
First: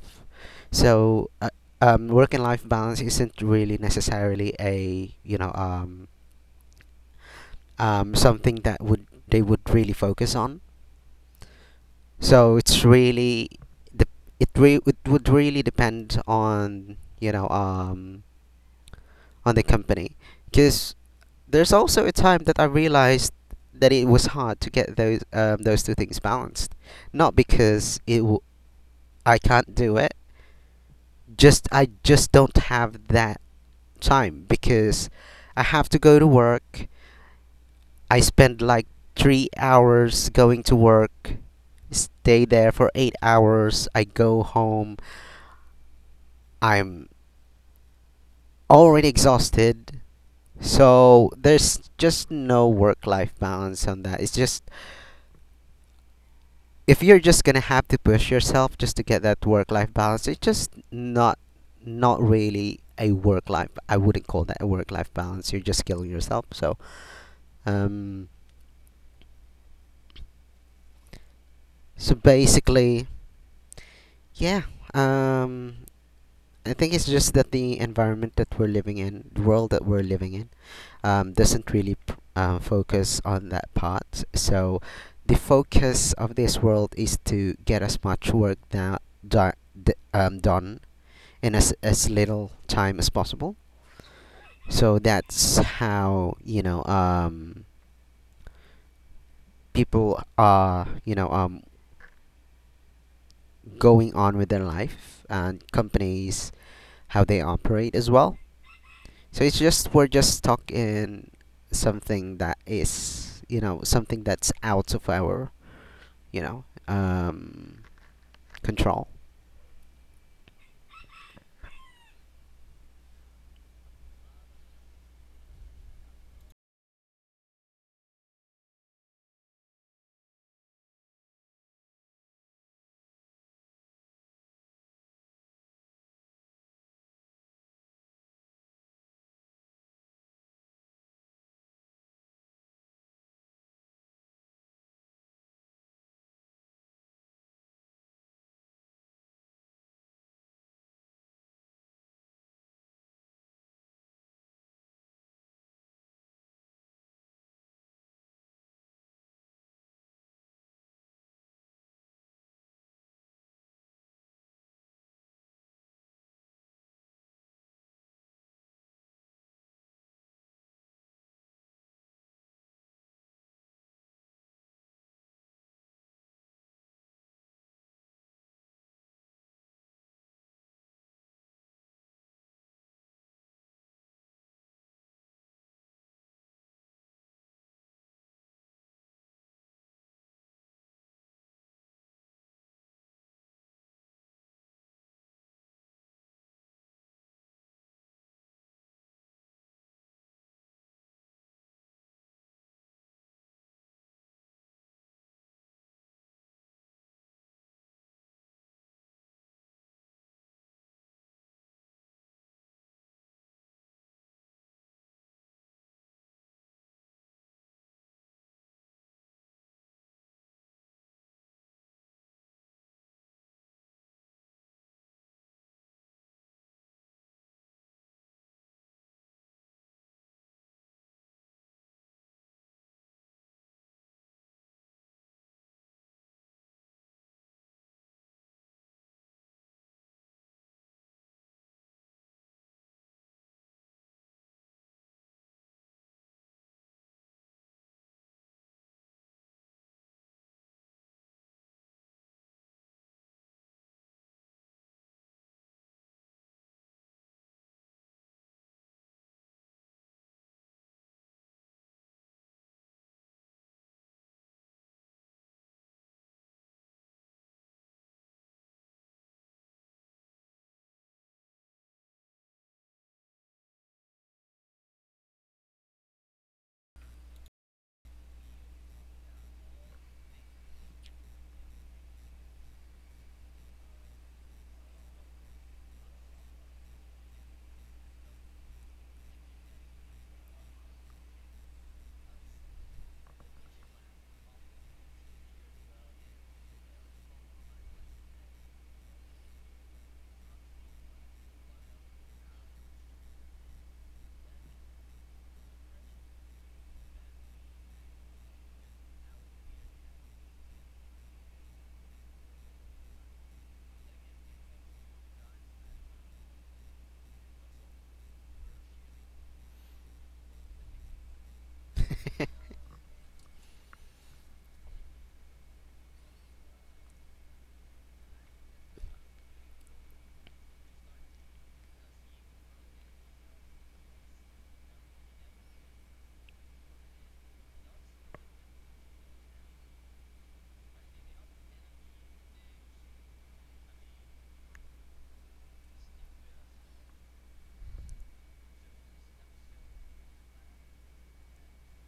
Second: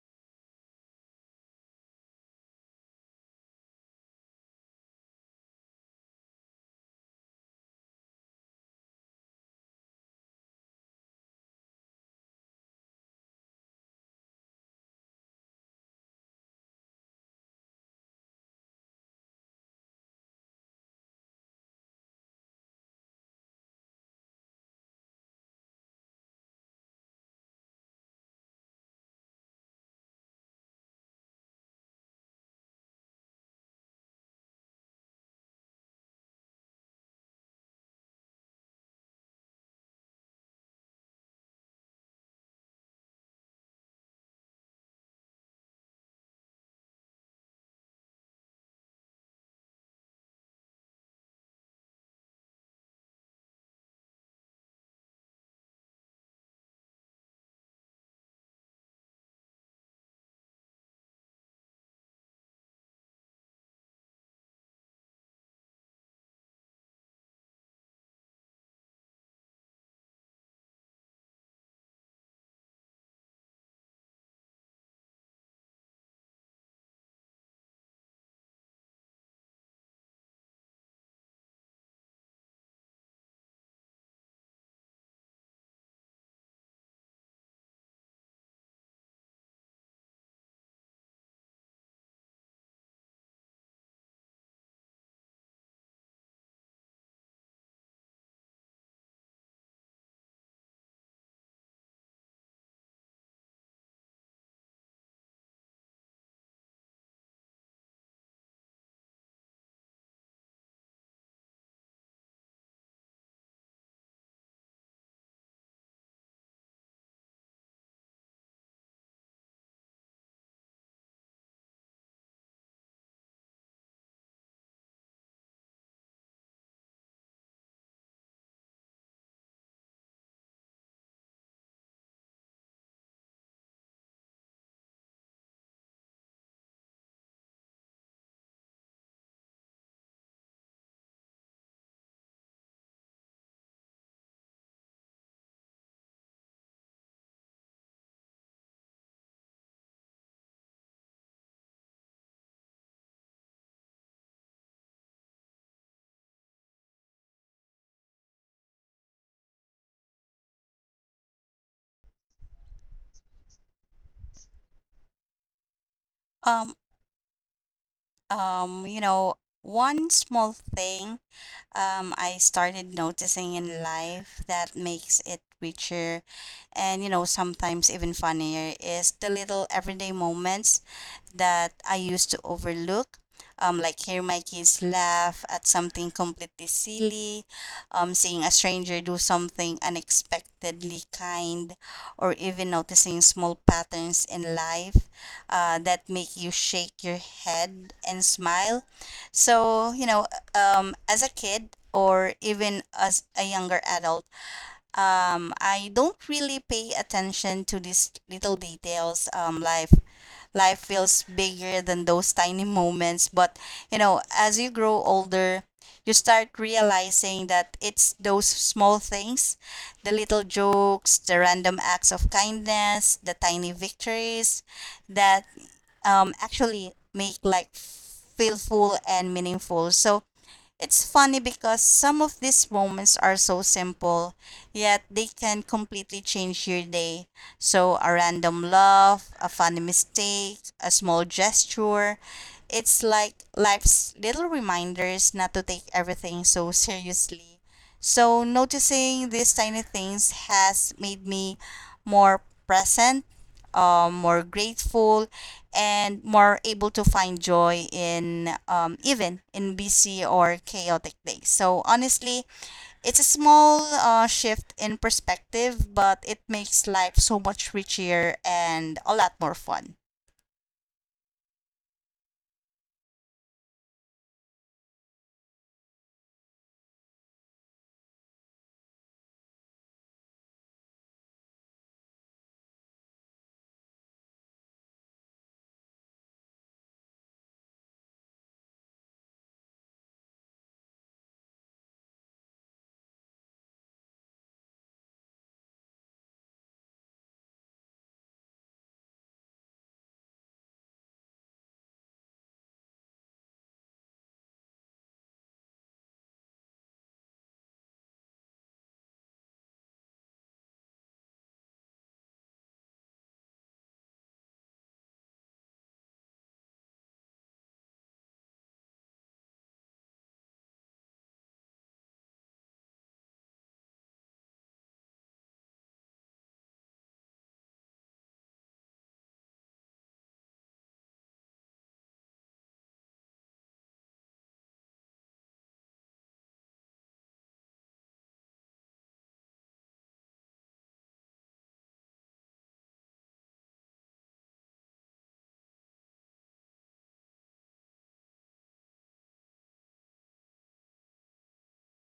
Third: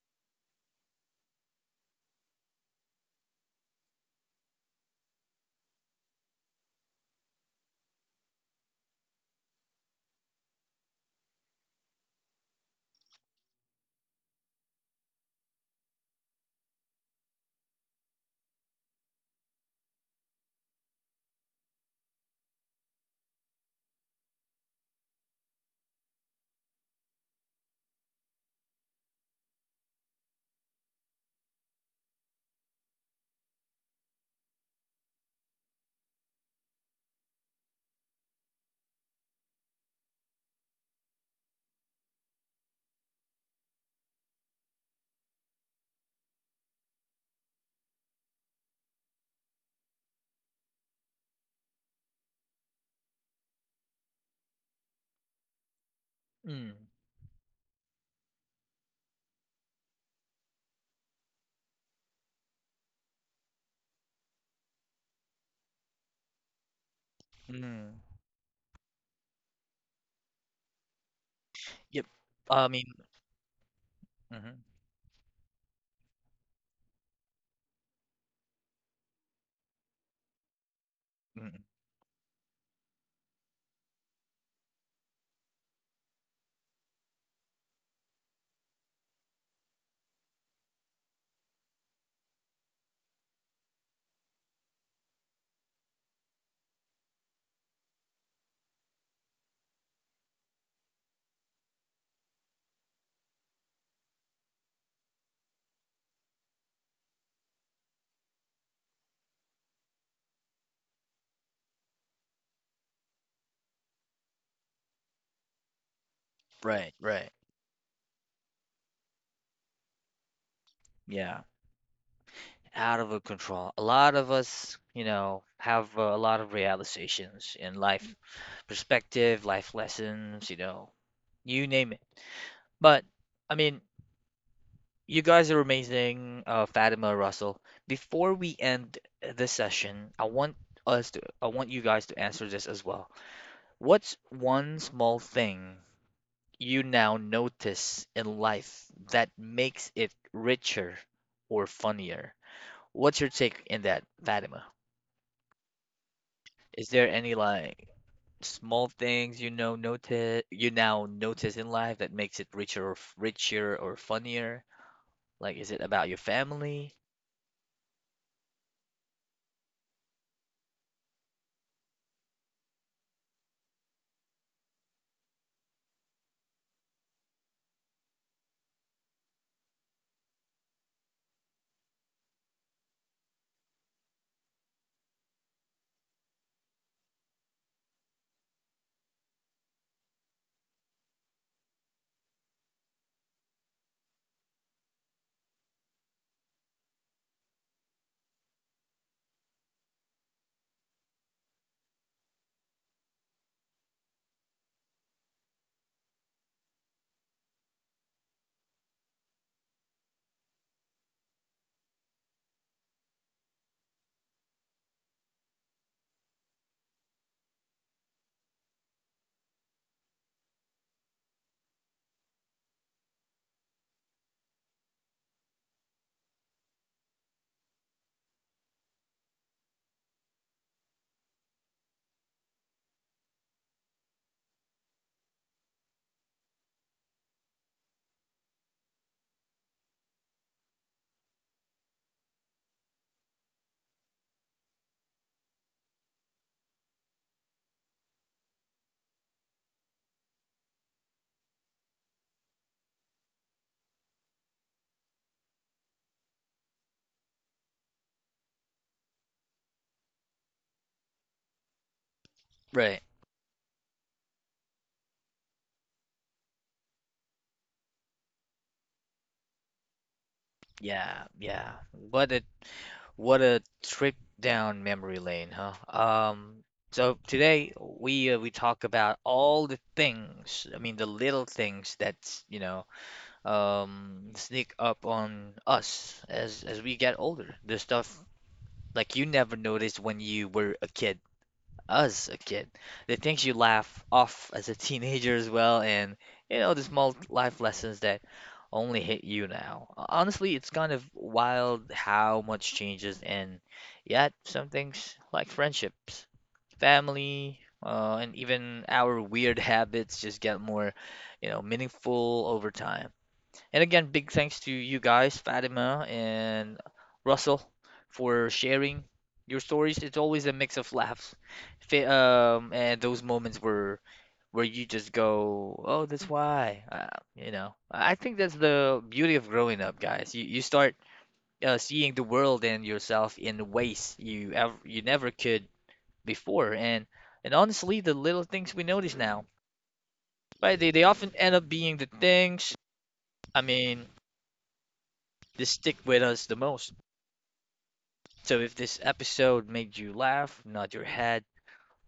Speaker 2: So work and life balance isn't really necessarily a, you know, something that would they would really focus on. So it's really the, it would really depend on, you know, on the company, because there's also a time that I realized that it was hard to get those two things balanced. Not because it I can't do it, just I just don't have that time because I have to go to work. I spend like 3 hours going to work, stay there for 8 hours. I go home. I'm already exhausted. So there's just no work life balance on that. It's just,
Speaker 1: mm,
Speaker 2: if you're just gonna have to push yourself just to get that work life balance, it's just not really a work life. I wouldn't call that a work life balance. You're just killing yourself. So
Speaker 1: mm.
Speaker 2: um,
Speaker 1: Yep.
Speaker 2: so
Speaker 1: I mean,
Speaker 2: basically, yeah.
Speaker 1: mhm,
Speaker 2: Um, I think it's just that the environment that we're living in, the world that we're living in,
Speaker 1: mm.
Speaker 2: doesn't really focus on that part. So the focus of this world is to get as much work done in as little time as possible. So that's how, you know, people are, you know, going on with their life, and companies how they operate as well. So it's just we're just stuck in something that is, you know, something that's out of our, you know,
Speaker 1: Right, right.
Speaker 2: control.
Speaker 1: Yeah. Out of our control. A lot of us, you know, have a lot of realizations in life perspective, life lessons, you know, you name it. But I mean, you guys are amazing, Fatima, Russell. Before we end this session, I want us to, I want you guys to answer this as well. What's one small thing you now notice in life that makes it richer or funnier? What's your take in that, Fatima? Is there any like small things you know notice you now notice in life that makes it richer or richer or funnier? Like, is it about your
Speaker 3: Um,
Speaker 1: family?
Speaker 3: you know, one small thing I started noticing in life that makes it richer and, you know, sometimes even funnier is the little everyday moments that I used to overlook. Like hear my kids laugh at something completely silly, seeing a stranger do something unexpectedly kind, or even noticing small patterns in life that make you shake your head and smile. So, you know, as a kid or even as a younger adult, I don't really pay attention to these little details. Life feels bigger than those tiny moments. But you know, as you grow older, you start realizing that it's those small things, the little jokes, the random acts of kindness, the tiny victories, that actually make life feel full and meaningful. So it's funny because some of these moments are so simple, yet they can completely change your day. So, a random laugh, a funny mistake, a small gesture. It's like life's little reminders not to take everything so seriously. So, noticing these tiny things has made me more present, more grateful, and more able to find joy in, even in busy or chaotic days. So, honestly,
Speaker 1: Right.
Speaker 3: it's a small shift in perspective, but it makes life so much richer and a lot more fun.
Speaker 1: Yeah, yeah. What a what a trip down memory lane, huh? So today we talk about all the things, I mean the little things that, you know, sneak up on us as we get older. The stuff like you never noticed when you were a kid, as a kid. The things you laugh off as a teenager as well, and you know, the small life lessons that only hit you now. Honestly, it's kind of wild how much changes, and yet some things like friendships, family, and even our weird habits just get more, you know, meaningful over time. And again, big thanks to you guys, Fatima and Russell, for sharing your stories. It's always a mix of laughs, and those moments where you just go, "Oh, that's why." You know, I think that's the beauty of growing up, guys. You start seeing the world and yourself in ways you ever you never could before, and honestly, the little things we notice now, right? They often end up being the things. I mean, they stick with us the most. So if this episode made you laugh, nod your head,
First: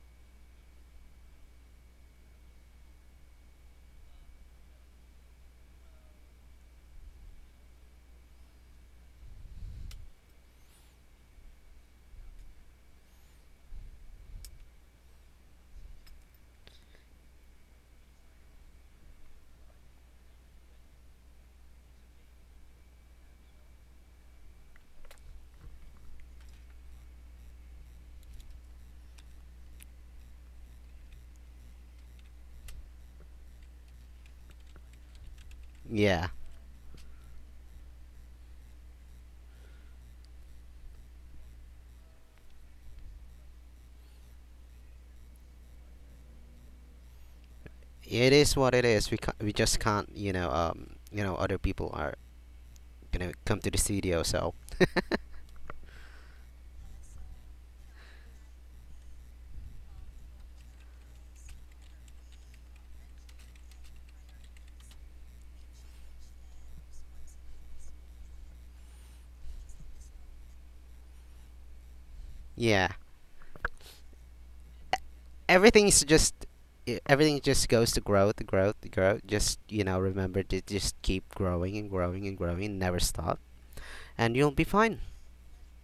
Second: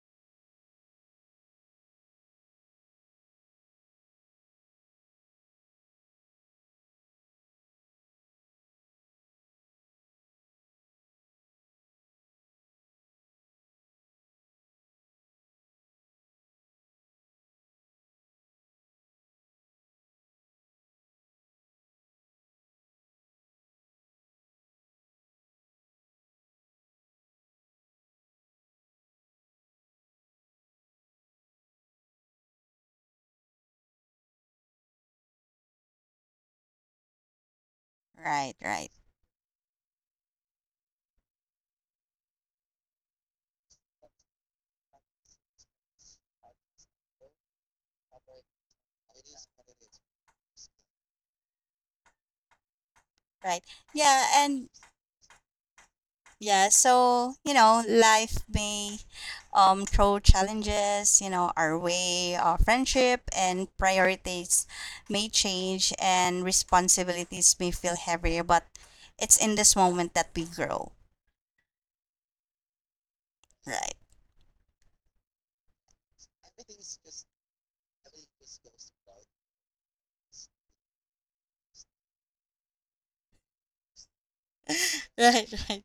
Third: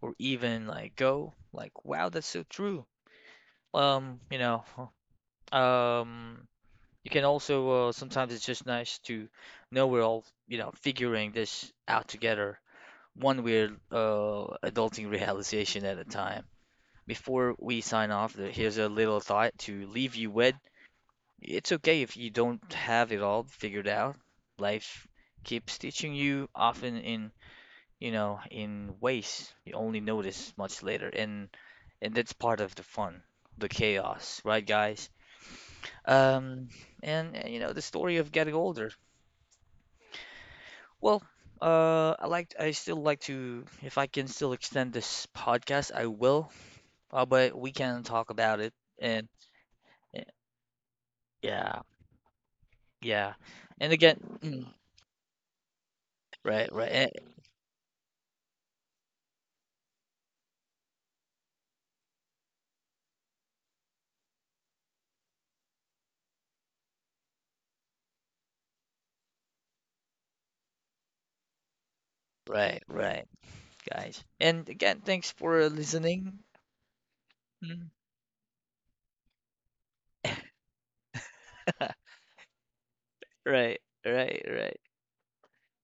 Speaker 1: or even like go, like, wow, that's so true. You know, um, you can also sometimes it's just nice to know we're all, you know, figuring this out together, one weird adulting realization at a time. Before we sign off, here's a little thought to leave you with. It's okay if you don't have it all figured out. Life keeps teaching you, often in you know, in ways you only notice much later, and that's part of the fun, the chaos, right, guys?
Speaker 2: Yeah,
Speaker 1: Um, and you know, the story of
Speaker 3: Right,
Speaker 1: getting
Speaker 3: right,
Speaker 1: older. Well, I like, I still like to, if I can still extend this podcast, I will. But we can talk
Speaker 2: it is
Speaker 1: about it,
Speaker 2: what it is. We
Speaker 1: and
Speaker 2: we just can't,
Speaker 1: eh,
Speaker 2: you know, you know, other
Speaker 1: yeah,
Speaker 2: people are gonna
Speaker 1: yeah,
Speaker 3: right.
Speaker 2: come to the
Speaker 1: and again,
Speaker 2: studio.
Speaker 3: Yeah,
Speaker 2: So
Speaker 1: mm,
Speaker 3: and yeah,
Speaker 1: right, right,
Speaker 3: so, you know, life may throw challenges, you know, our way, our friendship and priorities may change and responsibilities may feel heavier, but it's in this moment that we grow,
Speaker 1: right,
Speaker 2: yeah,
Speaker 1: right,
Speaker 3: right?
Speaker 1: guys, and again, thanks for
Speaker 2: everything is just,
Speaker 1: listening.
Speaker 2: everything just
Speaker 1: Mm.
Speaker 2: goes to growth, growth, growth. Just, you know, remember to just keep growing and growing and growing, never stop,
Speaker 1: Right,
Speaker 2: and
Speaker 1: right,
Speaker 2: you'll be
Speaker 1: right.
Speaker 2: fine.
Speaker 3: Right, right.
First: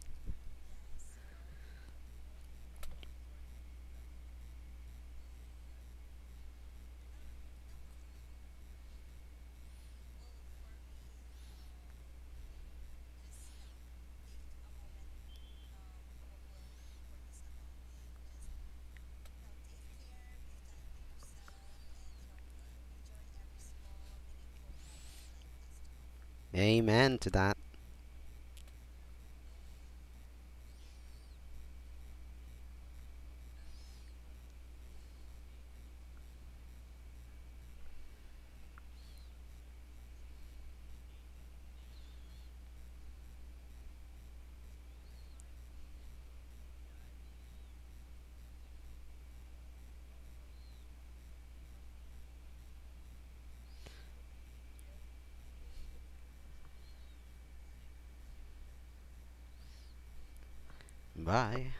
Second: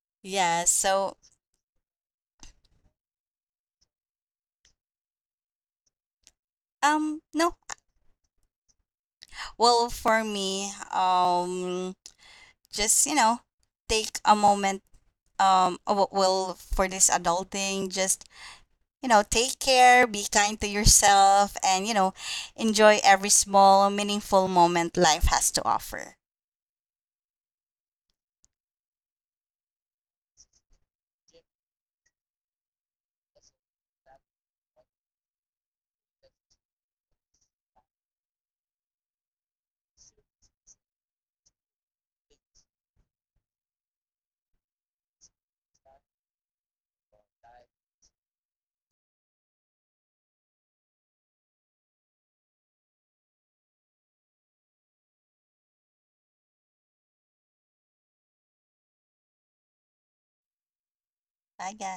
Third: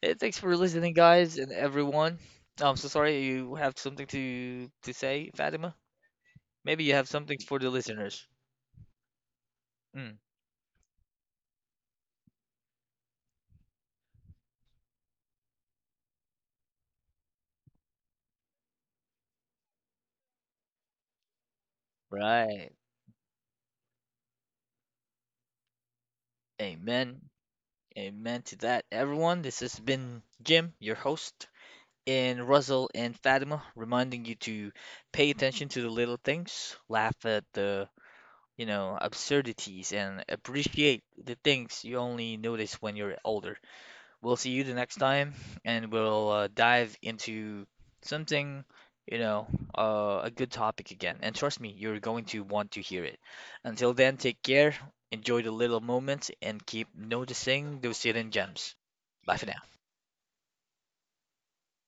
Speaker 1: Hey, thanks for
Speaker 3: Yeah,
Speaker 1: listening,
Speaker 3: so,
Speaker 1: guys and everyone. I'm so sorry you have something to say, Fatima. Maybe you have something
Speaker 3: no.
Speaker 1: for the listeners.
Speaker 3: Well,
Speaker 1: Mm,
Speaker 3: for me, just, you know, take a moment, well, for this adulting, just you know, take care, be kind to yourself, and, you know,
Speaker 1: right.
Speaker 3: enjoy every small, meaningful moment life has to offer.
Speaker 2: Amen
Speaker 1: Amen.
Speaker 2: to that.
Speaker 1: Amen to that, everyone. This has been Jim, your host, and Russell and Fatima, reminding you to pay attention to the little things, laugh at the you know absurdities, and appreciate the things you only notice when you're older. We'll see you the next time, and we'll dive into something, you know, a good topic again. And trust me, you're going to want to hear it. Until then, take care, enjoy the little moments, and keep noticing those hidden gems. Bye for now.
Speaker 2: Bye.
Speaker 3: Bye, guys.